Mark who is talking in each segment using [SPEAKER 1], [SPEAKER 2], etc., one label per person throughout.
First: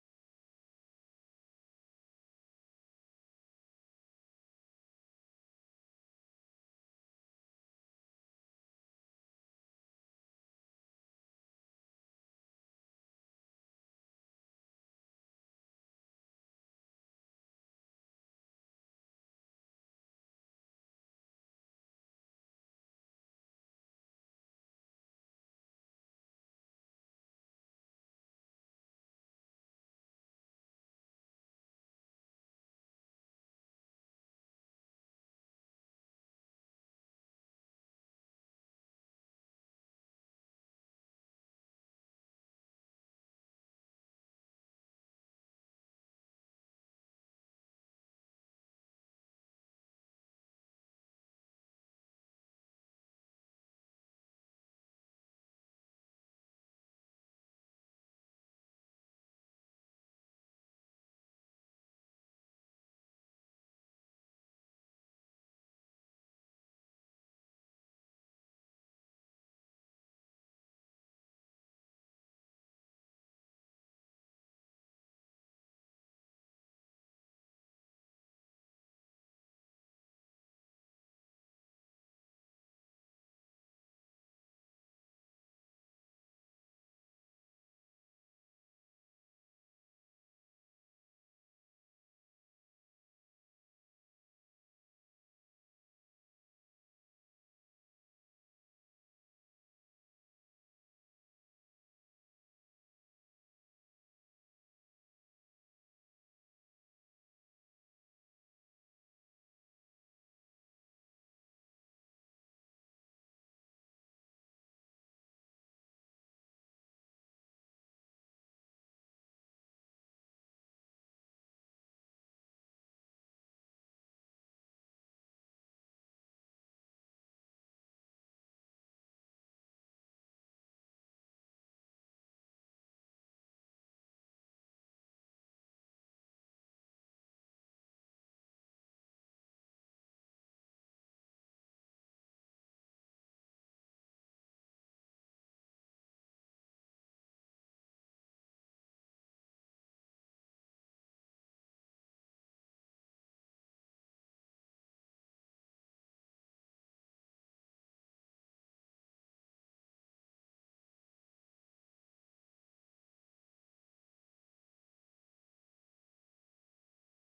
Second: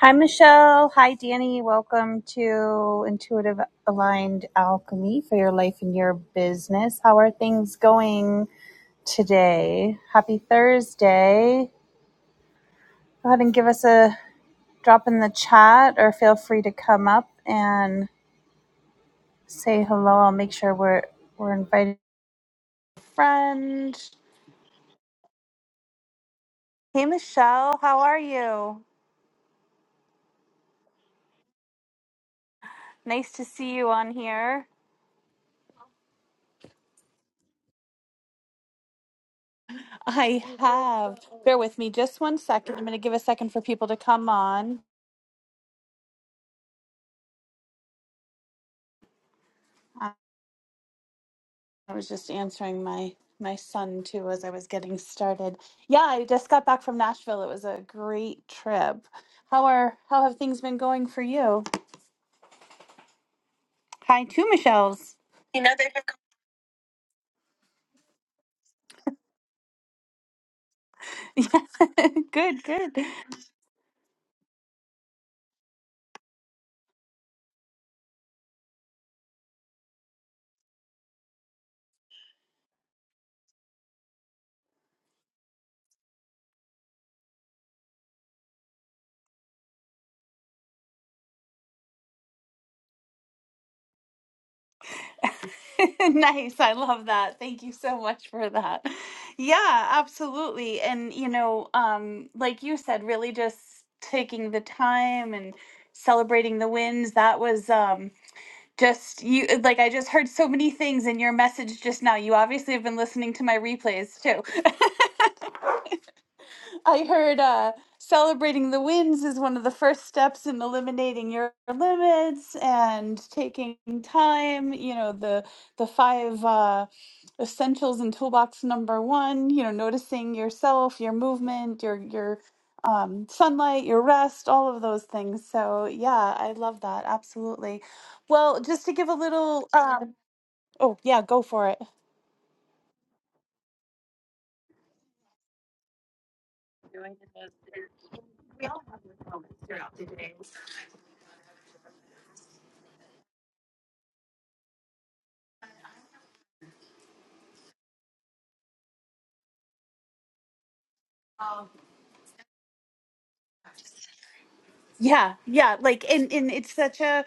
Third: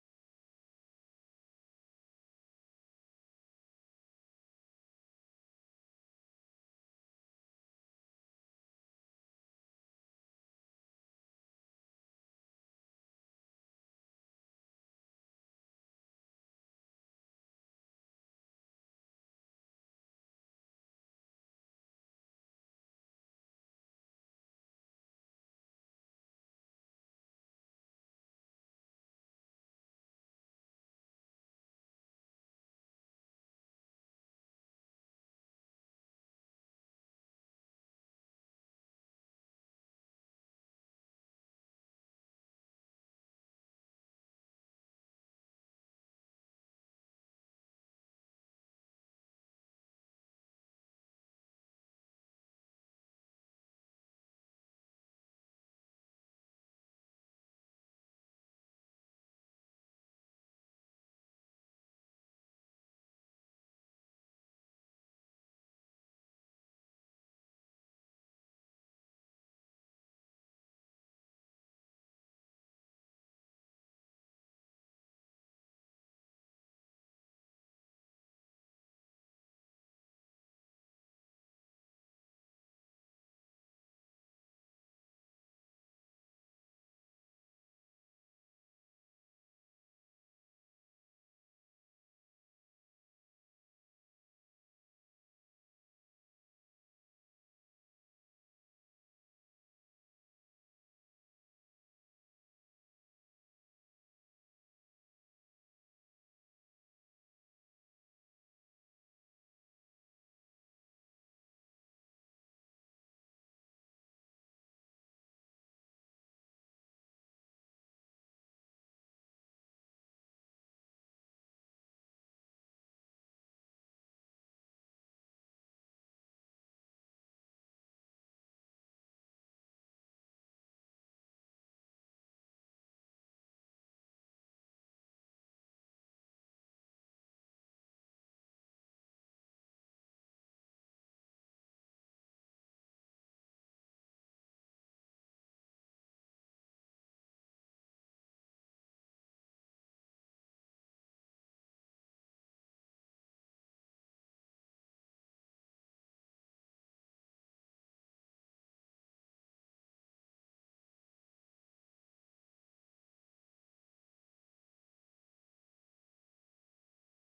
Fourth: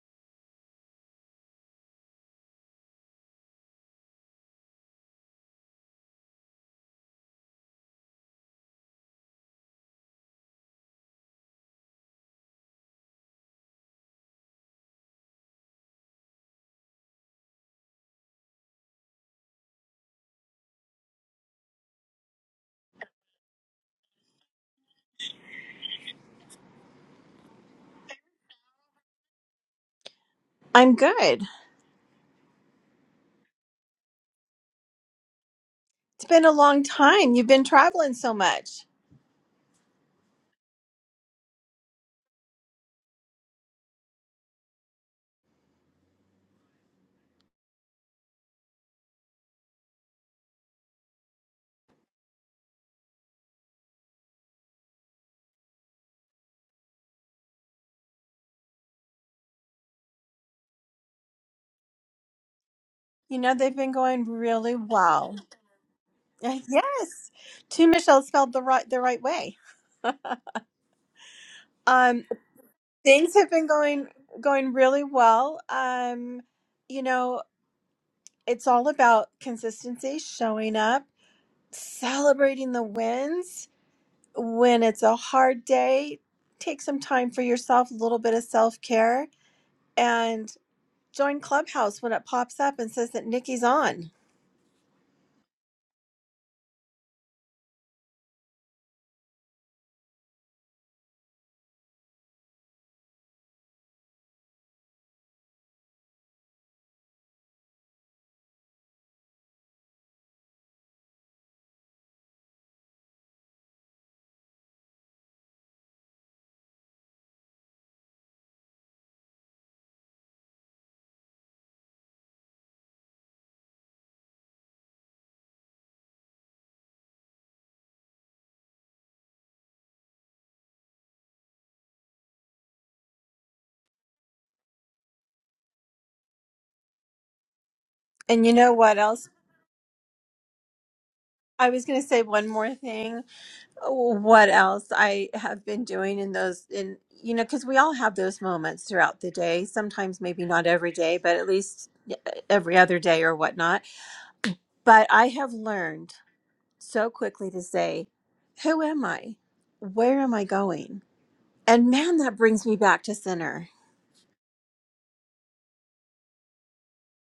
[SPEAKER 1] Hi, Michelle. Hi, Danny. Welcome to Intuitive Aligned Alchemy for your life and your business. How are things going today? Happy Thursday. Go ahead and give us a drop in the chat or feel free to come up and say hello. I'll make sure we're, we're invited. Friend. Hey, Michelle. How are you?
[SPEAKER 2] I'm good.
[SPEAKER 1] Nice to see you on here.
[SPEAKER 2] It's been a long time. You've been traveling so much.
[SPEAKER 1] I have. Bear with me just one second. I'm going to give a second for people to come on. I was just answering my my son too as I was getting started. Yeah, I just got back from Nashville. It was a great trip. How are how have things been going for you?
[SPEAKER 2] You know they've been
[SPEAKER 1] Hi,
[SPEAKER 2] going
[SPEAKER 1] two
[SPEAKER 2] really
[SPEAKER 1] Michelles.
[SPEAKER 2] well. Uh, Yes, two Michelle spelled the right the right way.
[SPEAKER 1] Yeah,
[SPEAKER 2] Um,
[SPEAKER 1] good, good.
[SPEAKER 2] things have been going going really well. Um, you know it's all about consistency, showing up, celebrating the wins. When it's a hard day, take some time for yourself, a little bit of self care, and join Clubhouse when it pops up and says that Nikki's on
[SPEAKER 1] nice. I love that. Thank you so much for that. Yeah, absolutely. And you know, um, like you said, really just taking the time and celebrating the wins. That was um just you uh, like I just heard so many things in your message just now. You obviously have been listening to my replays too. I heard uh, celebrating the wins is one of the first steps in eliminating your limits and taking time. You know, the the five uh, essentials in toolbox number one. You know, noticing yourself, your movement, your your um, sunlight, your rest, all of those things. So yeah, I love that absolutely.
[SPEAKER 2] And you
[SPEAKER 1] Well,
[SPEAKER 2] know
[SPEAKER 1] just to
[SPEAKER 2] what
[SPEAKER 1] give a
[SPEAKER 2] else?
[SPEAKER 1] little, um, oh yeah, go for
[SPEAKER 2] I
[SPEAKER 1] it.
[SPEAKER 2] was going to say one more thing. What else I have been doing in those, in, you know, because we all have those moments throughout the day. Sometimes maybe not every day, but at least yeah, every other day or whatnot. But I have learned so quickly to say, who am I? Where am I going? And man, that brings me back to center.
[SPEAKER 1] Yeah, yeah, like and and it's such a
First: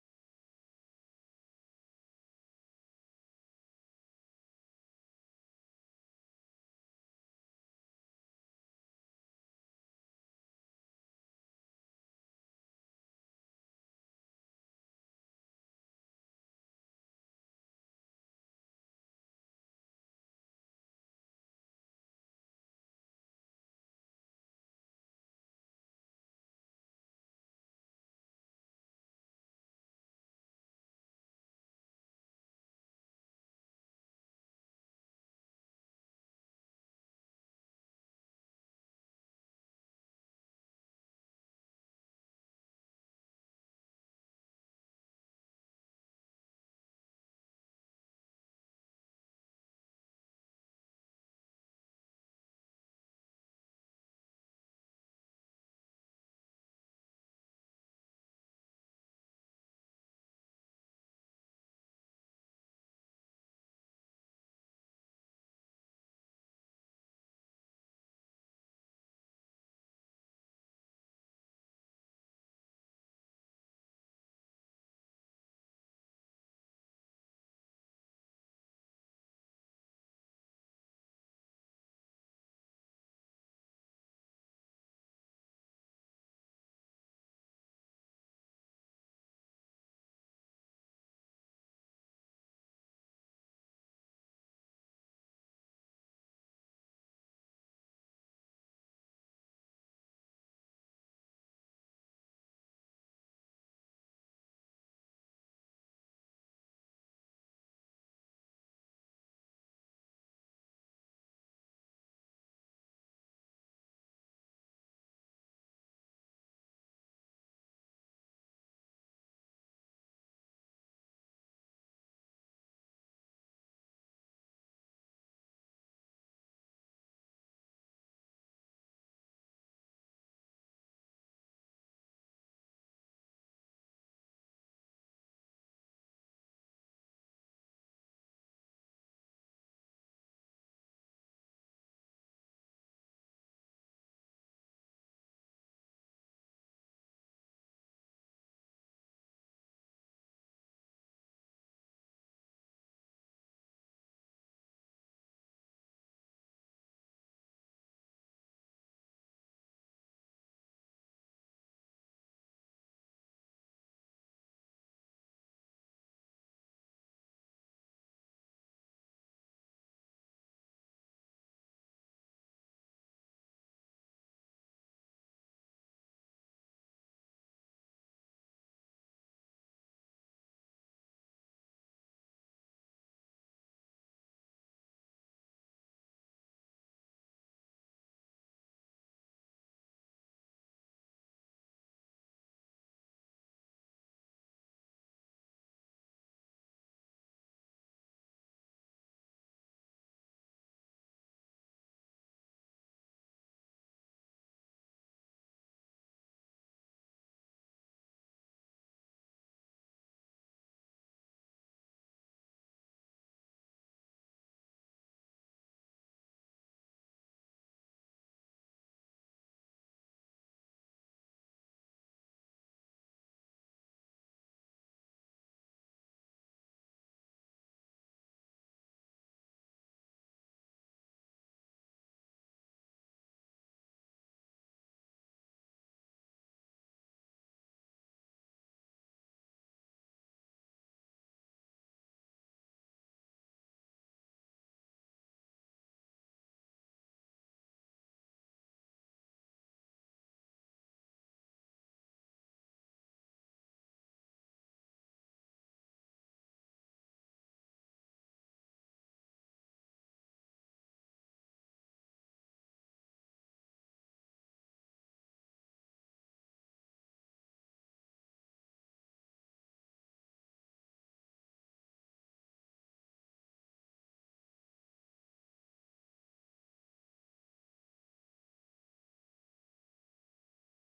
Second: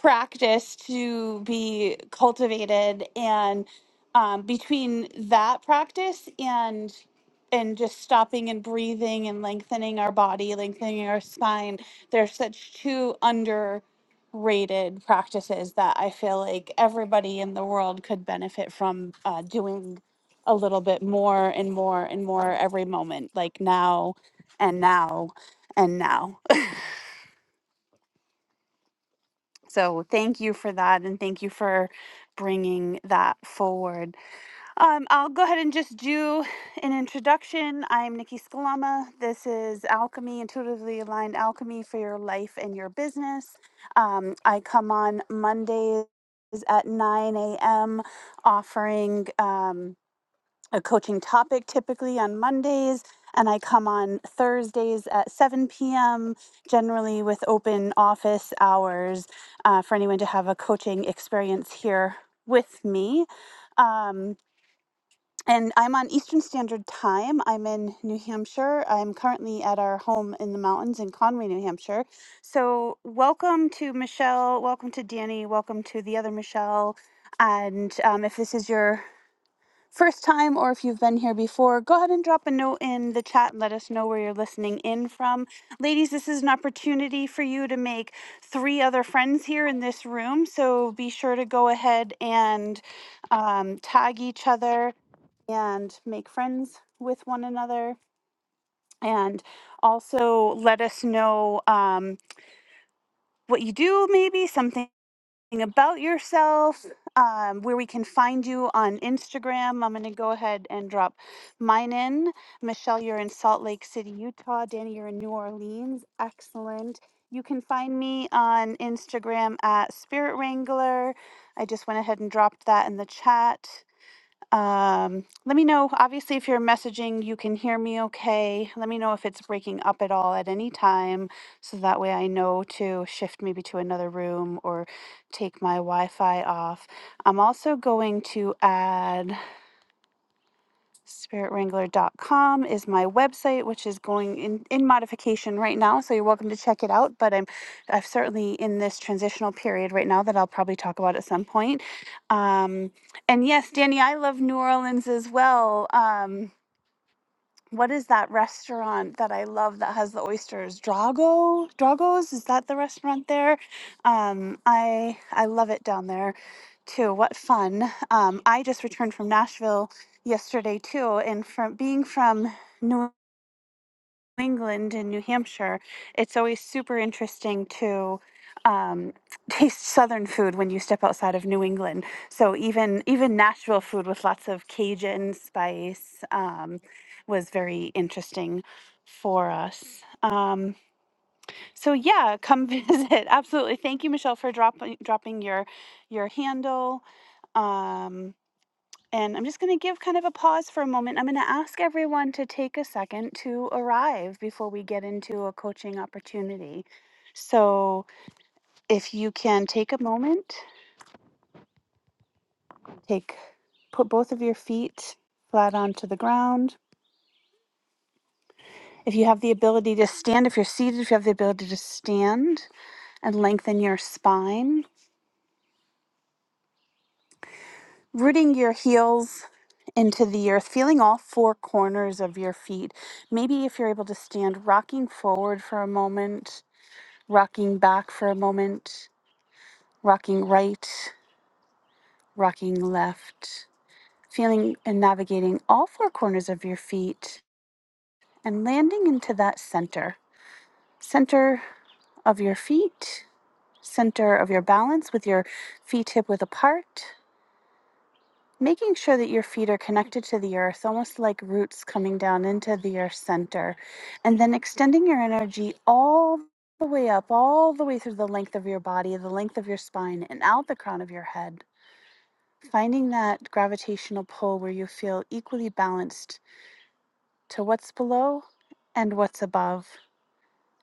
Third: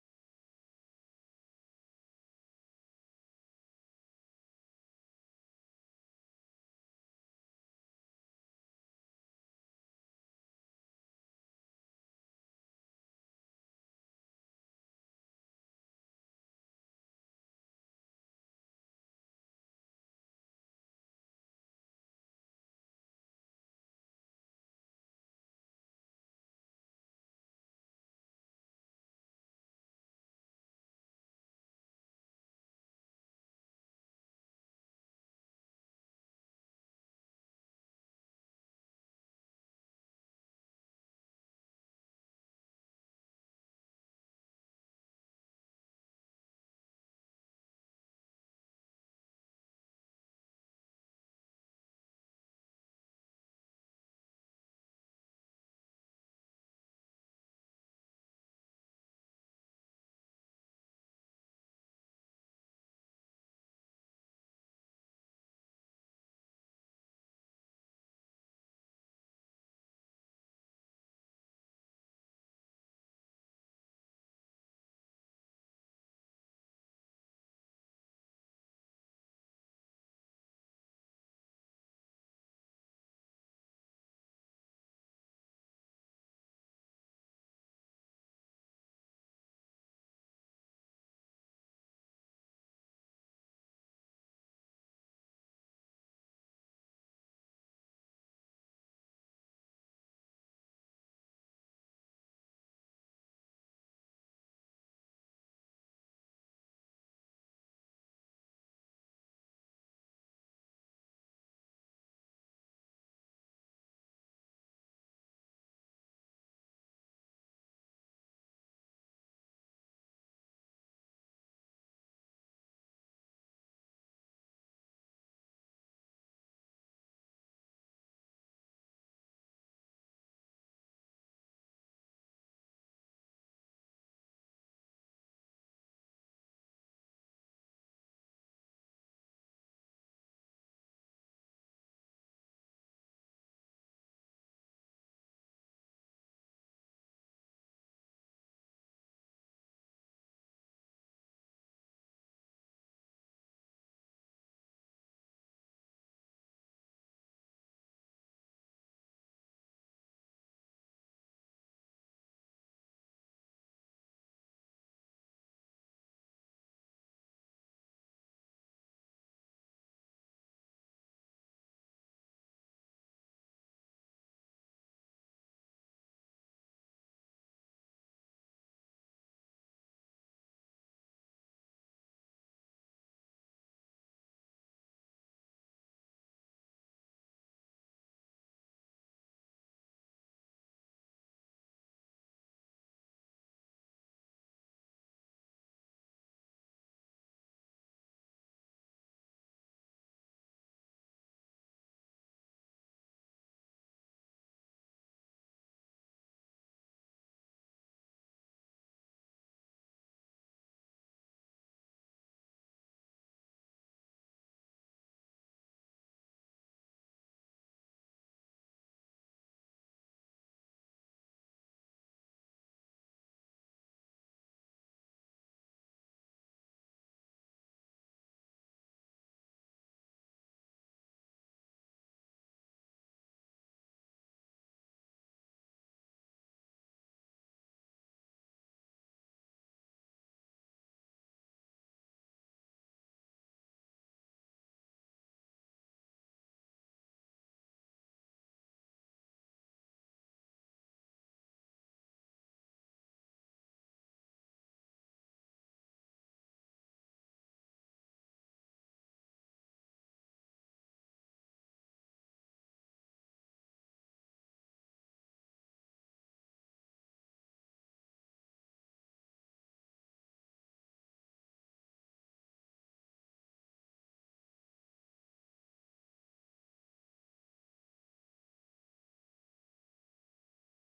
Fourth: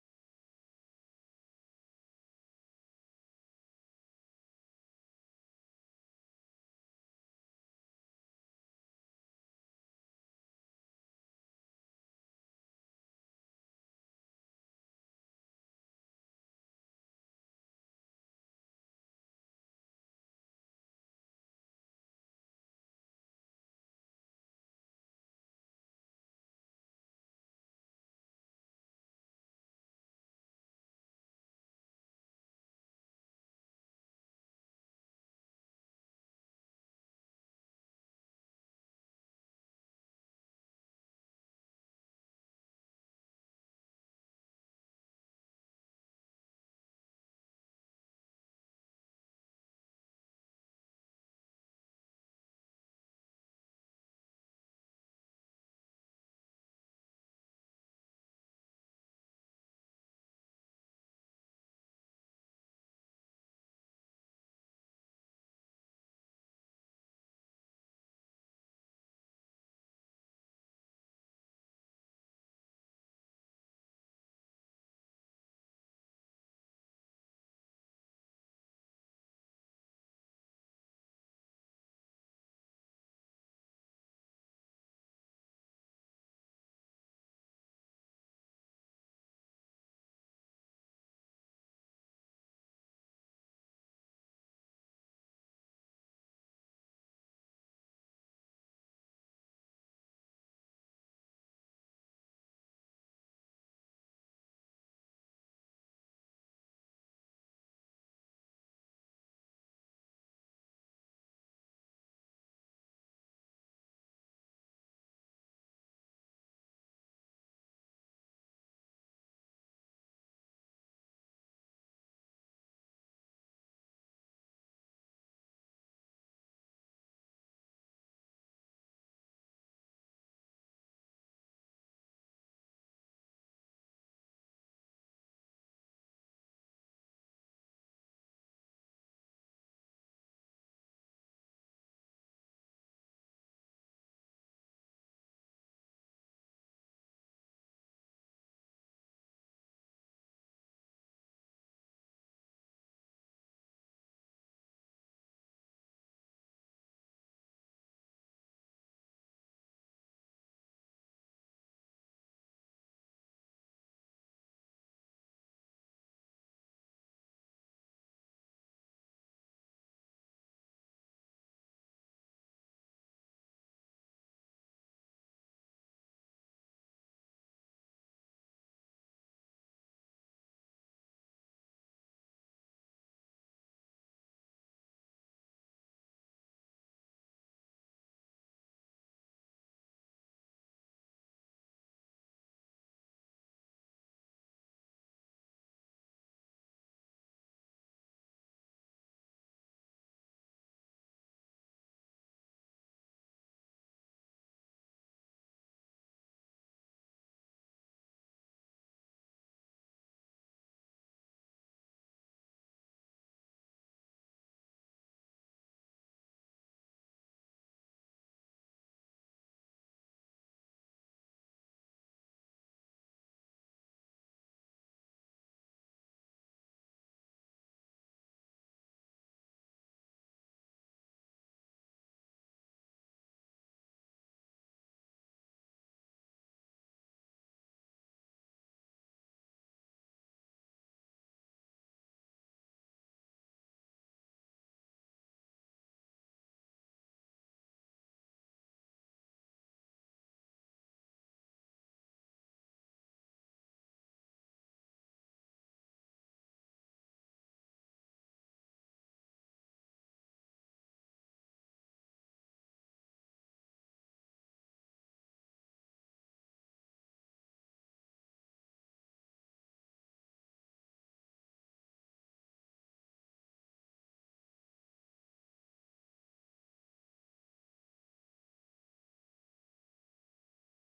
[SPEAKER 1] practice to be cultivated and um between that practice and and just stopping and breathing and lengthening our body, lengthening our spine, they're such two underrated practices that I feel like everybody in the world could benefit from uh, doing a little bit more and more and more every moment, like now and now and now. So thank you for that, and thank you for bringing that forward. Um, I'll go ahead and just do an introduction. I'm Nikki Scalama. This is Alchemy, Intuitively Aligned Alchemy for your life and your business. Um, I come on Mondays at 9 a.m. offering. Um, a coaching topic typically on Mondays, and I come on Thursdays at 7 p.m., generally with open office hours uh, for anyone to have a coaching experience here with me. Um, and I'm on Eastern Standard Time. I'm in New Hampshire. I'm currently at our home in the mountains in Conway, New Hampshire. So, welcome to Michelle. Welcome to Danny. Welcome to the other Michelle. And um, if this is your first time or if you've been here before, go ahead and drop a note in the chat and let us know where you're listening in from. Ladies, this is an opportunity for you to make three other friends here in this room. So be sure to go ahead and um, tag each other and make friends with one another. And also let us know um, what you do, maybe something about yourself, um, where we can find you on Instagram. I'm going to go ahead and drop mine in. Michelle, you're in Salt Lake City, Utah. Danny, you're in New Orleans. Excellent. You can find me on Instagram at Spirit Wrangler. I just went ahead and dropped that in the chat. Um, let me know. Obviously, if you're messaging, you can hear me okay. Let me know if it's breaking up at all at any time so that way I know to shift maybe to another room or take my Wi Fi off. I'm also going to add spiritwrangler.com is my website which is going in, in modification right now so you're welcome to check it out but i'm i've certainly in this transitional period right now that i'll probably talk about at some point um, and yes danny i love new orleans as well um, what is that restaurant that I love that has the oysters? Drago, Drago's is that the restaurant there? Um, I I love it down there, too. What fun! Um, I just returned from Nashville yesterday too, and from being from New. England and New Hampshire, it's always super interesting to um, taste Southern food when you step outside of New England. So even even Nashville food with lots of Cajun spice um, was very interesting for us. Um, so yeah, come visit. Absolutely. Thank you, Michelle, for dropping dropping your your handle. Um, and I'm just going to give kind of a pause for a moment. I'm going to ask everyone to take a second to arrive before we get into a coaching opportunity. So, if you can take a moment, take put both of your feet flat onto the ground. If you have the ability to stand, if you're seated, if you have the ability to stand and lengthen your spine, rooting your heels into the earth, feeling all four corners of your feet. Maybe if you're able to stand, rocking forward for a moment rocking back for a moment, rocking right, rocking left, feeling and navigating all four corners of your feet and landing into that center. Center of your feet, center of your balance with your feet hip width apart, making sure that your feet are connected to the earth, almost like roots coming down into the earth center, and then extending your energy all the way up, all the way through the length of your body, the length of your spine, and out the crown of your head Finding that gravitational pull where you feel equally balanced to what's below and what's above,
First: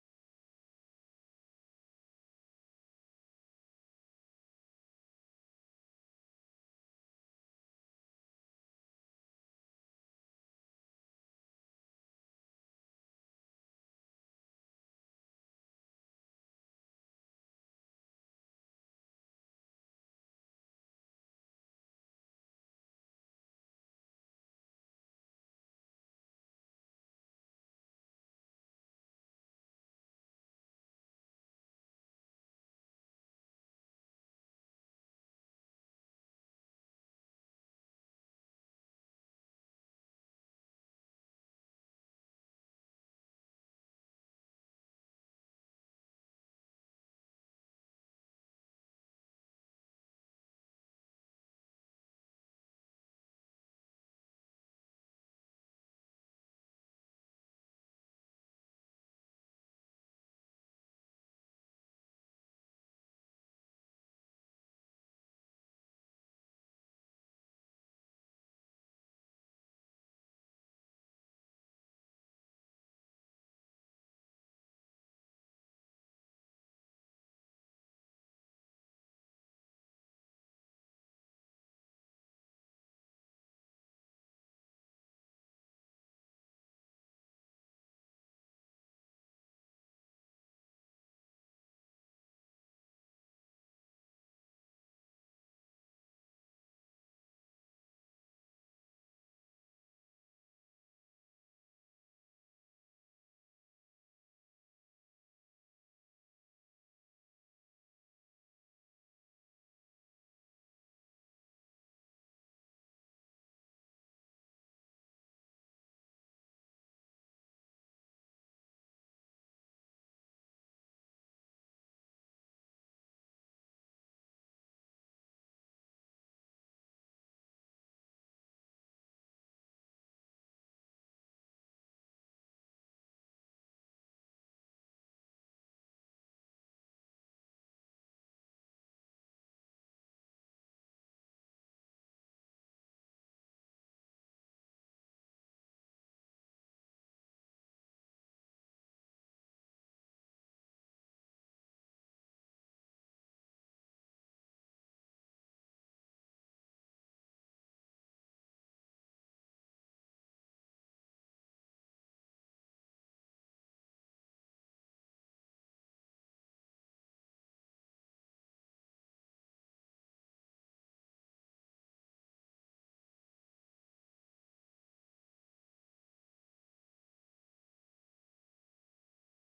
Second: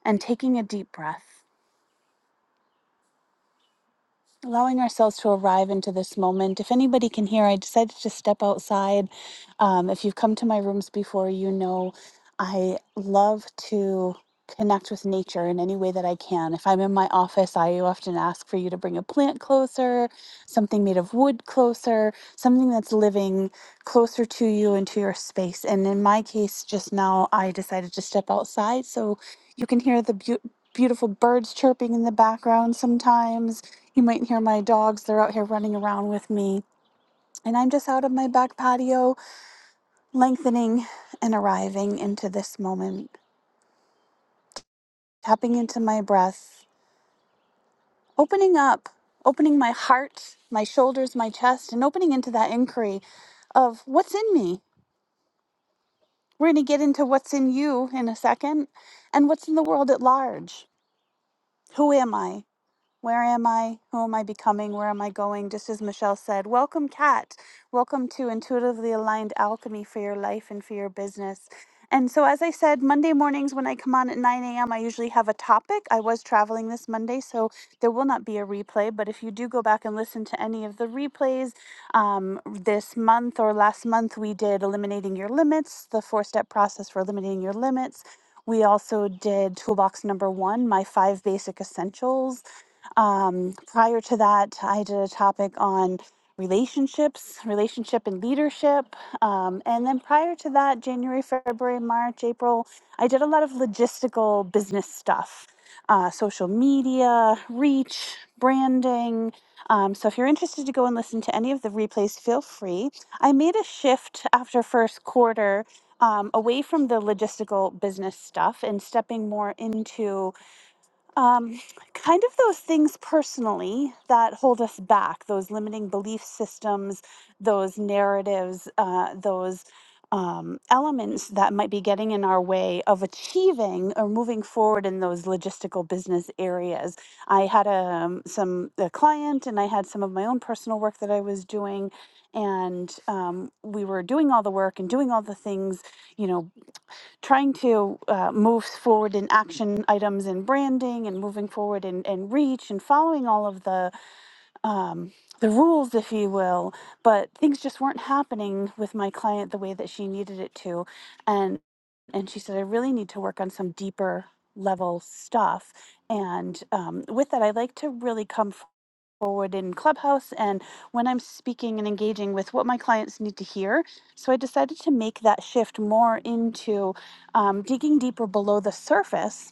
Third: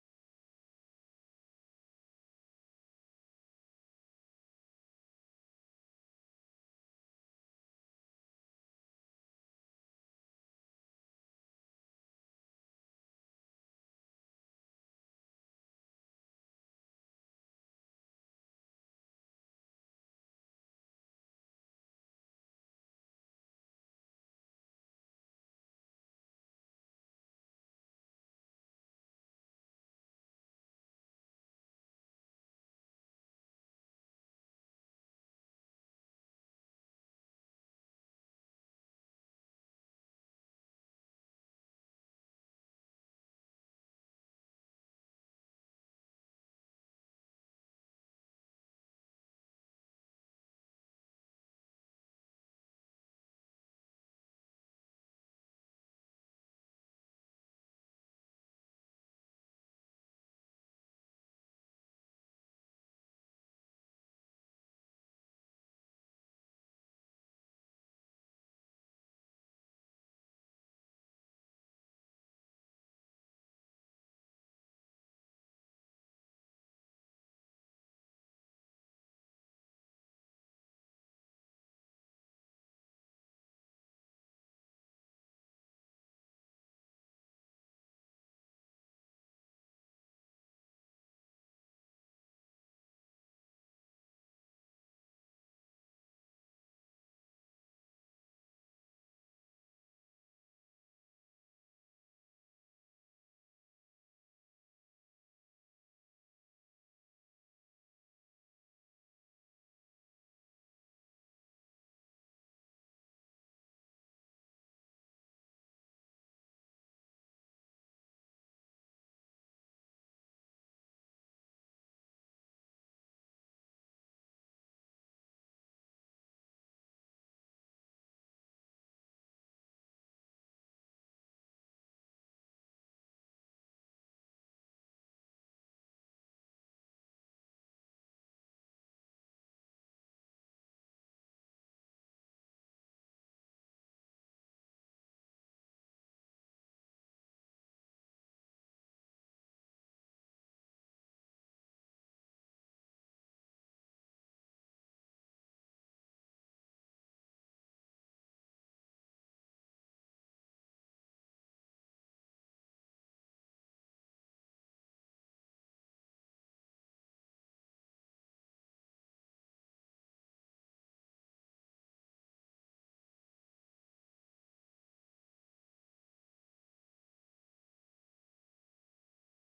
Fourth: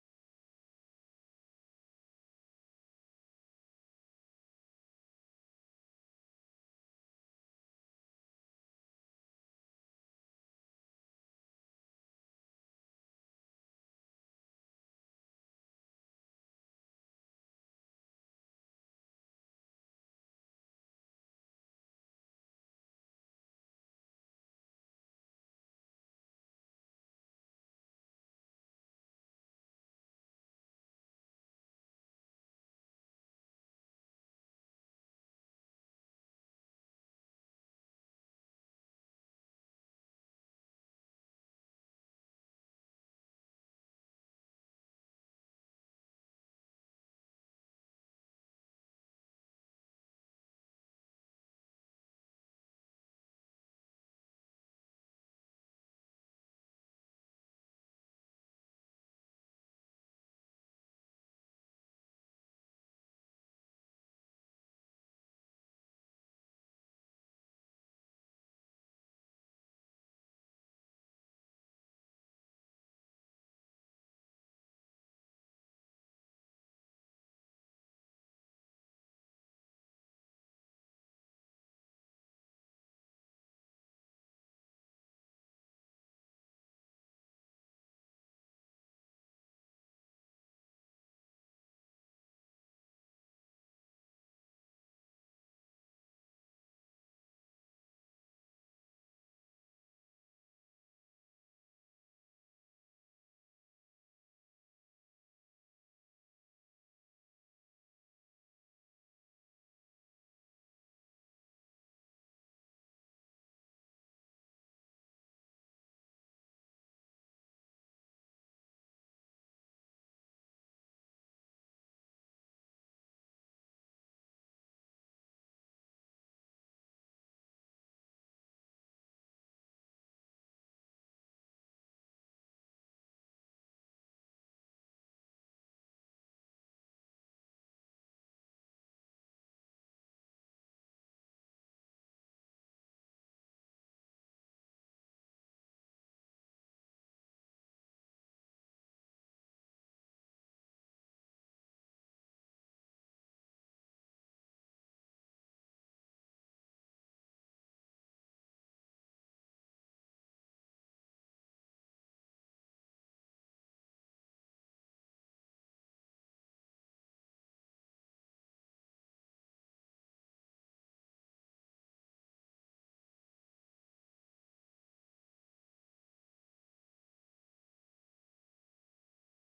[SPEAKER 1] and taking a deep breath. allowing ourselves to arrive into this moment. If anybody can hear, I decided to step outside. Um, if you've come to my rooms before, you know I love to connect with nature in any way that I can. If I'm in my office, I often ask for you to bring a plant closer, something made of wood closer, something that's living closer to you and to your space. And in my case, just now, I decided to step outside so you can hear the beautiful. Beautiful birds chirping in the background sometimes, you might hear my dogs. They're out here running around with me. And I'm just out of my back patio, lengthening and arriving into this moment, tapping into my breath, opening up, opening my heart, my shoulders, my chest, and opening into that inquiry of what's in me. We're going to get into what's in you in a second and what's in the world at large. Who am I? Where am I? Who am I becoming? Where am I going? Just as Michelle said, welcome, Kat. Welcome to Intuitively Aligned Alchemy for your life and for your business. And so, as I said, Monday mornings when I come on at 9 a.m., I usually have a topic. I was traveling this Monday, so there will not be a replay. But if you do go back and listen to any of the replays, um, this month or last month, we did Eliminating Your Limits, the four step process for eliminating your limits. We also did toolbox number one, my five basic essentials um, prior to that, I did a topic on relationships, relationship and leadership. Um, and then prior to that, January, February, March, April, I did a lot of logistical business stuff, uh, social media, reach, branding. Um, so if you're interested to go and listen to any of the replays, feel free. I made a shift after first quarter um, away from the logistical business stuff and stepping more into um, kind of those things personally that hold us back those limiting belief systems those narratives uh, those um, elements that might be getting in our way of achieving or moving forward in those logistical business areas i had um, some a client and i had some of my own personal work that i was doing and um, we were doing all the work and doing all the things you know trying to uh, move forward in action items and branding and moving forward in, in reach and following all of the um, the rules if you will but things just weren't happening with my client the way that she needed it to and and she said i really need to work on some deeper level stuff and um, with that i like to really come forward in Clubhouse and when I'm speaking and engaging with what my clients need to hear. So I decided to make that shift more into um, digging deeper below the surface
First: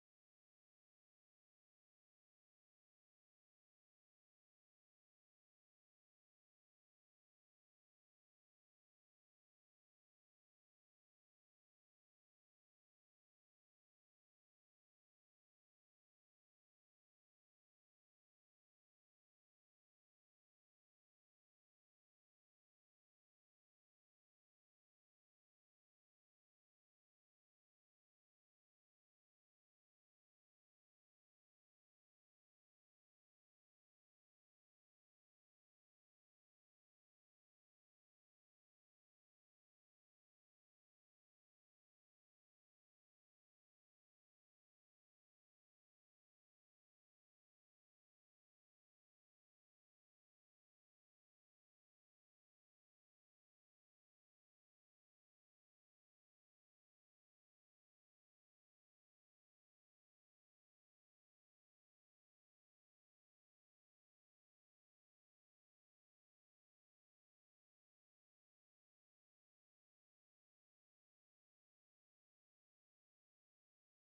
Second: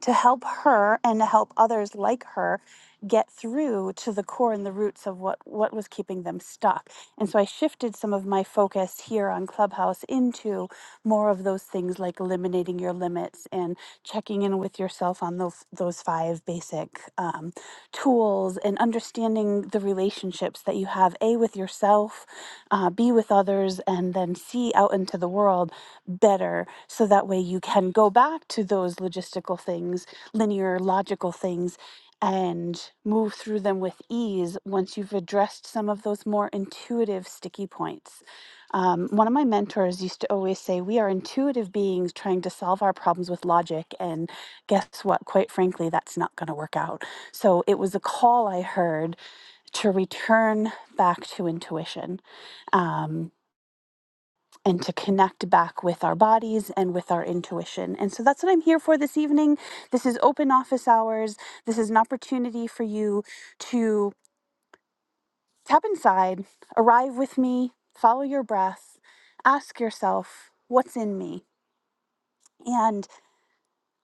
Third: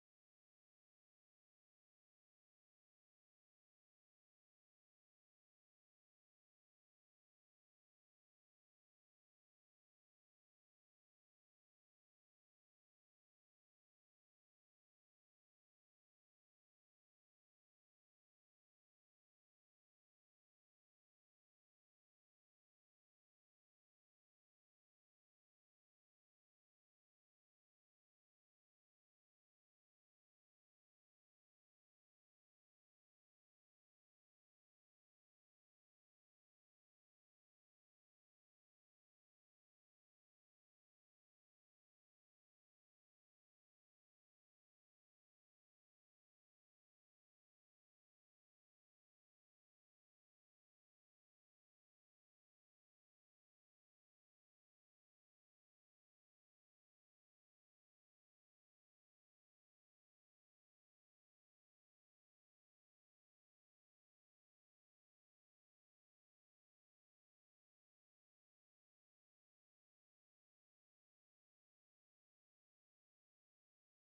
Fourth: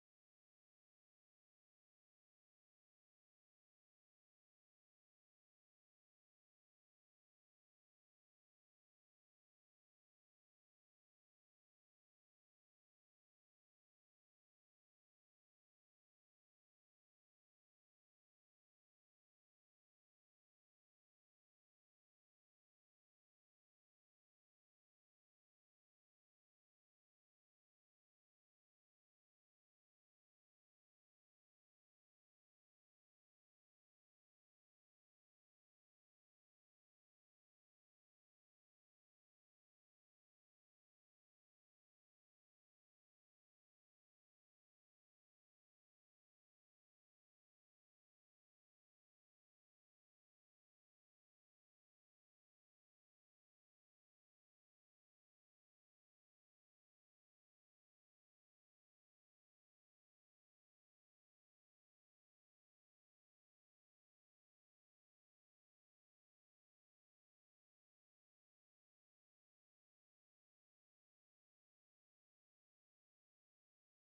[SPEAKER 1] to help her and to help others like her get through to the core and the roots of what what was keeping them stuck. And so I shifted some of my focus here on Clubhouse into more of those things like eliminating your limits and checking in with yourself on those those five basic um, tools and understanding the relationships that you have a with yourself, uh, b with others, and then c out into the world better so that way you can go back to those logistical things, linear logical things, and move through them with ease once you've addressed some of those more intuitive sticky points. Um, one of my mentors used to always say, We are intuitive beings trying to solve our problems with logic. And guess what? Quite frankly, that's not going to work out. So it was a call I heard to return back to intuition. Um, and to connect back with our bodies and with our intuition. And so that's what I'm here for this evening. This is open office hours. This is an opportunity for you to tap inside, arrive with me, follow your breath, ask yourself, what's in me? And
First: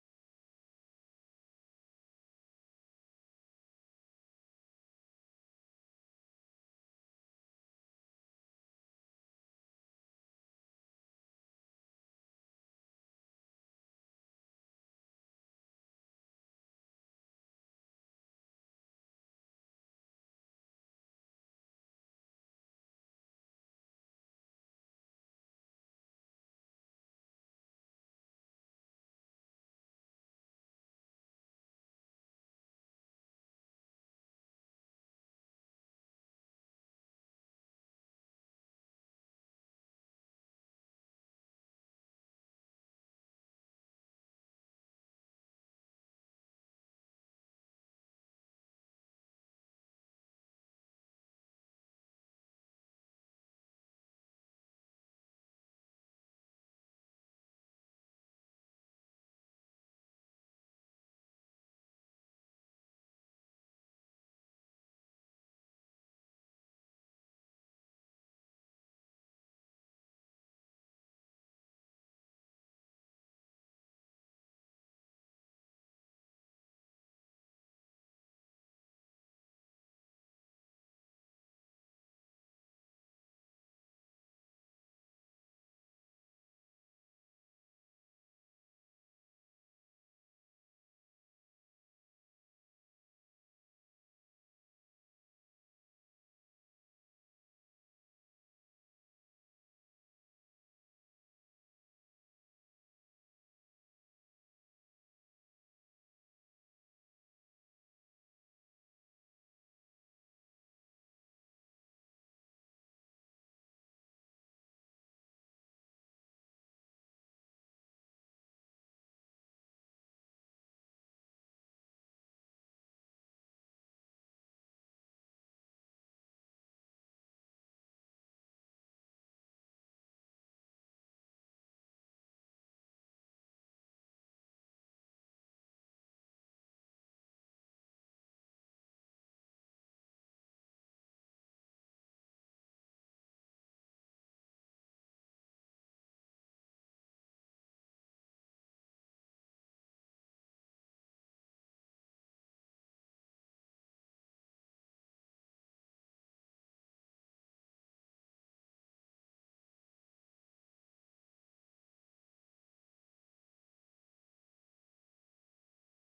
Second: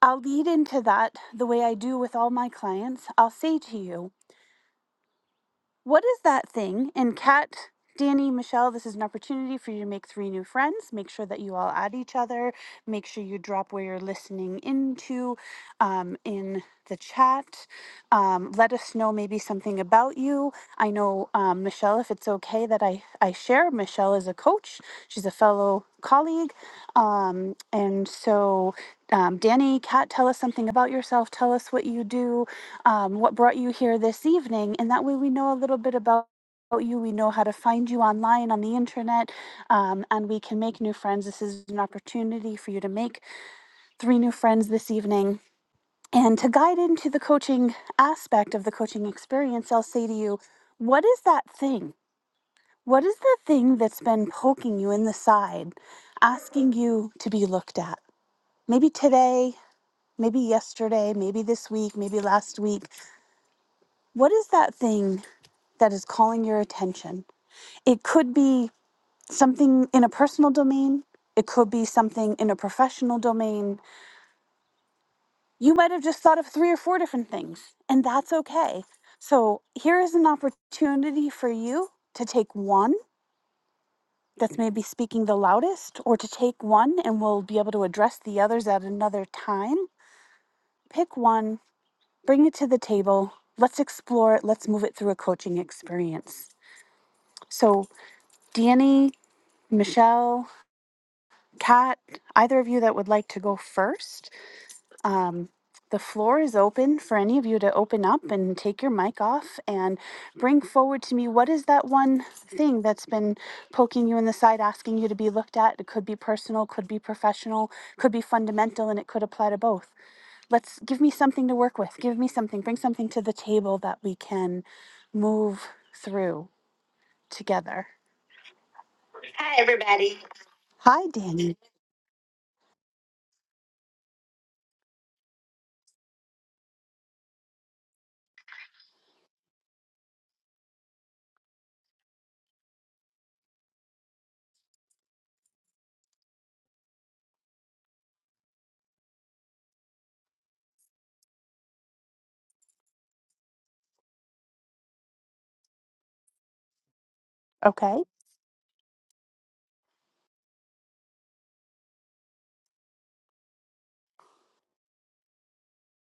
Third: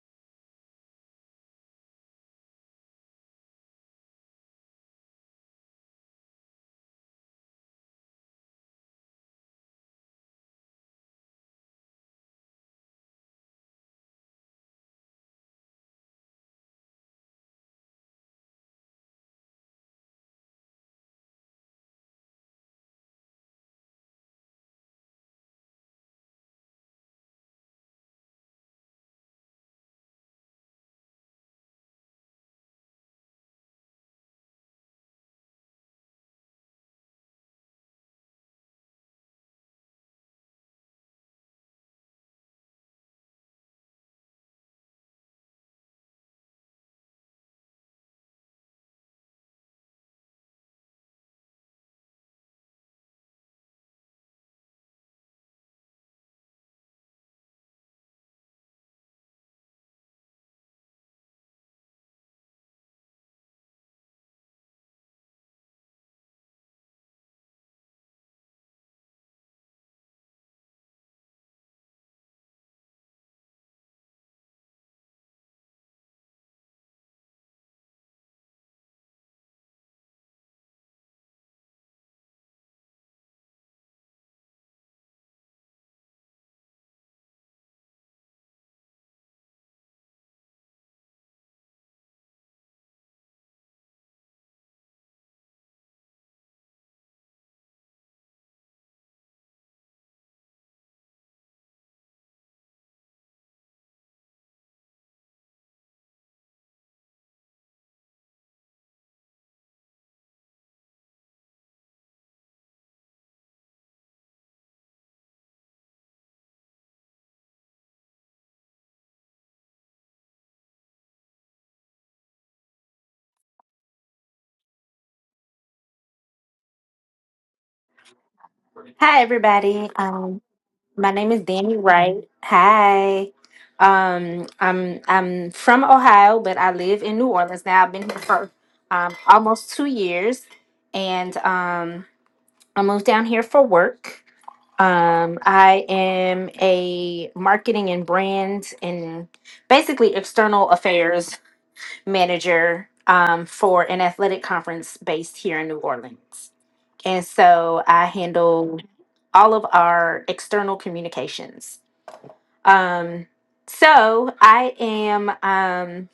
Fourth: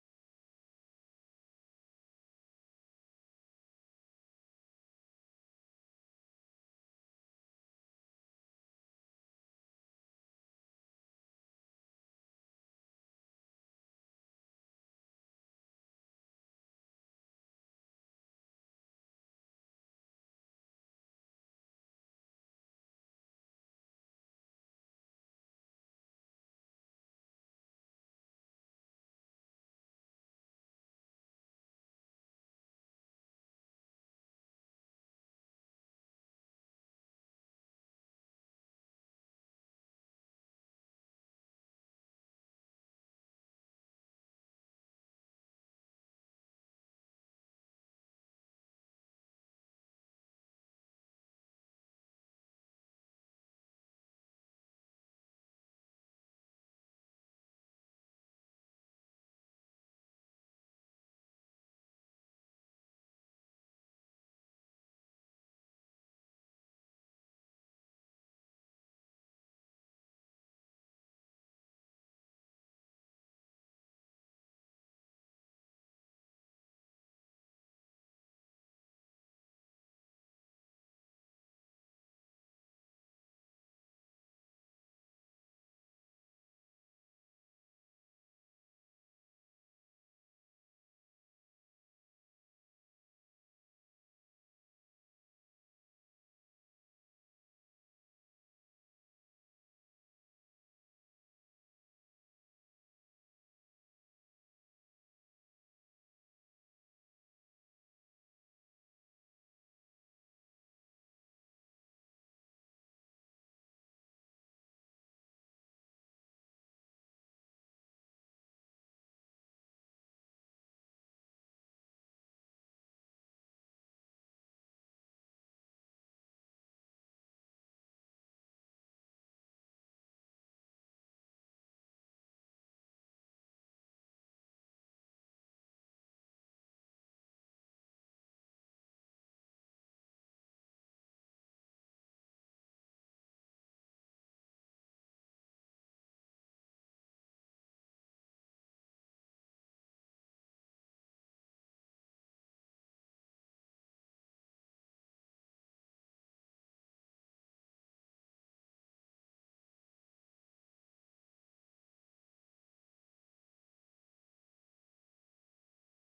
[SPEAKER 1] I'll lead into that the way I do with all my clients. I'll say to you, What is that thing? And Kat, Danny, Michelle, this is an opportunity for you to make three new friends. Make sure that you all add each other. Make sure you drop where you're listening into um, in the chat. Um, let us know maybe something about you. I know, um, Michelle, if it's okay that I, I share, Michelle is a coach, she's a fellow colleague. Um, and so, um, Danny, Kat, tell us something about yourself. Tell us what you do um, what brought you here this evening. And that way we know a little bit about you. We know how to find you online on the internet, um, and we can make new friends. This is an opportunity for you to make three new friends this evening. And to guide into the coaching aspect of the coaching experience, I'll say to you, what is that thing? What is the thing that's been poking you in the side, asking you to be looked at? Maybe today, maybe yesterday, maybe this week, maybe last week. What is that thing that is calling your attention. It could be something in a personal domain, it could be something in a professional domain. You might have just thought of three or four different things, and that's okay. So, here is an opportunity for you to take one that's maybe speaking the loudest, or to take one and we'll be able to address the others at another time. Pick one, bring it to the table. Let's explore it. Let's move it through a coaching experience. So, Danny, Michelle, Kat, either of you that would like to go first, um, the floor is open for any of you to open up and take your mic off and bring forward to me what is that one thing that's been poking you in the side, asking you to be looked at. It could be personal, could be professional, could be fundamental, and it could apply to both. Let's give me something to work with. Give me something. Bring something to the table that we can move through together.
[SPEAKER 3] Hi, everybody. Um,
[SPEAKER 1] Hi,
[SPEAKER 3] my name is
[SPEAKER 1] Danny.
[SPEAKER 3] Danny Wright. Hi. Um, I'm I'm from Ohio, but I live in New Orleans now. I've been here for um, almost two years, and um, I moved down here for work. Um, I am a marketing and brand and basically external affairs manager um, for an athletic conference based here in New Orleans. And so
[SPEAKER 1] Okay.
[SPEAKER 3] I handle all of our external communications. Um, so I am um,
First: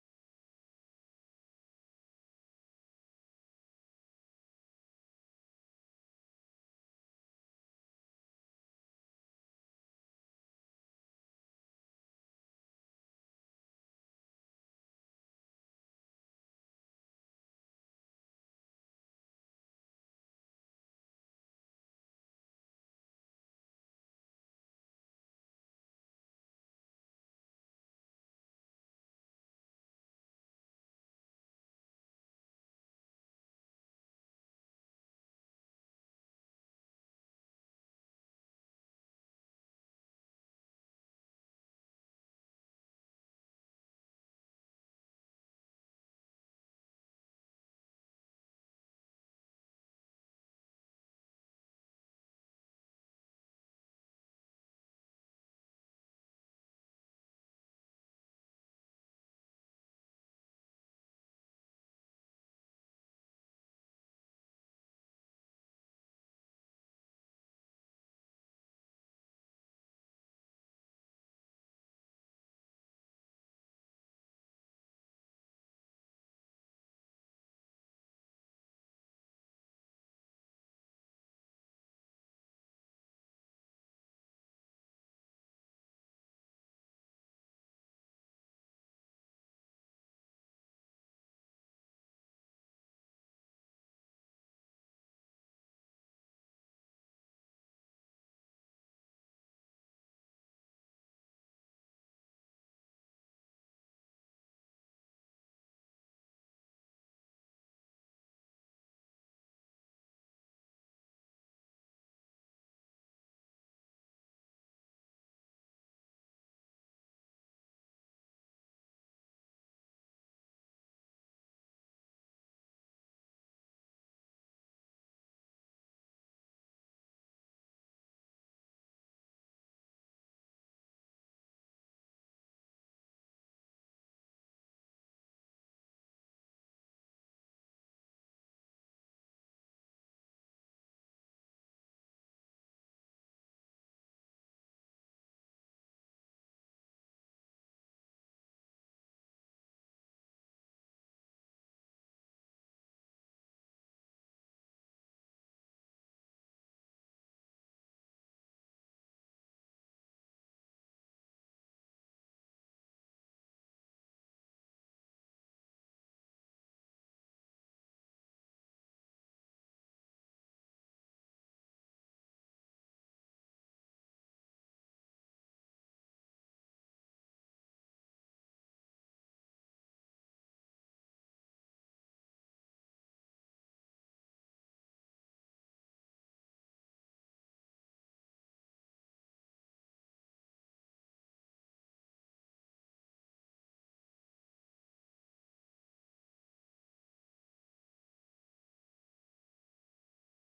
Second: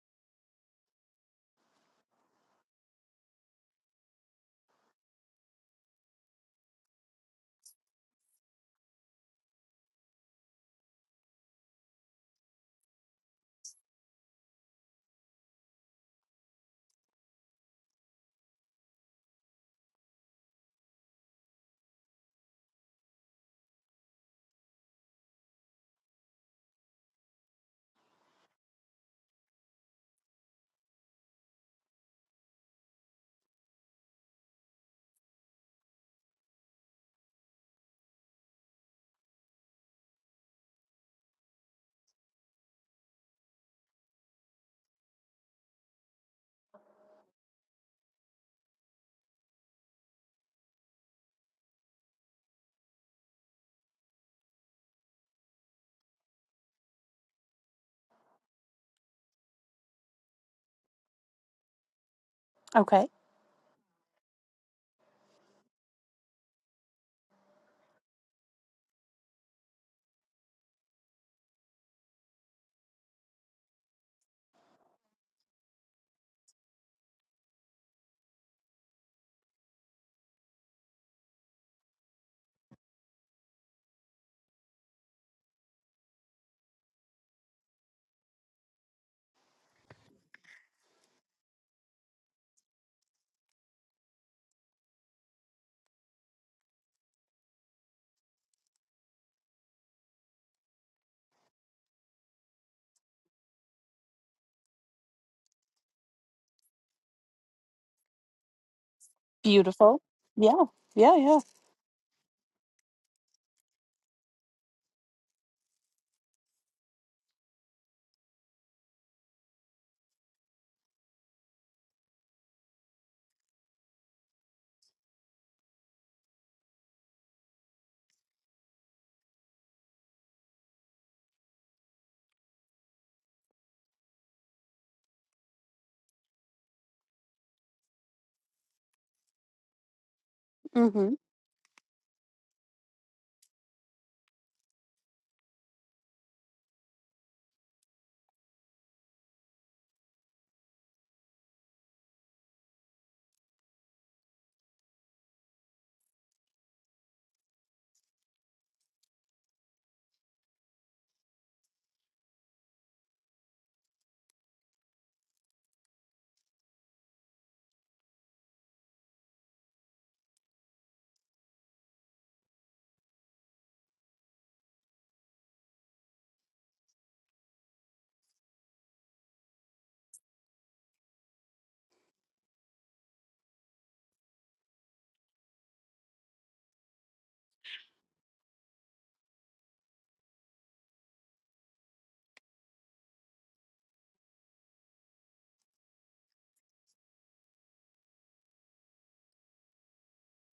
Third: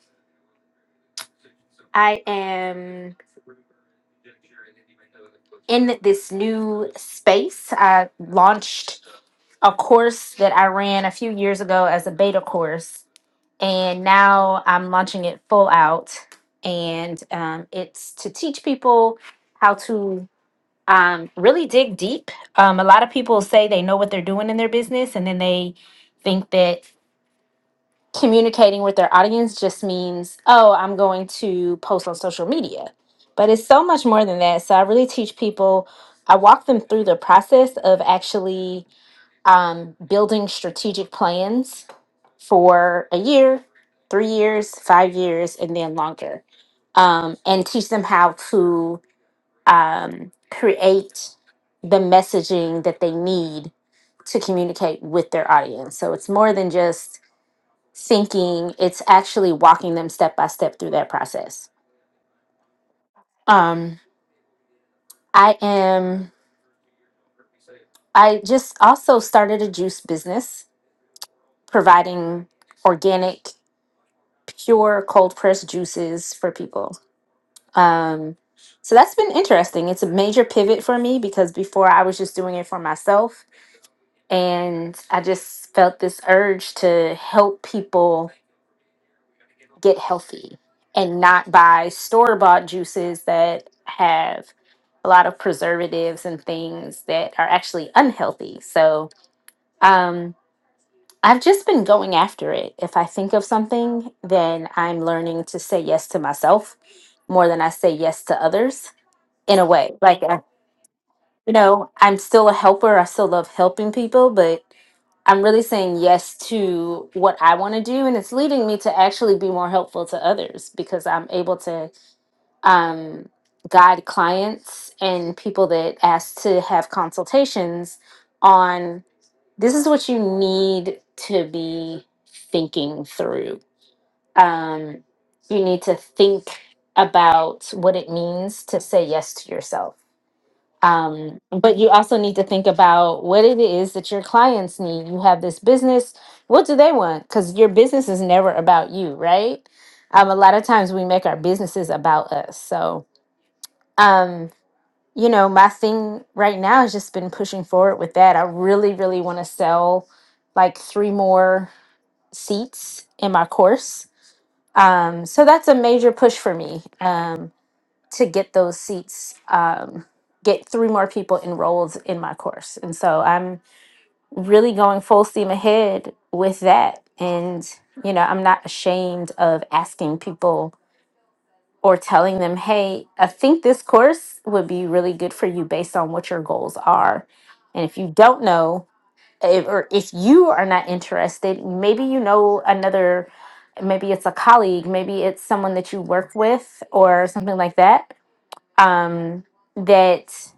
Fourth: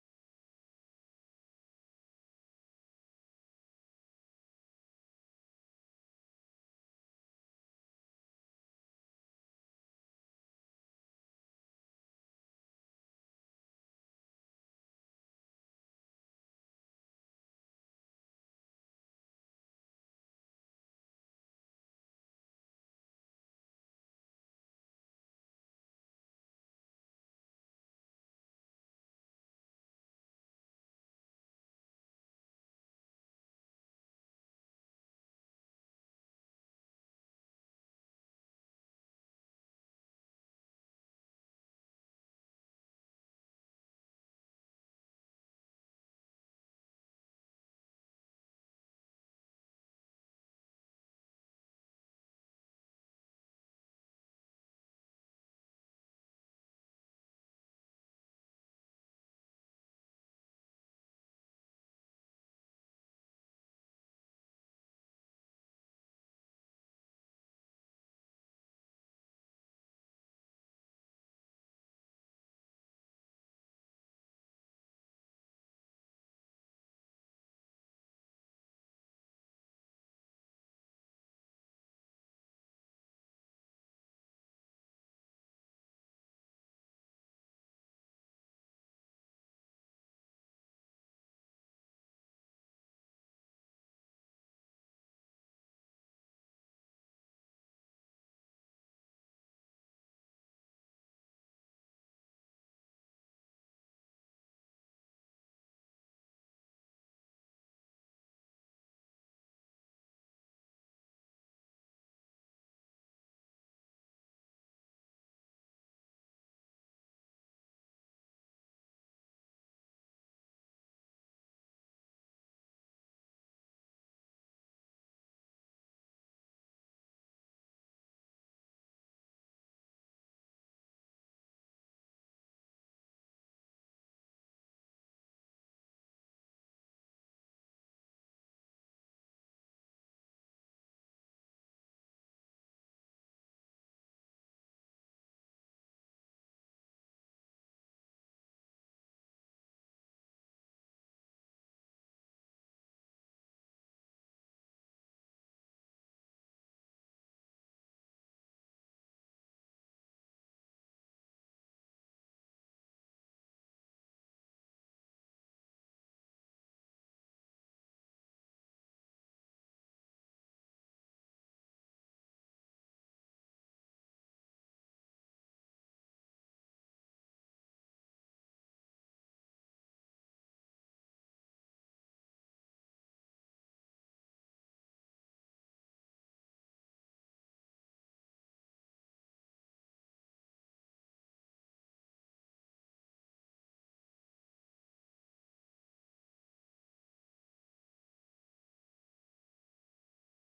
[SPEAKER 3] I am in this new space. I launched a course that I ran a few years ago as a beta course, and now I'm launching it full out. And um, it's to teach people how to um, really dig deep. Um, a lot of people say they know what they're doing in their business, and then they think that communicating with their audience just means, oh, I'm going to post on social media. But it's so much more than that. So I really teach people, I walk them through the process of actually um, building strategic plans for a year, three years, five years, and then longer. Um, and teach them how to um, create the messaging that they need to communicate with their audience. So it's more than just thinking, it's actually walking them step by step through that process.
[SPEAKER 1] Okay.
[SPEAKER 3] Um, I am, I just also started a juice business providing organic, pure cold pressed juices for people. Um, so that's been interesting. It's a major pivot for me because before I was just doing it for myself And I just felt this urge to help people get healthy and not buy store bought juices that have a lot of preservatives and things that are actually unhealthy. So um, I've just been going after it. If I think of something, then I'm learning to say yes to myself more than I say yes to others in a way.
[SPEAKER 1] Beautiful.
[SPEAKER 3] Like, uh,
[SPEAKER 1] Yeah. Yeah. Yeah.
[SPEAKER 3] you know, I'm still a helper, I still love helping people, but I'm really saying yes to what I want to do, and it's leading me to actually be more helpful to others because I'm able to um, guide clients and people that ask to have consultations on this is what you need to be thinking through. Um, you need to think about what it means to say yes to yourself
[SPEAKER 1] Mm-hmm.
[SPEAKER 3] um, but you also need to think about what it is that your clients need you have this business what do they want because your business is never about you right um, a lot of times we make our businesses about us so um, you know my thing right now has just been pushing forward with that i really really want to sell like three more seats in my course um, so that's a major push for me Um, to get those seats um, get three more people enrolled in my course and so i'm really going full steam ahead with that and you know i'm not ashamed of asking people or telling them hey i think this course would be really good for you based on what your goals are and if you don't know if, or if you are not interested maybe you know another maybe it's a colleague maybe it's someone that you work with or something like that um, that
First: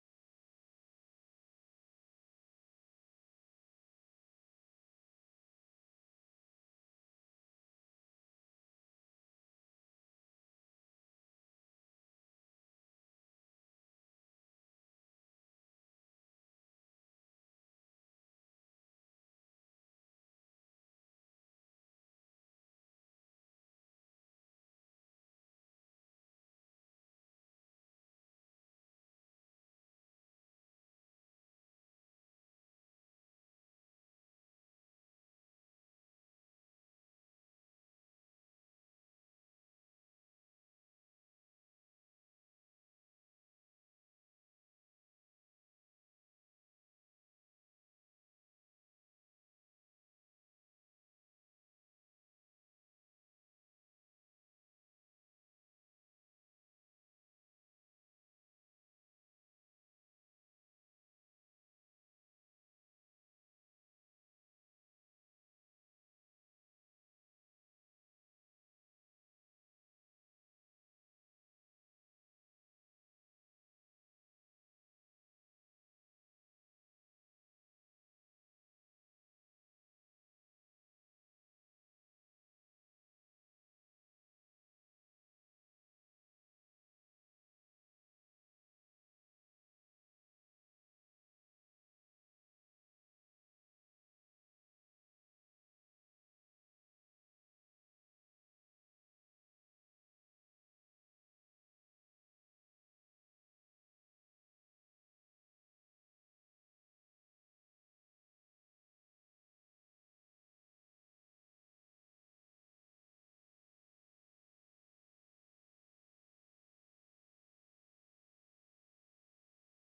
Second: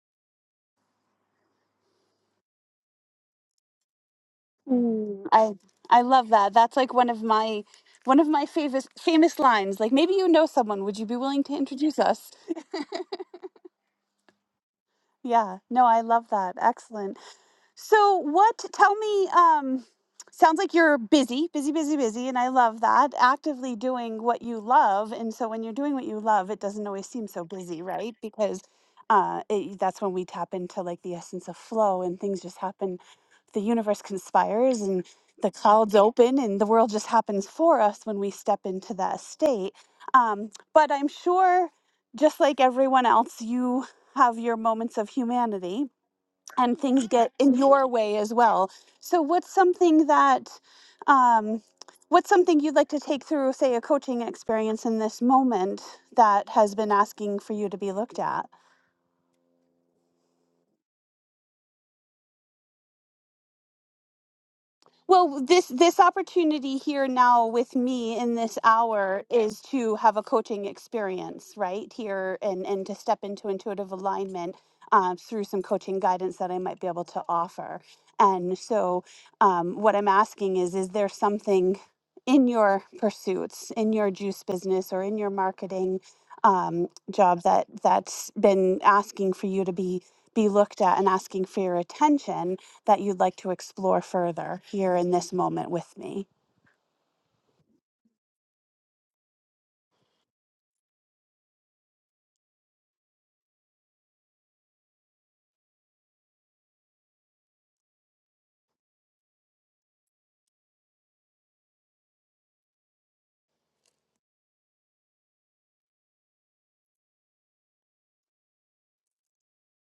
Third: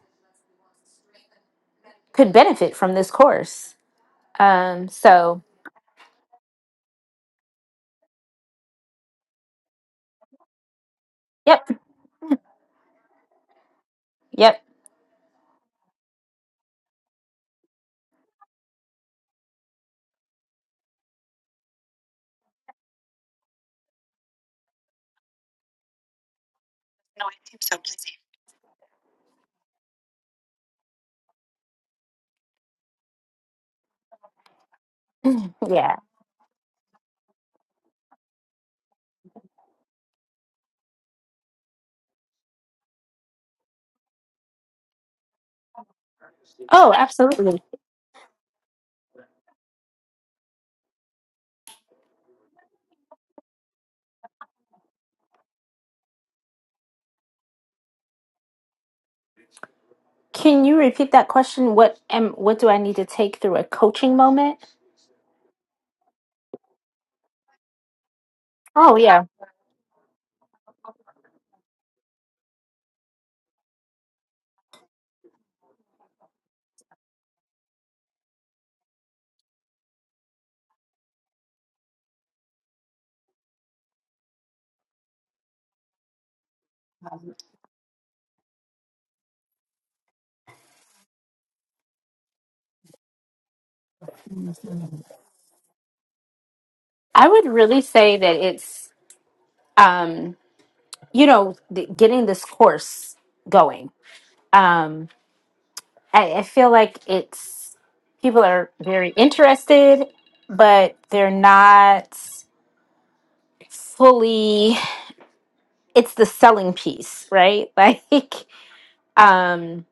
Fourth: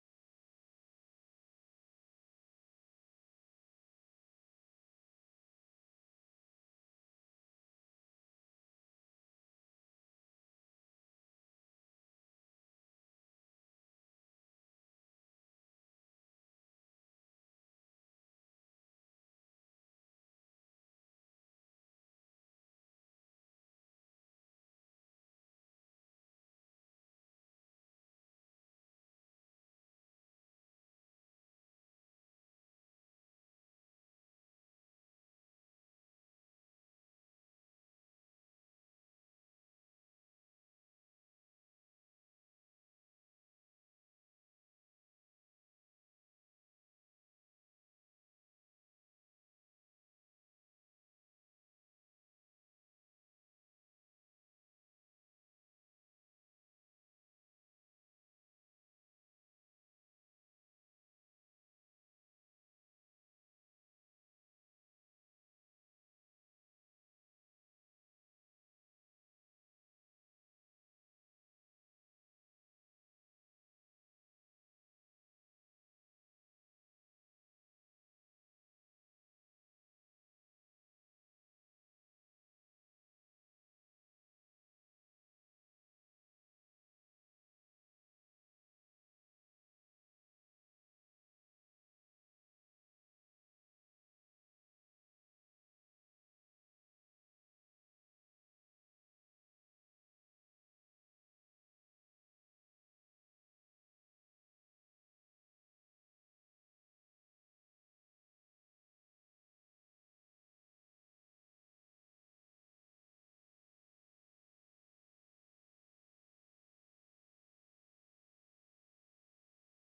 [SPEAKER 3] could benefit from this course. Um, so,
[SPEAKER 1] I I love that. That's like one of my one of my famous famous lines. Like maybe you know someone. Would you be willing to
[SPEAKER 3] yep,
[SPEAKER 1] introduce us?
[SPEAKER 3] yep,
[SPEAKER 1] Yeah. No, I love that. Excellent. So what? Tell me. Um, sounds like you're busy, busy, busy, busy, and I love that. Actively doing what you love, and so when you're doing what you love, it doesn't always seem so busy, right? Because uh, it, that's when we tap into like the essence of flow, and things just happen the universe conspires and the clouds
[SPEAKER 3] yeah.
[SPEAKER 1] open and the world just happens for us when we step into that state. Um, but I'm sure, just like everyone else, you have your moments of humanity and
[SPEAKER 3] Oh,
[SPEAKER 1] things get in
[SPEAKER 3] absolutely.
[SPEAKER 1] your way as well. So, what's something that, um, what's something you'd like to take through, say, a coaching experience in this moment that has been asking for you to be looked at?
[SPEAKER 3] Can you repeat that question? What am what do I need to take through a coaching moment?
[SPEAKER 1] Well, this this opportunity here now with me in this
[SPEAKER 3] Oh,
[SPEAKER 1] hour
[SPEAKER 3] yeah.
[SPEAKER 1] is to have a coaching experience right here and and to step into intuitive alignment um, through some coaching guidance that I might be able to offer. And so, um, what I'm asking is, is there something in your pursuits, in your juice business, or in your marketing um, job that that's been asking for you to be be looked at and asking for your attention? that you'd like to explore further here in this moment with me.
[SPEAKER 3] I would really say that it's um, you know th- getting this course going. Um, I, I feel like it's people are very interested, but they're not fully. it's the selling piece, right? Like, um,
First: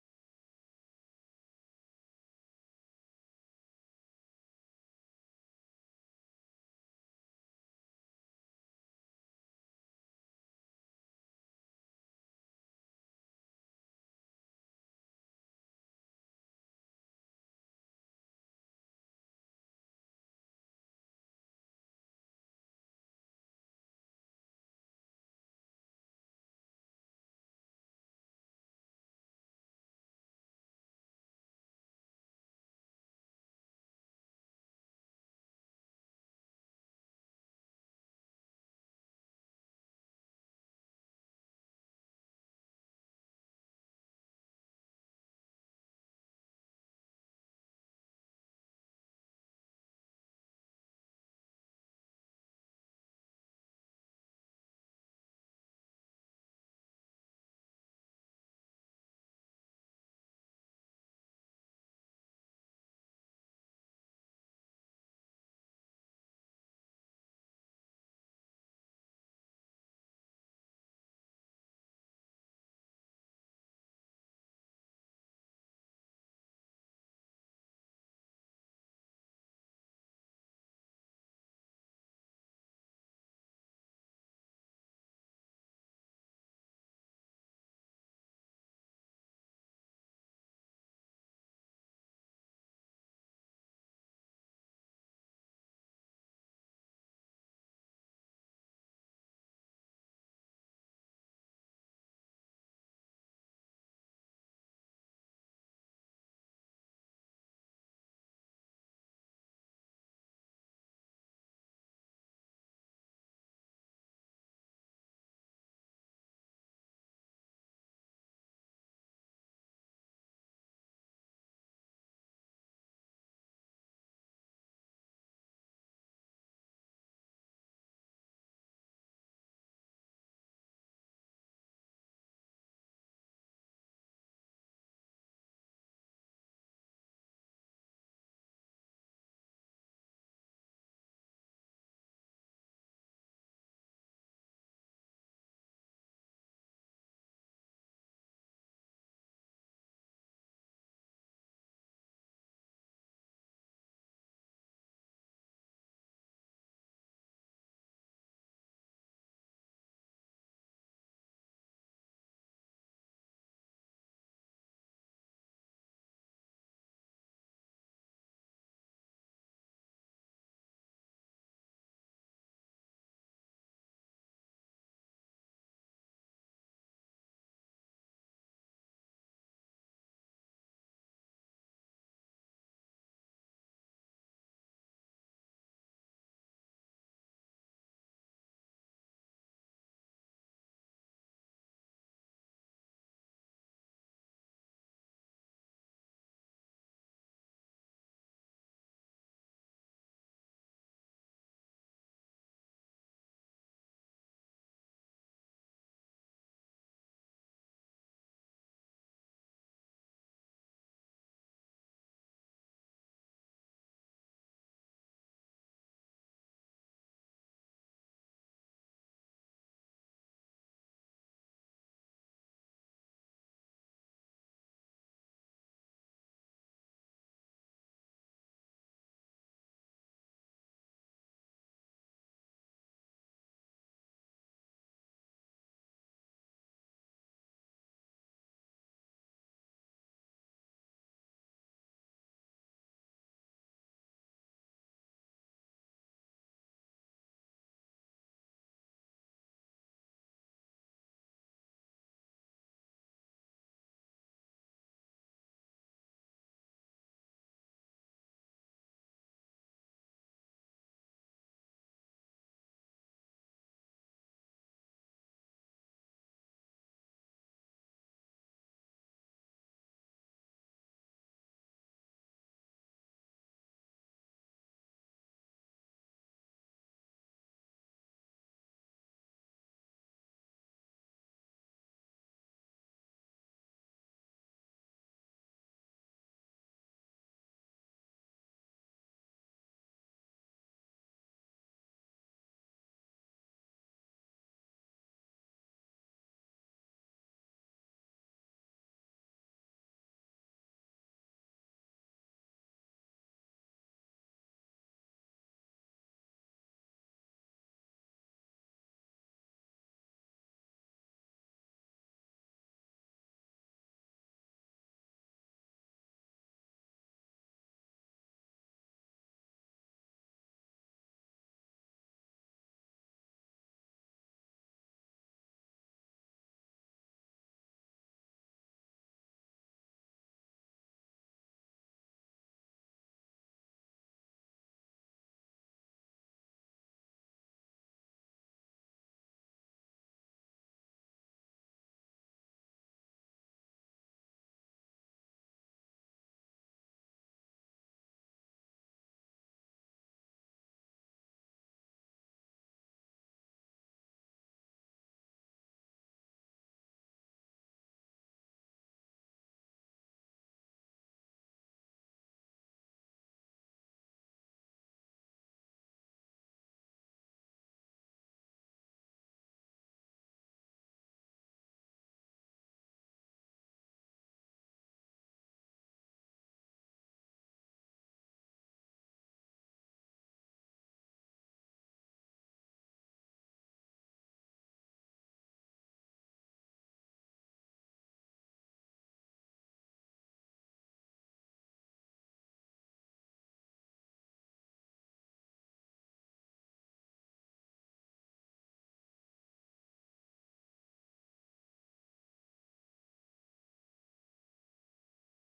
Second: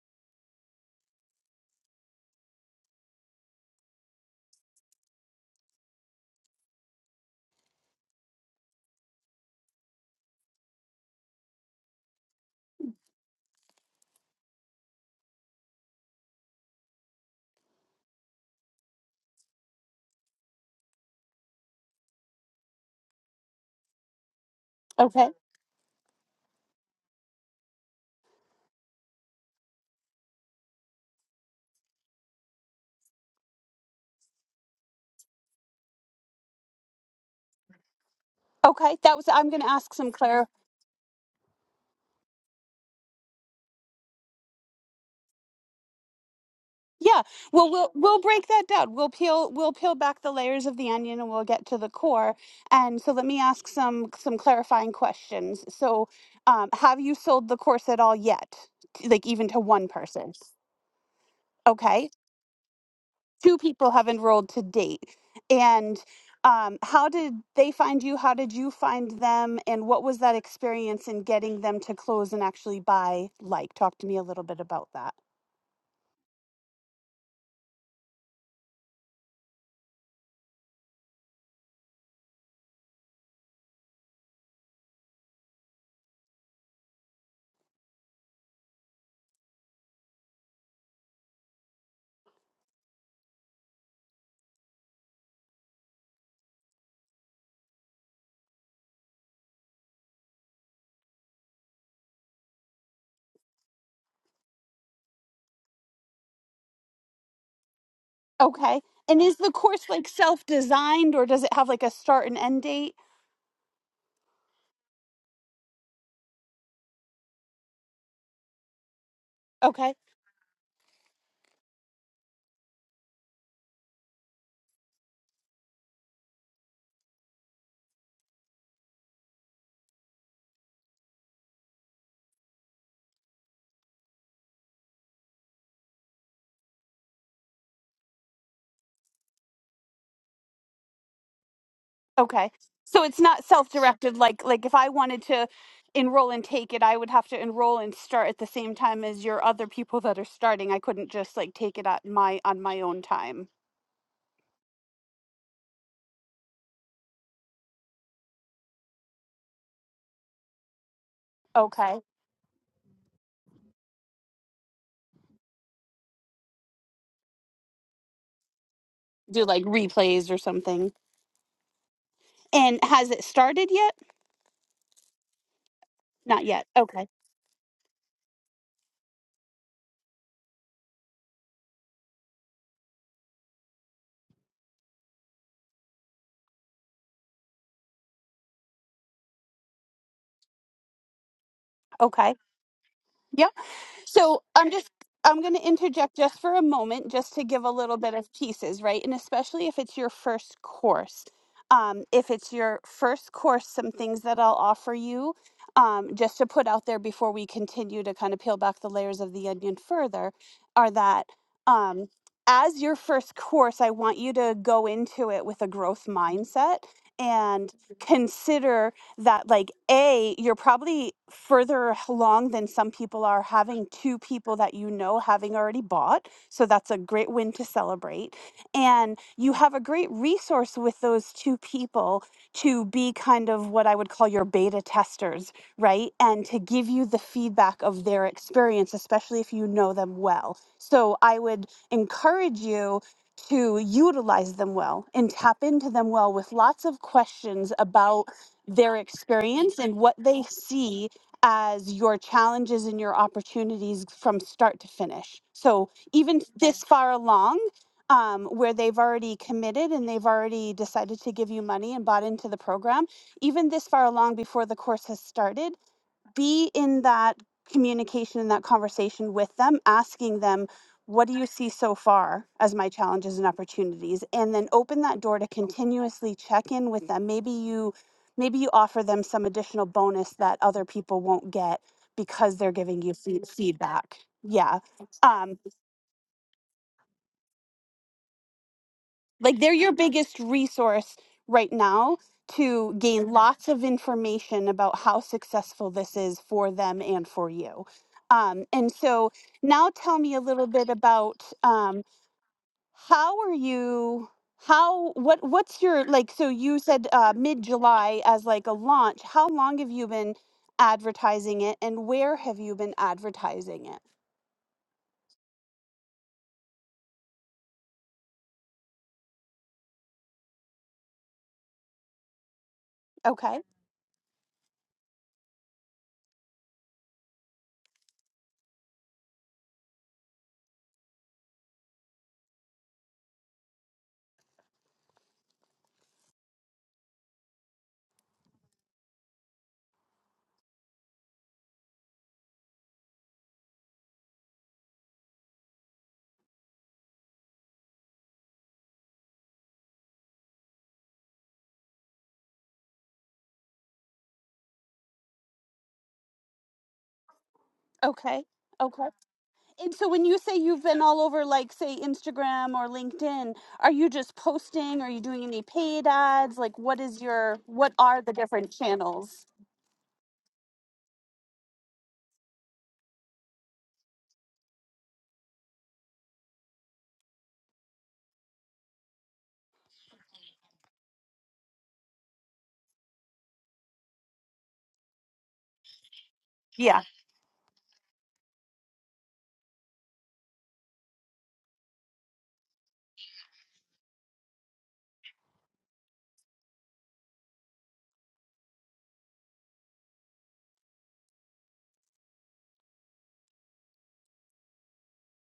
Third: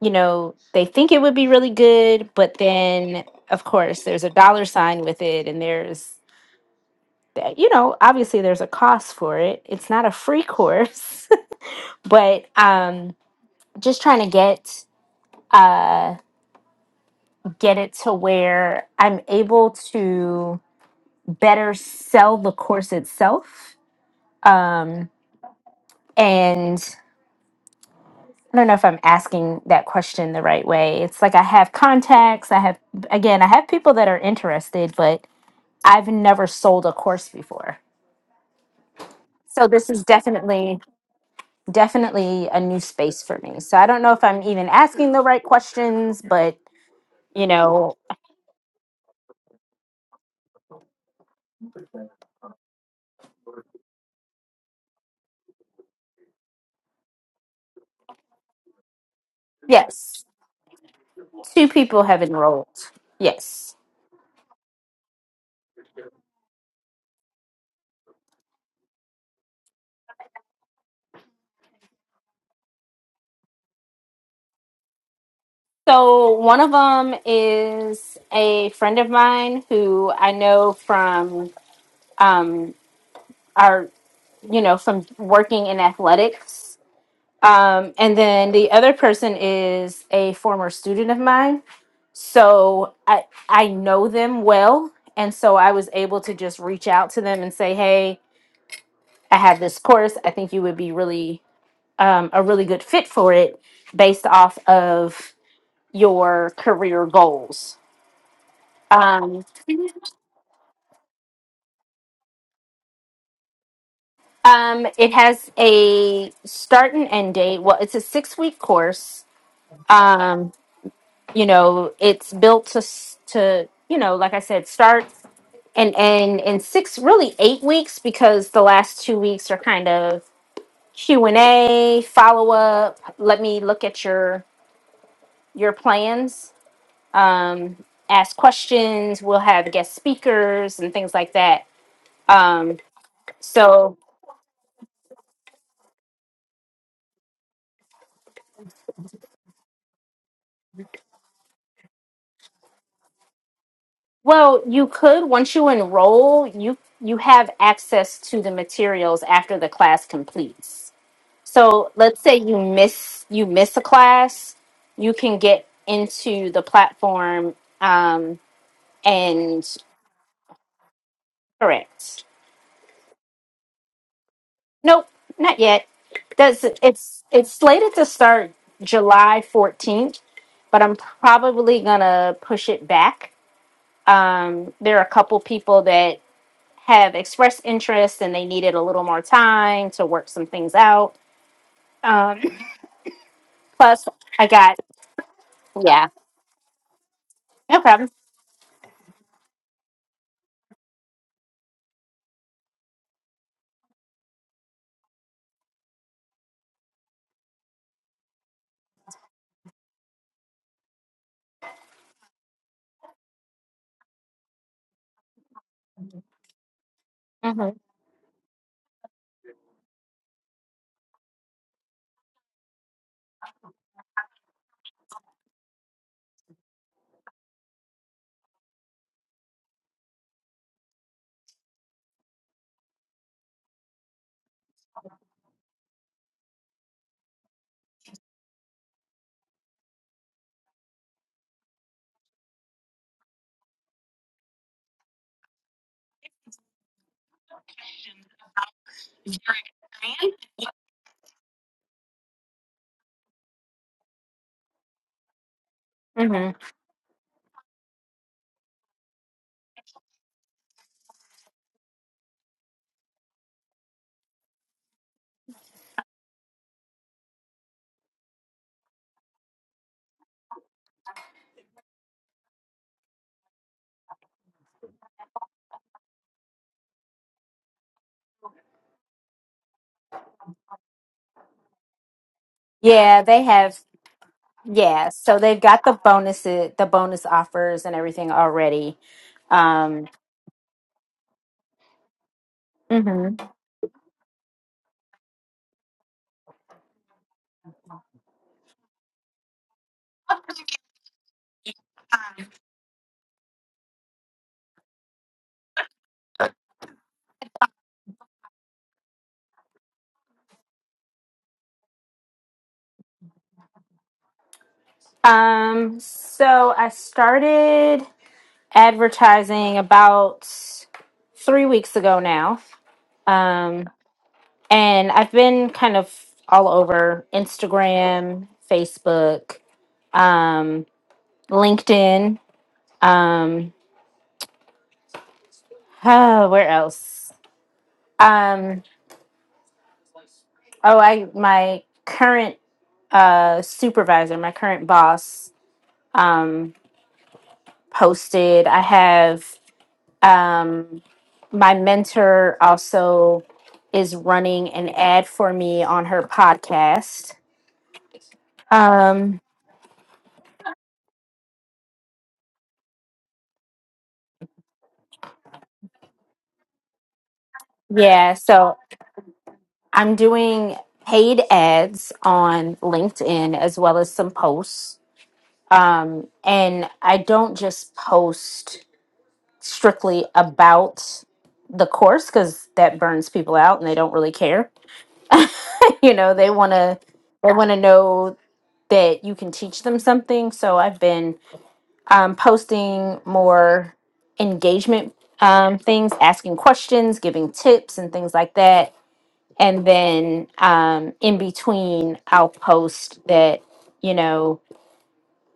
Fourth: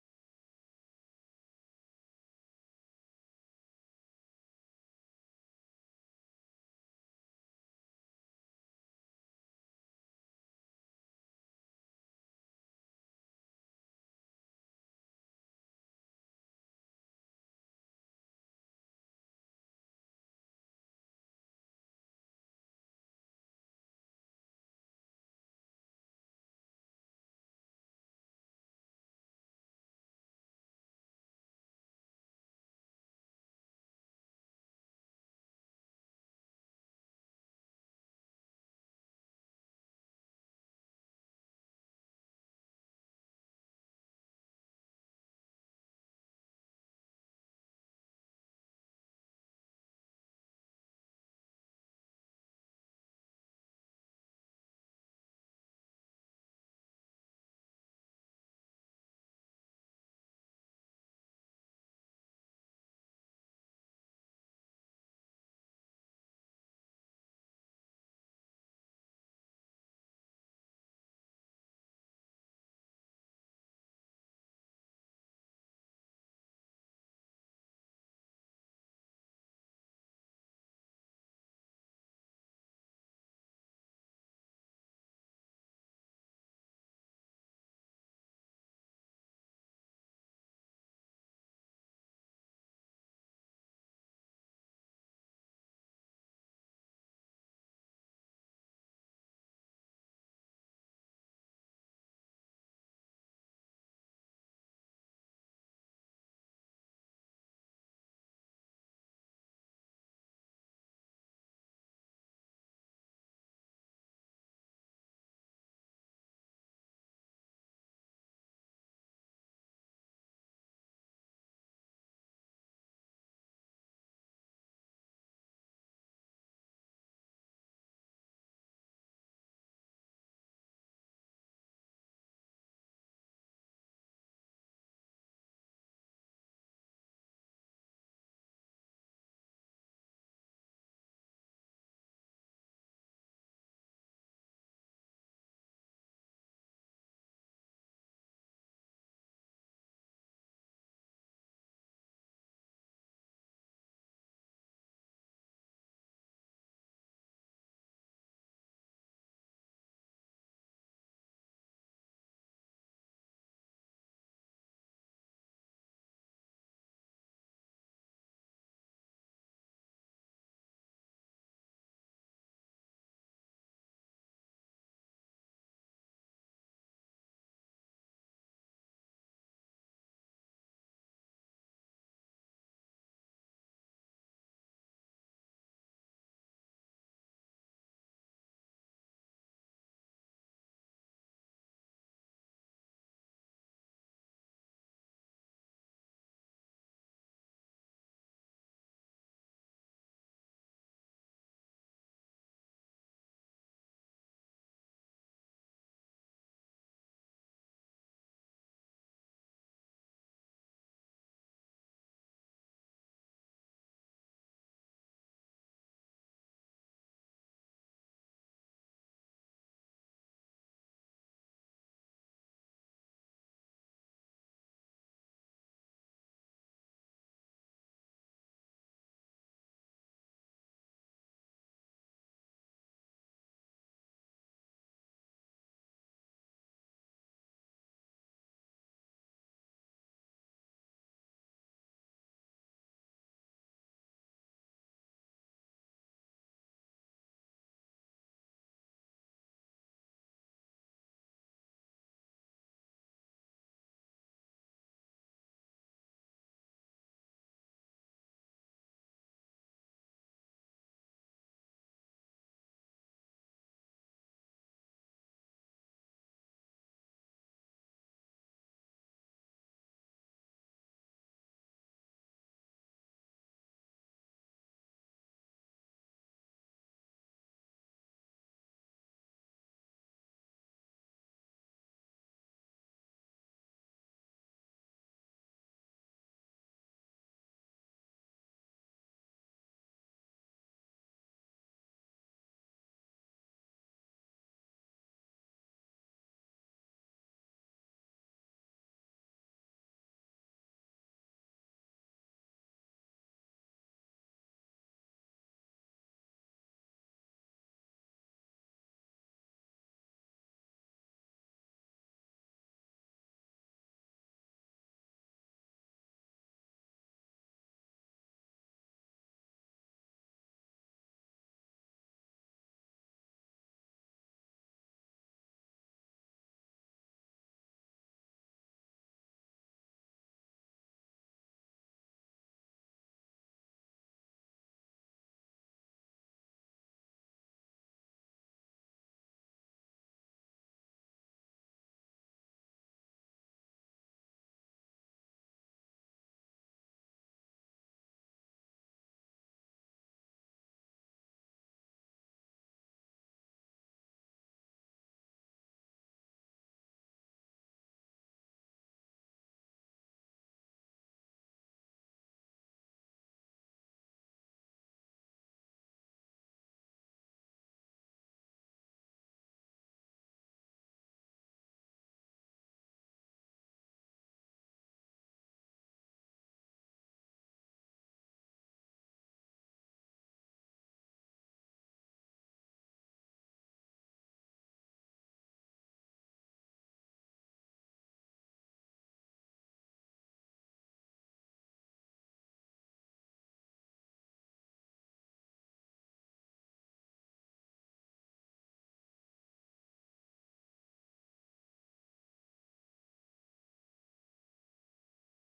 [SPEAKER 3] you know, they think it would be really good, but then of course there's a dollar sign with it, and there's, you know, obviously there's a cost for it. It's not a free course, but um, just trying to get uh get it to where I'm able to better sell the course itself. Um,
[SPEAKER 1] Okay.
[SPEAKER 3] and I don't know if I'm asking that question the right way. It's like I have contacts. I have, again, I have people that are interested, but I've never sold a course before.
[SPEAKER 1] Okay. That was I'm going
[SPEAKER 3] So
[SPEAKER 1] to
[SPEAKER 3] this
[SPEAKER 1] ask
[SPEAKER 3] is
[SPEAKER 1] some clar
[SPEAKER 3] definitely, definitely a new space for me. So I don't know if I'm even asking the right questions, but,
[SPEAKER 1] Yeah.
[SPEAKER 3] you
[SPEAKER 1] Well, we'll
[SPEAKER 3] know,
[SPEAKER 1] we'll break that down. We'll peel we'll peel back the layers of the onion and we'll get to the core. And so let me ask some some clarifying questions. So, um have you sold the course at all yet? Like even to one
[SPEAKER 3] yes,
[SPEAKER 1] person?
[SPEAKER 3] two
[SPEAKER 1] Okay.
[SPEAKER 3] people have enrolled.
[SPEAKER 1] two
[SPEAKER 3] Yes.
[SPEAKER 1] people have enrolled to date. And um, how did they find you? How did you find them? And what was that experience in getting them to close and actually buy like? Talk to me a little bit about that.
[SPEAKER 3] So one of them is a friend of mine who I know from um, our you know, from working in athletics. Um, and then the other person is a former student of mine. So I I know them well. And so I was able to just reach out to them and say, hey, I have this course. I think you would be really um, a really good fit for it based off of your career goals.
[SPEAKER 1] Okay. And is
[SPEAKER 3] Um,
[SPEAKER 1] the course like self designed or does it have like a start and end date?
[SPEAKER 3] um, it has a start and end date. Well, it's a six week course.
[SPEAKER 1] Okay.
[SPEAKER 3] Um, you know it's built to s- to you know like i said start and and in six really eight weeks because the last two weeks are kind of q&a follow-up let me look at your your plans um, ask questions we'll have guest speakers and things like that
[SPEAKER 1] Okay.
[SPEAKER 3] um,
[SPEAKER 1] So it's not
[SPEAKER 3] so
[SPEAKER 1] self-directed like like if I wanted to enroll and take it, I would have to enroll and start at the same time as your other people that are starting. I couldn't just like take it at my on my own time.
[SPEAKER 3] well you could once you enroll you you have access to the materials after the class completes So
[SPEAKER 1] Okay.
[SPEAKER 3] let's say you miss you miss a class, you can get into the platform um,
[SPEAKER 1] Do like
[SPEAKER 3] and
[SPEAKER 1] replays or something.
[SPEAKER 3] correct.
[SPEAKER 1] And has it started yet?
[SPEAKER 3] Nope, not yet.
[SPEAKER 1] Not
[SPEAKER 3] Does
[SPEAKER 1] yet. Okay.
[SPEAKER 3] it's it's slated to start July fourteenth, but I'm probably gonna push it back. Um, there are a couple people that have expressed interest and they needed a little more time to work some things out.
[SPEAKER 1] Okay.
[SPEAKER 3] Um,
[SPEAKER 1] Yep.
[SPEAKER 3] plus,
[SPEAKER 1] So
[SPEAKER 3] I
[SPEAKER 1] I'm
[SPEAKER 3] got
[SPEAKER 1] just I'm going to
[SPEAKER 3] yeah,
[SPEAKER 1] interject just for a moment, just to give a
[SPEAKER 3] no
[SPEAKER 1] little
[SPEAKER 3] problem.
[SPEAKER 1] bit of pieces, right? And especially if it's your first course. Um, if it's your first course, some things that I'll offer you um, just to put out there before we continue to kind of peel back the layers of the onion further are that um, as your first course, I want you to go into it with a growth mindset and
[SPEAKER 3] hmm
[SPEAKER 1] consider that like a you're probably further along than some people are having two people that you know having already bought so that's a great win to celebrate and you have a great resource with those two people to be kind of what i would call your beta testers right and to give you the feedback of their experience especially if you know them well so i would encourage you to utilize them well and tap into them well with lots of questions about their experience and what they see as your challenges and your opportunities from start to finish. So even this far along, um, where they've already committed and they've already decided to give you money and bought into the program, even this far along before the course has started, be in that communication and that conversation with them, asking them, what do you see so far as my challenges and opportunities? And then open that door to continuously check in with them. Maybe you maybe you offer them some additional bonus that other people won't get because they're giving you
[SPEAKER 3] Yeah, they
[SPEAKER 1] feed-
[SPEAKER 3] have.
[SPEAKER 1] feedback. Yeah.
[SPEAKER 3] Yeah, so
[SPEAKER 1] Um,
[SPEAKER 3] they've got the bonuses, the bonus offers, and everything already.
[SPEAKER 1] Like they're your
[SPEAKER 3] Um,
[SPEAKER 1] biggest resource right now to gain Mhm.
[SPEAKER 3] mhm.
[SPEAKER 1] lots of information about how successful this is for them and for you. Um, and so now tell me a little bit about um, how are you how what what's your like so you said uh, mid July as like a launch. How long have you been advertising it and where have you been advertising it?
[SPEAKER 3] um. So I started advertising about three weeks ago now,
[SPEAKER 1] Okay.
[SPEAKER 3] um, and I've been kind of all over Instagram, Facebook, um, LinkedIn. Um, oh, where else? Um, Oh, I my current uh supervisor, my current boss, um posted. I have um my mentor also is running an ad for me on her podcast.
[SPEAKER 1] Okay. Okay.
[SPEAKER 3] Um
[SPEAKER 1] And so when you say you've been all over like say Instagram or LinkedIn, are you just posting? Are you doing any paid ads? Like what is your what are the
[SPEAKER 3] yeah,
[SPEAKER 1] different
[SPEAKER 3] so
[SPEAKER 1] channels?
[SPEAKER 3] I'm doing paid ads on LinkedIn as well as some posts. Um and I don't just post strictly about the course because that burns people out and they don't really care. you know, they want to
[SPEAKER 1] Yeah.
[SPEAKER 3] they want to know that you can teach them something. So I've been um, posting more engagement um, things, asking questions, giving tips, and things like that. And then um, in between, I'll post that you know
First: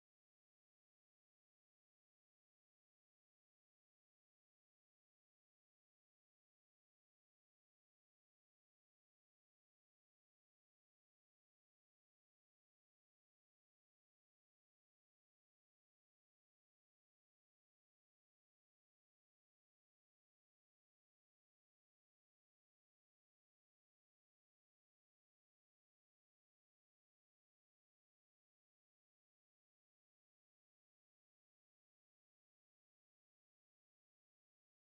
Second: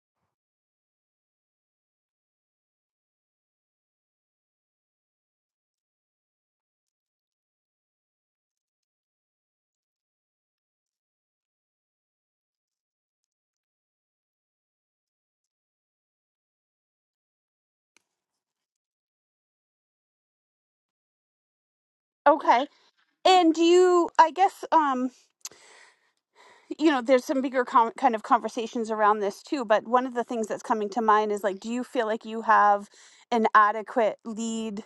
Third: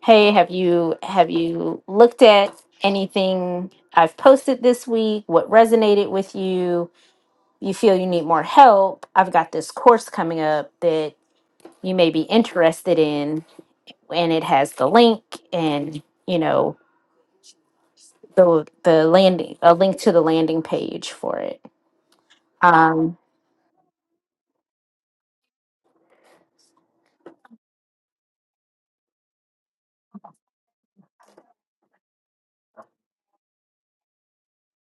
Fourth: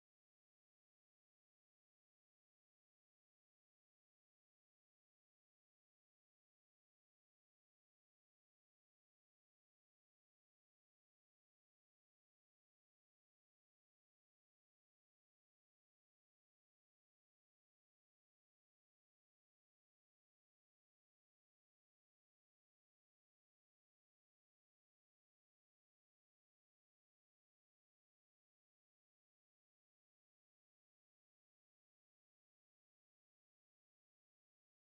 [SPEAKER 3] hey have you have you looked at anything i've posted this week what resonated with you you feel you need more help i've got this course coming up that you may be interested in and it has the link and you know the the landing a link to the landing page for it
[SPEAKER 1] Okay.
[SPEAKER 3] um
[SPEAKER 1] And do you I guess um you know there's some bigger com- kind of conversations around this too, but one of the things that's coming to mind is like do you feel like you have an adequate lead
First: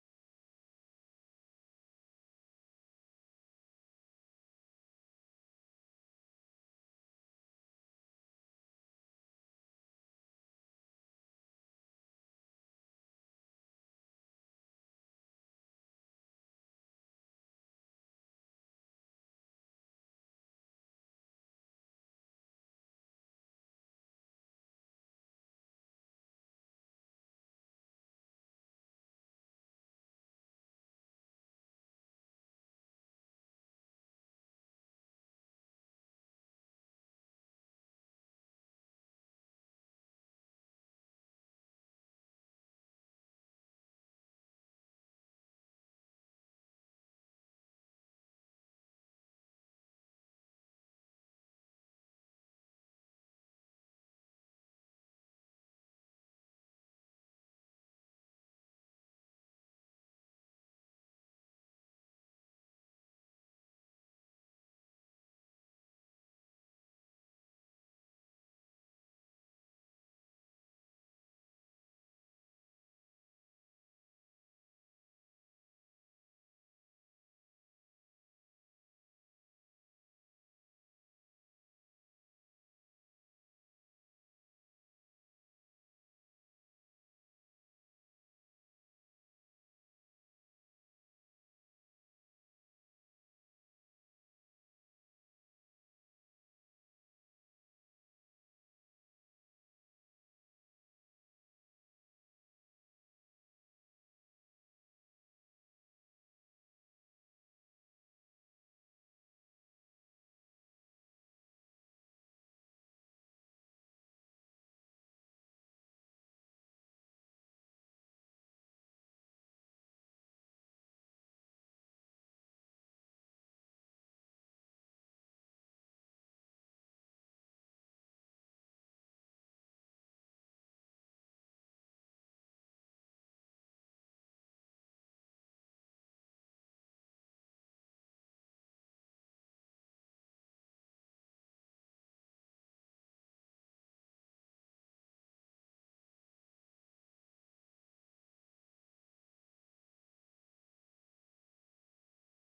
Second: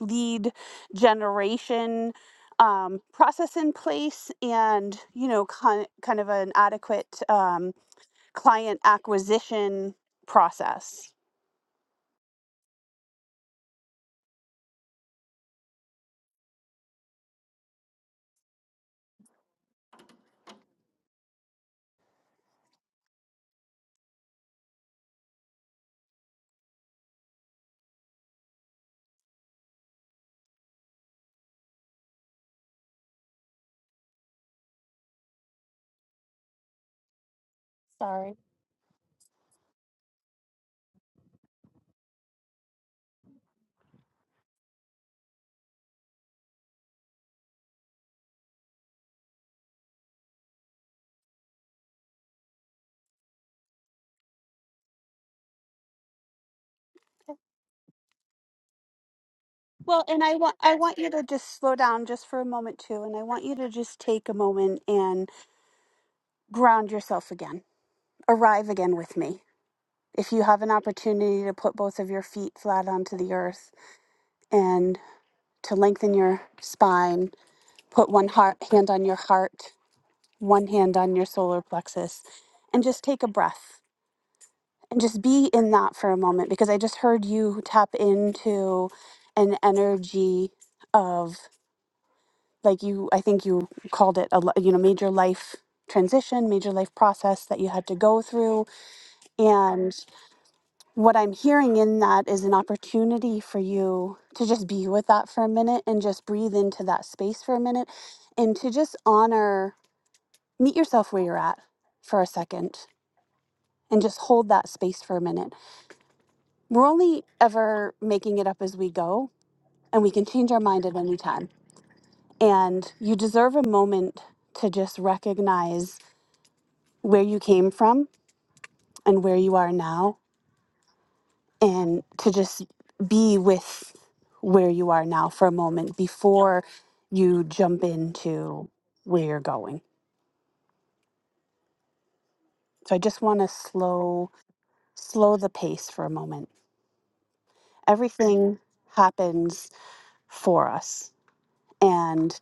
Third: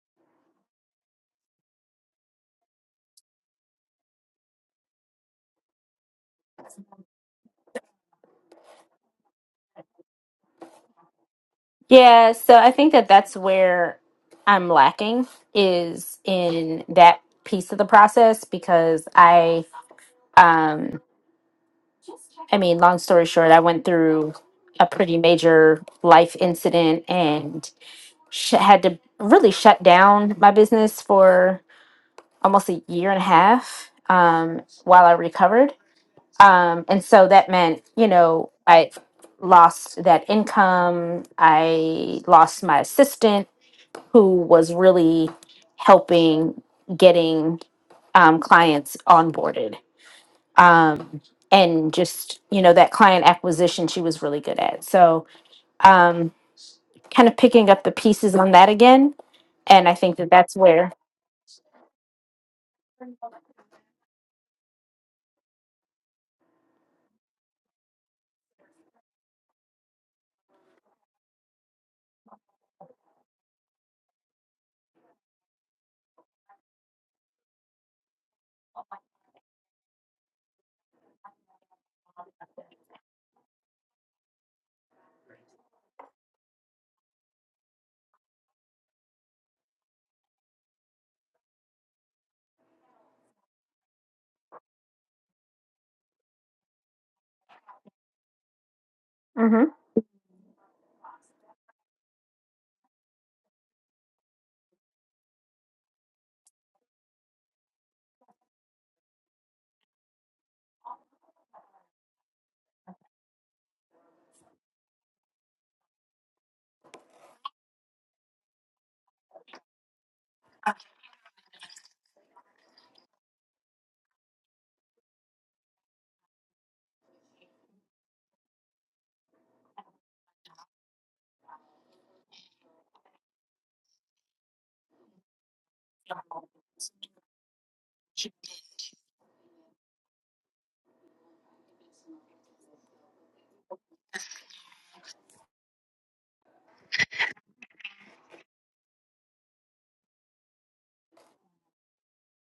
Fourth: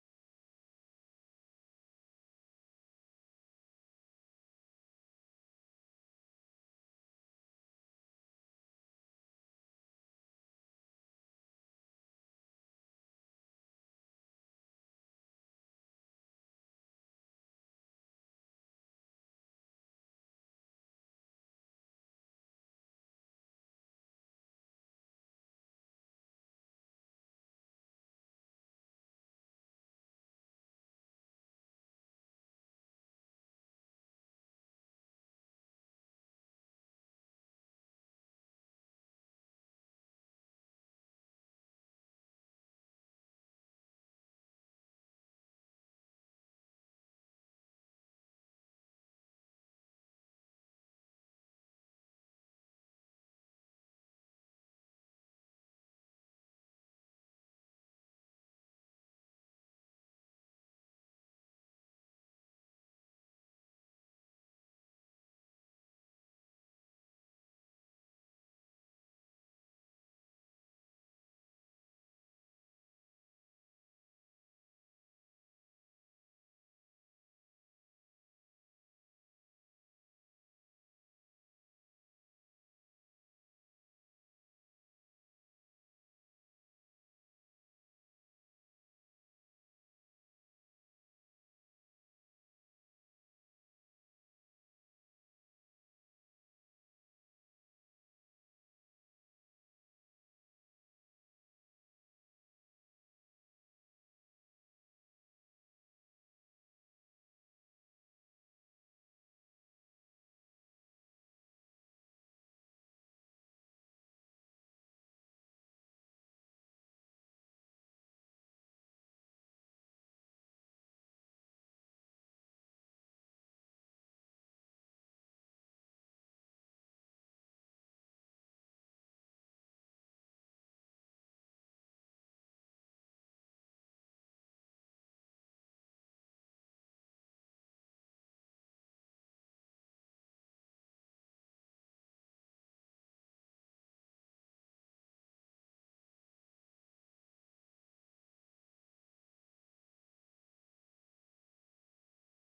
[SPEAKER 1] lead generation um, process in place and you know kind, kind of an adequate um, client acquisition process.
[SPEAKER 3] yeah so i think that that's where i'm lacking is in that piece of the process because i um I mean, long story short, I went through a pretty major life incident and sh- had to really shut down my business for almost a year and a half um, while I recovered. Um, and so that meant, you know, I lost that income. I lost my assistant who was really helping getting um, clients onboarded um, and just you know that client acquisition she was really good at so um, kind of picking up the pieces on that again and i
[SPEAKER 1] Well,
[SPEAKER 3] think
[SPEAKER 1] and
[SPEAKER 3] that
[SPEAKER 1] I want
[SPEAKER 3] that's
[SPEAKER 1] I
[SPEAKER 3] where
[SPEAKER 1] want you to just slow down just for a moment too, and I want you to just take a moment and ground yourself again. Arrive again with me. If you have an opportunity to put both of your feet flat onto the earth and to lengthen your spine, put one heart, hand on your heart, one hand on your solar plexus, and just take a breath. and just be in that for a moment because I just heard you tap into an energy of like you I think you called it a li- you know major life transition, major life process that you had to go through
[SPEAKER 3] hmm
[SPEAKER 1] and what I'm hearing in that is an opportunity for you to just be with that for a minute and just breathe into that space for a minute and to just honor meet yourself where you're at for a second and just hold that space for a minute we're only ever making it up as we go, and we can change our mind at any time. And you deserve a moment to just recognize where you came from and where you are now, and to just be with where you are now for a moment before you jump into where you're going. So I just want to slow slow the pace for a moment. Everything happens for us and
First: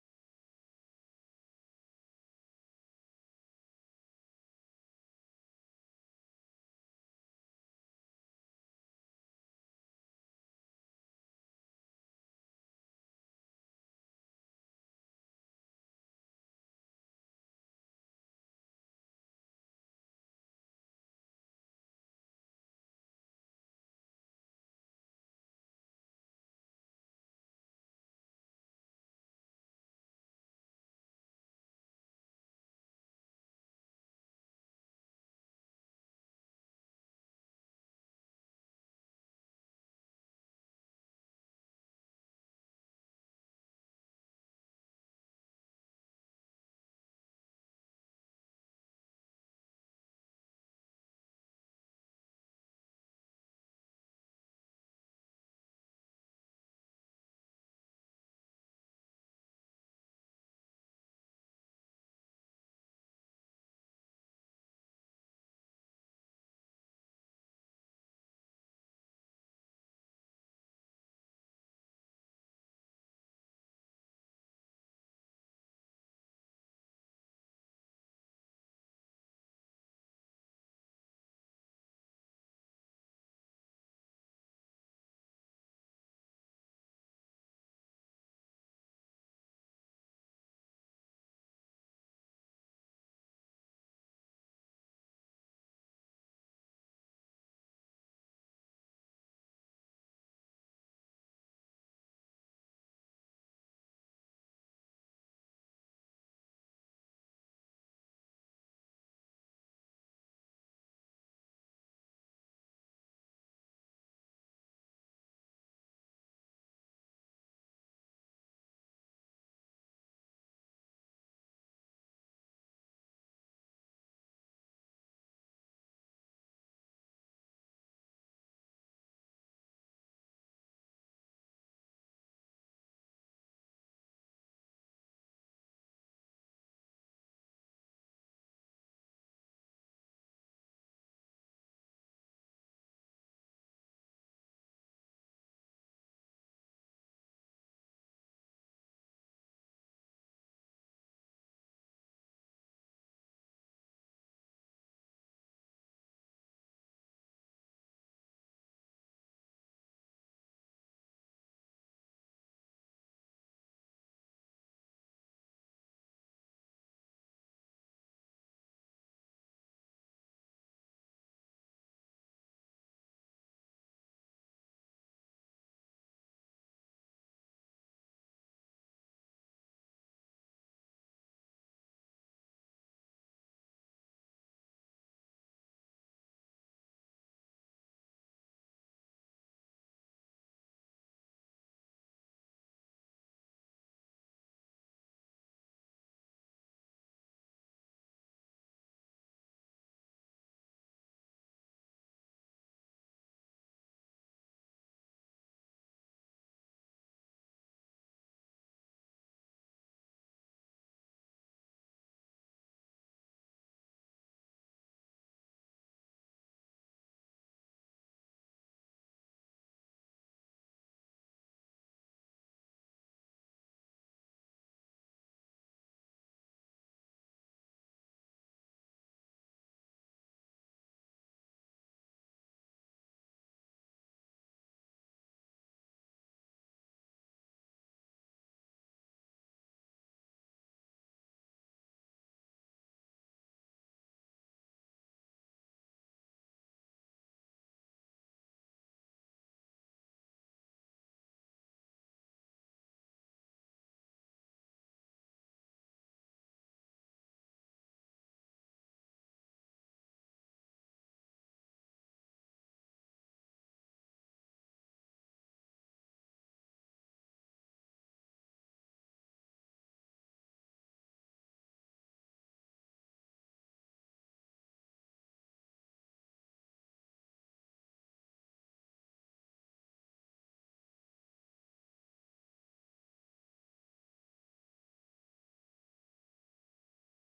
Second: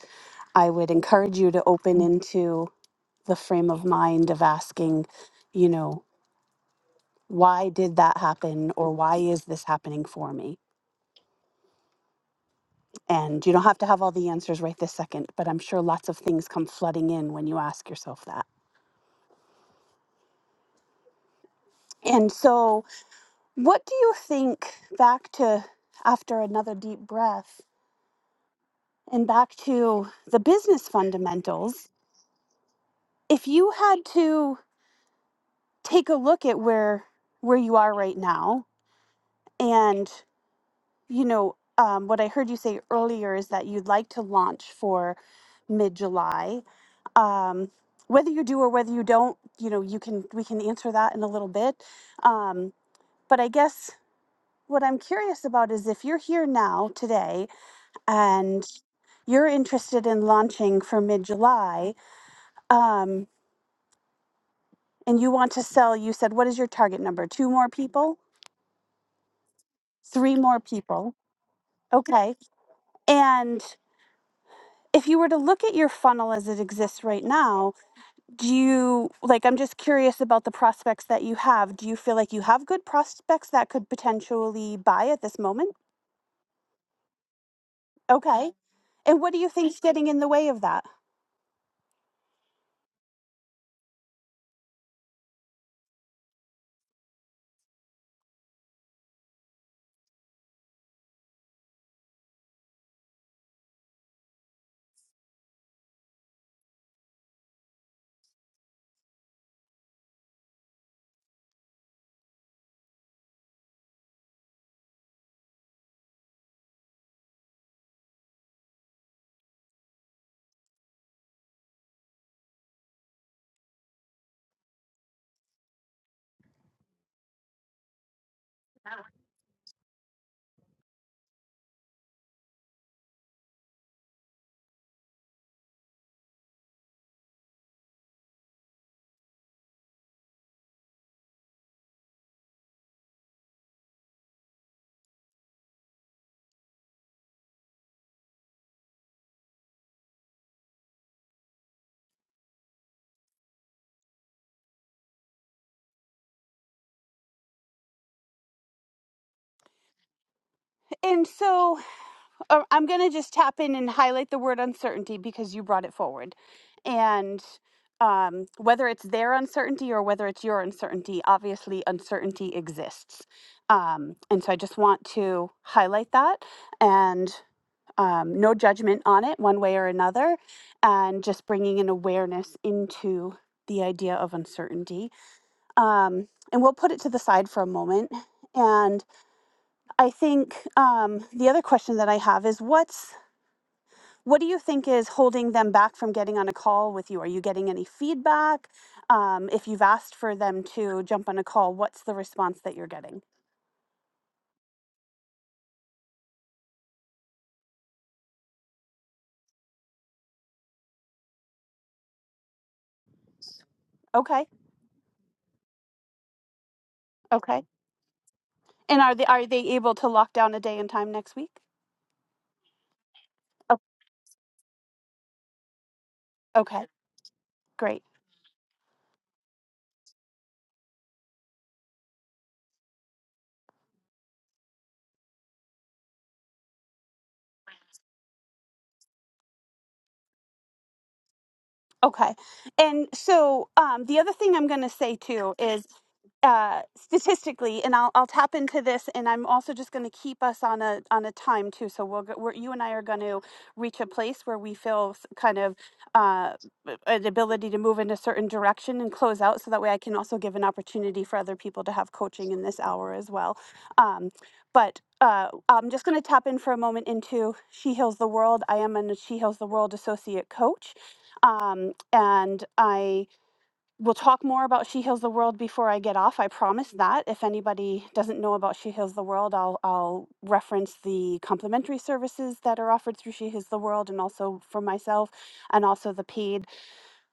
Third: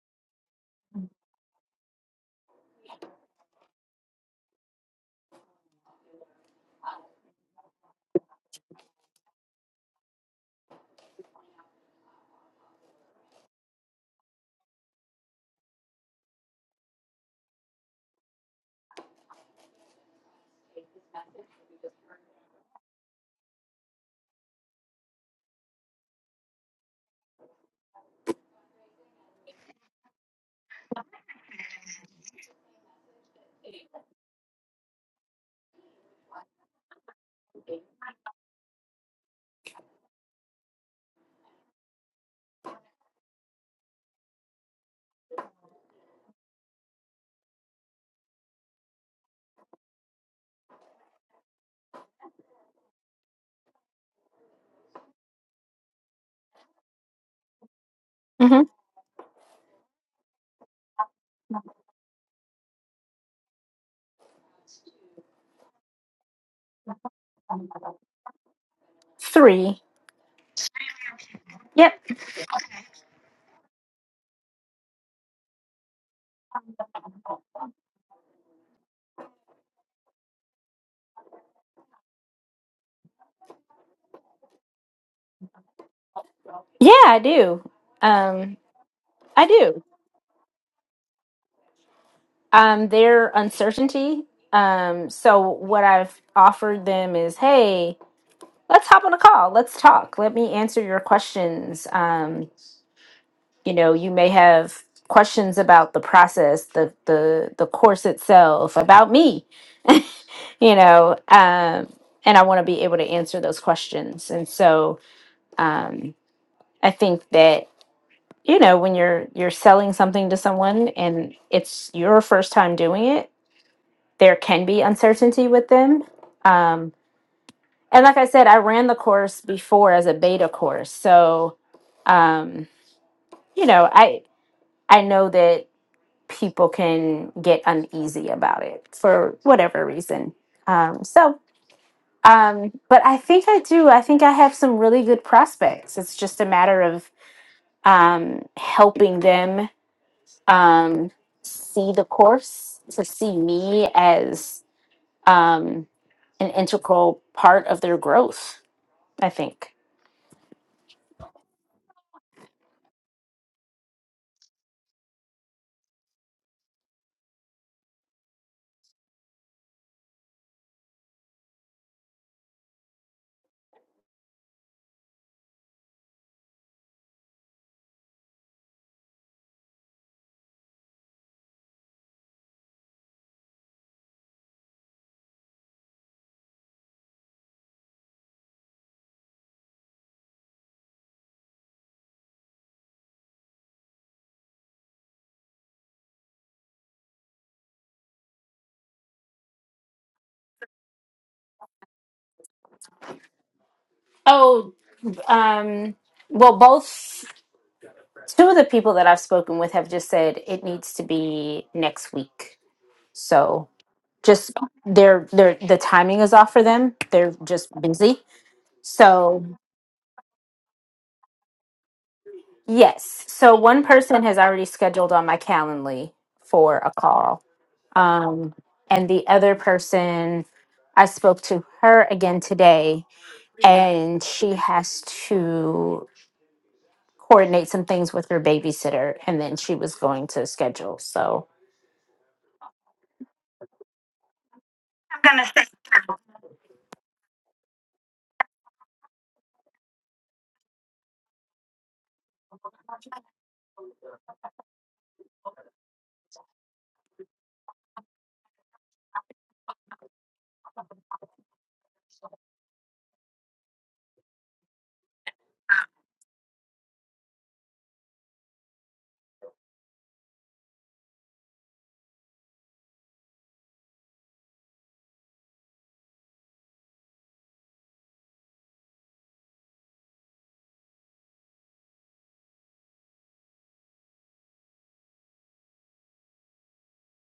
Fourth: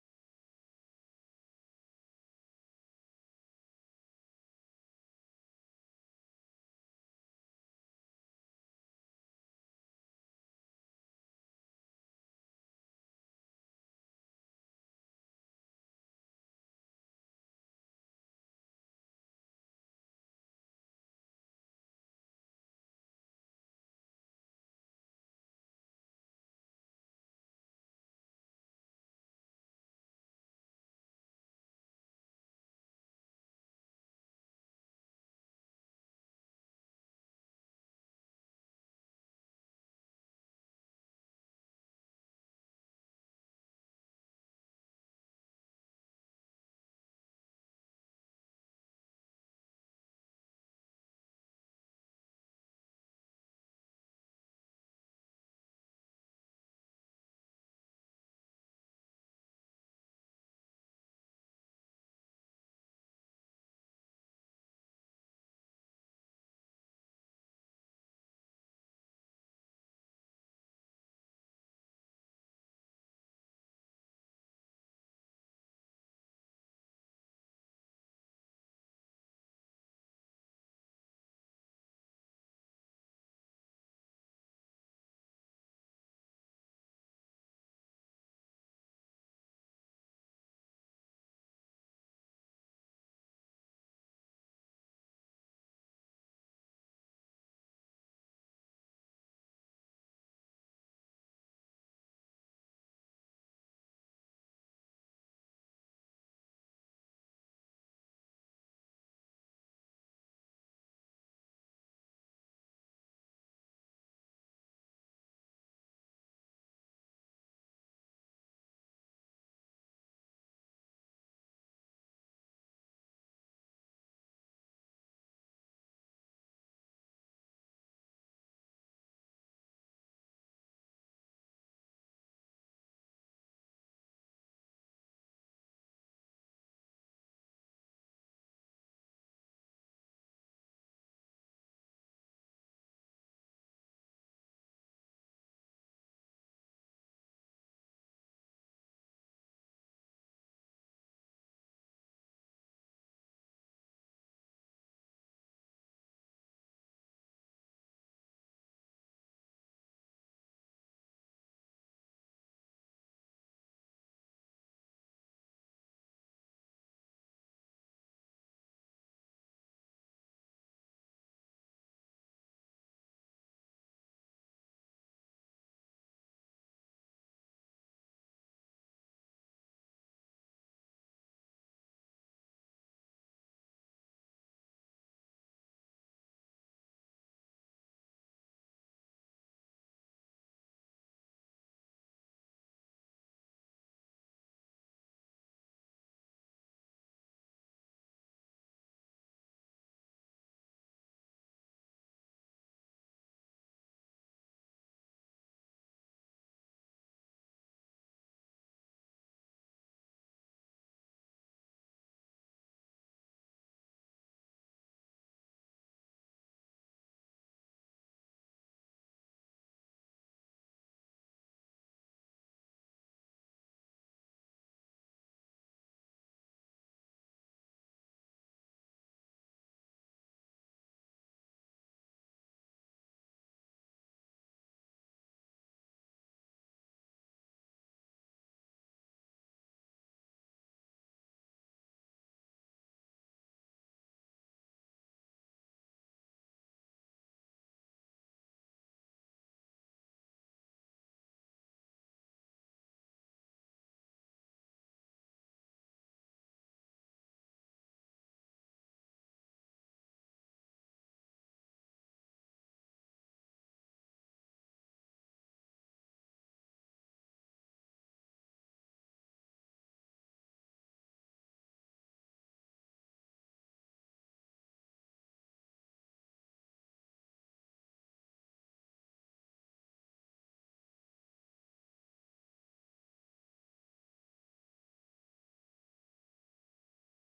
[SPEAKER 1] I would encourage you to open into the frame of mind of asking, you know, why did that happen or why is this happening for me? And you don't have to have all the answers right this second, but I'm sure lots of things come flooding in when you ask yourself that. And so, what do you think back to after another deep breath and back to the business fundamentals? If you had to take a look at where where you are right now and you know, um, what I heard you say earlier is that you'd like to launch for mid July. Um, whether you do or whether you don't, you know, you can we can answer that in a little bit. Um, but I guess what I'm curious about is if you're here now today
[SPEAKER 3] hmm
[SPEAKER 1] and you're interested in launching for mid July, um, and you want to sell, you said, what is your target number? Two more people?
[SPEAKER 3] three
[SPEAKER 1] Three more people?
[SPEAKER 3] yep
[SPEAKER 1] Okay. And if you were to look at your funnel as it exists right now, do you like i'm just curious about the prospects that you have do you feel like you have good prospects that could potentially buy at this moment
[SPEAKER 3] yeah i do
[SPEAKER 1] okay
[SPEAKER 3] um,
[SPEAKER 1] and what do
[SPEAKER 3] i
[SPEAKER 1] you think's
[SPEAKER 3] do
[SPEAKER 1] getting in the way of that
[SPEAKER 3] um, their uncertainty um, so what i've offered them is hey let's hop on a call let's talk let me answer your questions um. you know you may have questions about the process the the the course itself about me you know um and i want to be able to answer those questions and so um i think that you know when you're you're selling something to someone and it's your first time doing it there can be uncertainty with them um and like i said i ran the course before as a beta course so um you know i i know that people can get uneasy about it for whatever reason. Um, so, um, but I think I do. I think I have some really good prospects. It's just a matter of um, helping them um, see the course, to see me as um, an integral part of their growth, I think.
[SPEAKER 1] and so uh, i'm going to just tap in and highlight the word uncertainty because you brought it forward and um, whether it's their uncertainty or whether it's your uncertainty obviously uncertainty exists um, and so i just want to highlight that and um, no judgment on it one way or another, and just bringing an awareness into the idea of uncertainty. Um, and we'll put it to the side for a moment. And I think um, the other question that I have is what's what do you think is holding them back from getting on a call with you? Are you getting any feedback? Um, if you've asked for them to jump on a call, what's the response that you're getting?
[SPEAKER 3] Oh, um, well, both two of the people that I've spoken with have just said it needs to be next week So
[SPEAKER 1] Okay.
[SPEAKER 3] just they're they're the timing is off for them. They're
[SPEAKER 1] Okay.
[SPEAKER 3] just busy.
[SPEAKER 1] And are they are
[SPEAKER 3] So
[SPEAKER 1] they able to lock down a day and time next week?
[SPEAKER 3] yes. So
[SPEAKER 1] Oh,
[SPEAKER 3] one person has already scheduled on my Calendly for
[SPEAKER 1] okay,
[SPEAKER 3] a call.
[SPEAKER 1] great.
[SPEAKER 3] Um and the other person I spoke to her again today and she has to coordinate some things with her babysitter and then she was going to schedule. So
[SPEAKER 1] Okay. And so um, the other thing I'm going to say too is uh, statistically, and I'll, I'll tap into this, and I'm also just going to keep us on a on a time too. So we'll go, we're, you and I are going to reach a place where we feel s- kind of uh, an ability to move in a certain direction and close out, so that way I can also give an opportunity for other people to have coaching in this hour as well. Um, but uh, I'm just going to tap in for a moment into She Heals the World. I am a She Heals the World associate coach. Um, and I will talk more about She Heals the World before I get off. I promise that. If anybody doesn't know about She Heals the World, I'll I'll reference the complimentary services that are offered through She Heals the World, and also for myself, and also the paid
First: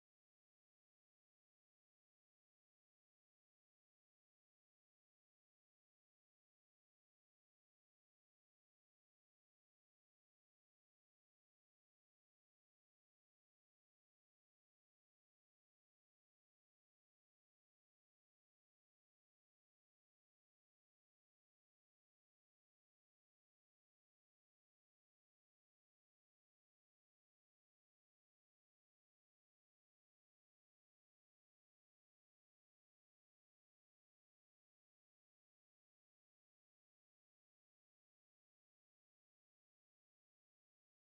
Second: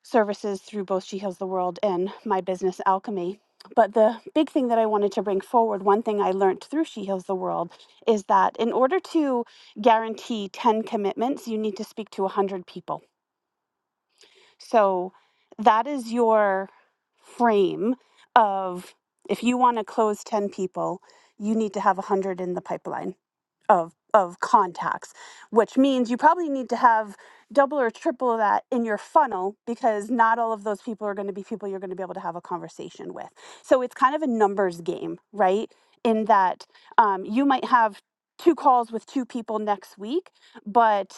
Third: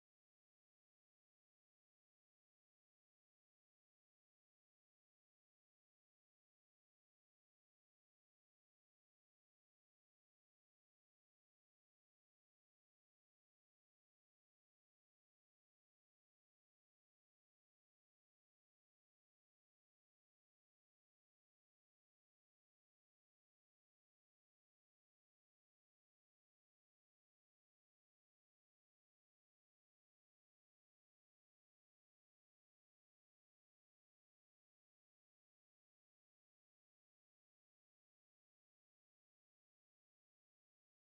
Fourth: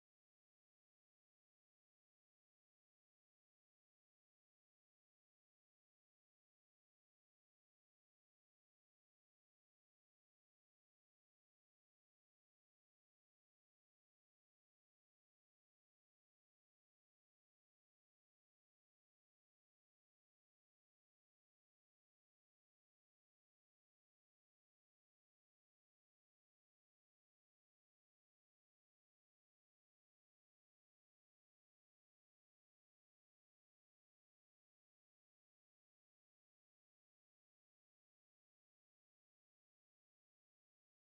[SPEAKER 1] services through both She Heals the World and my business Alchemy. But the big thing that I wanted to bring forward, one thing I learned through She Heals the World, is that in order to guarantee 10 commitments, you need to speak to 100 people so that is your frame of if you want to close 10 people, you need to have 100 in the pipeline of of contacts, which means you probably need to have double or triple that in your funnel because not all of those people are going to be people you're going to be able to have a conversation with. So it's kind of a numbers game, right? In that um, you might have two calls with two people next week, but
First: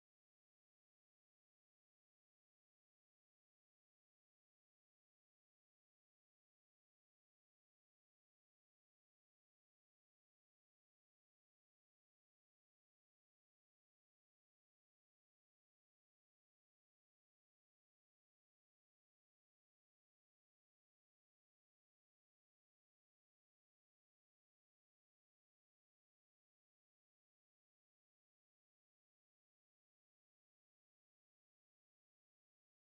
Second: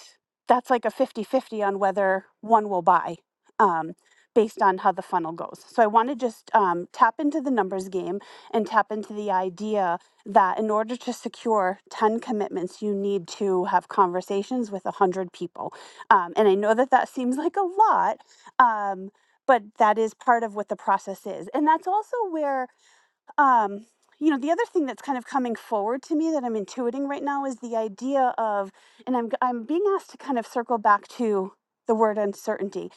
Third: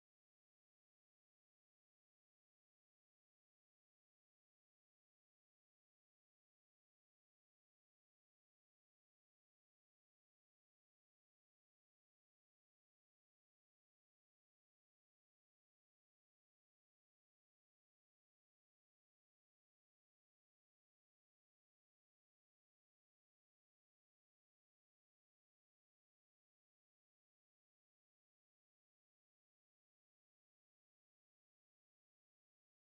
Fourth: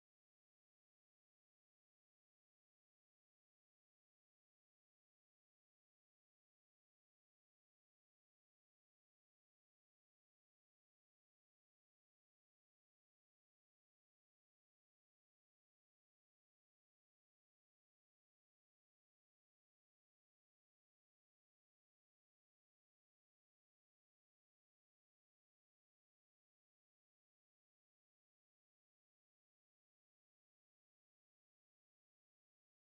[SPEAKER 1] that's like a 50 50 on whether one will buy um, based on how the funnel goes. So I want to just um, tap into the numbers game and tap into the idea that in order to secure 10 commitments, you need to have conversations with 100 people. Um, and I know that that seems like a lot, um, but that is part of what the process is. And that's also where um, you know, the other thing that's kind of coming forward to me that I'm intuiting right now is the idea of, and I'm I'm being asked to kind of circle back to the word uncertainty,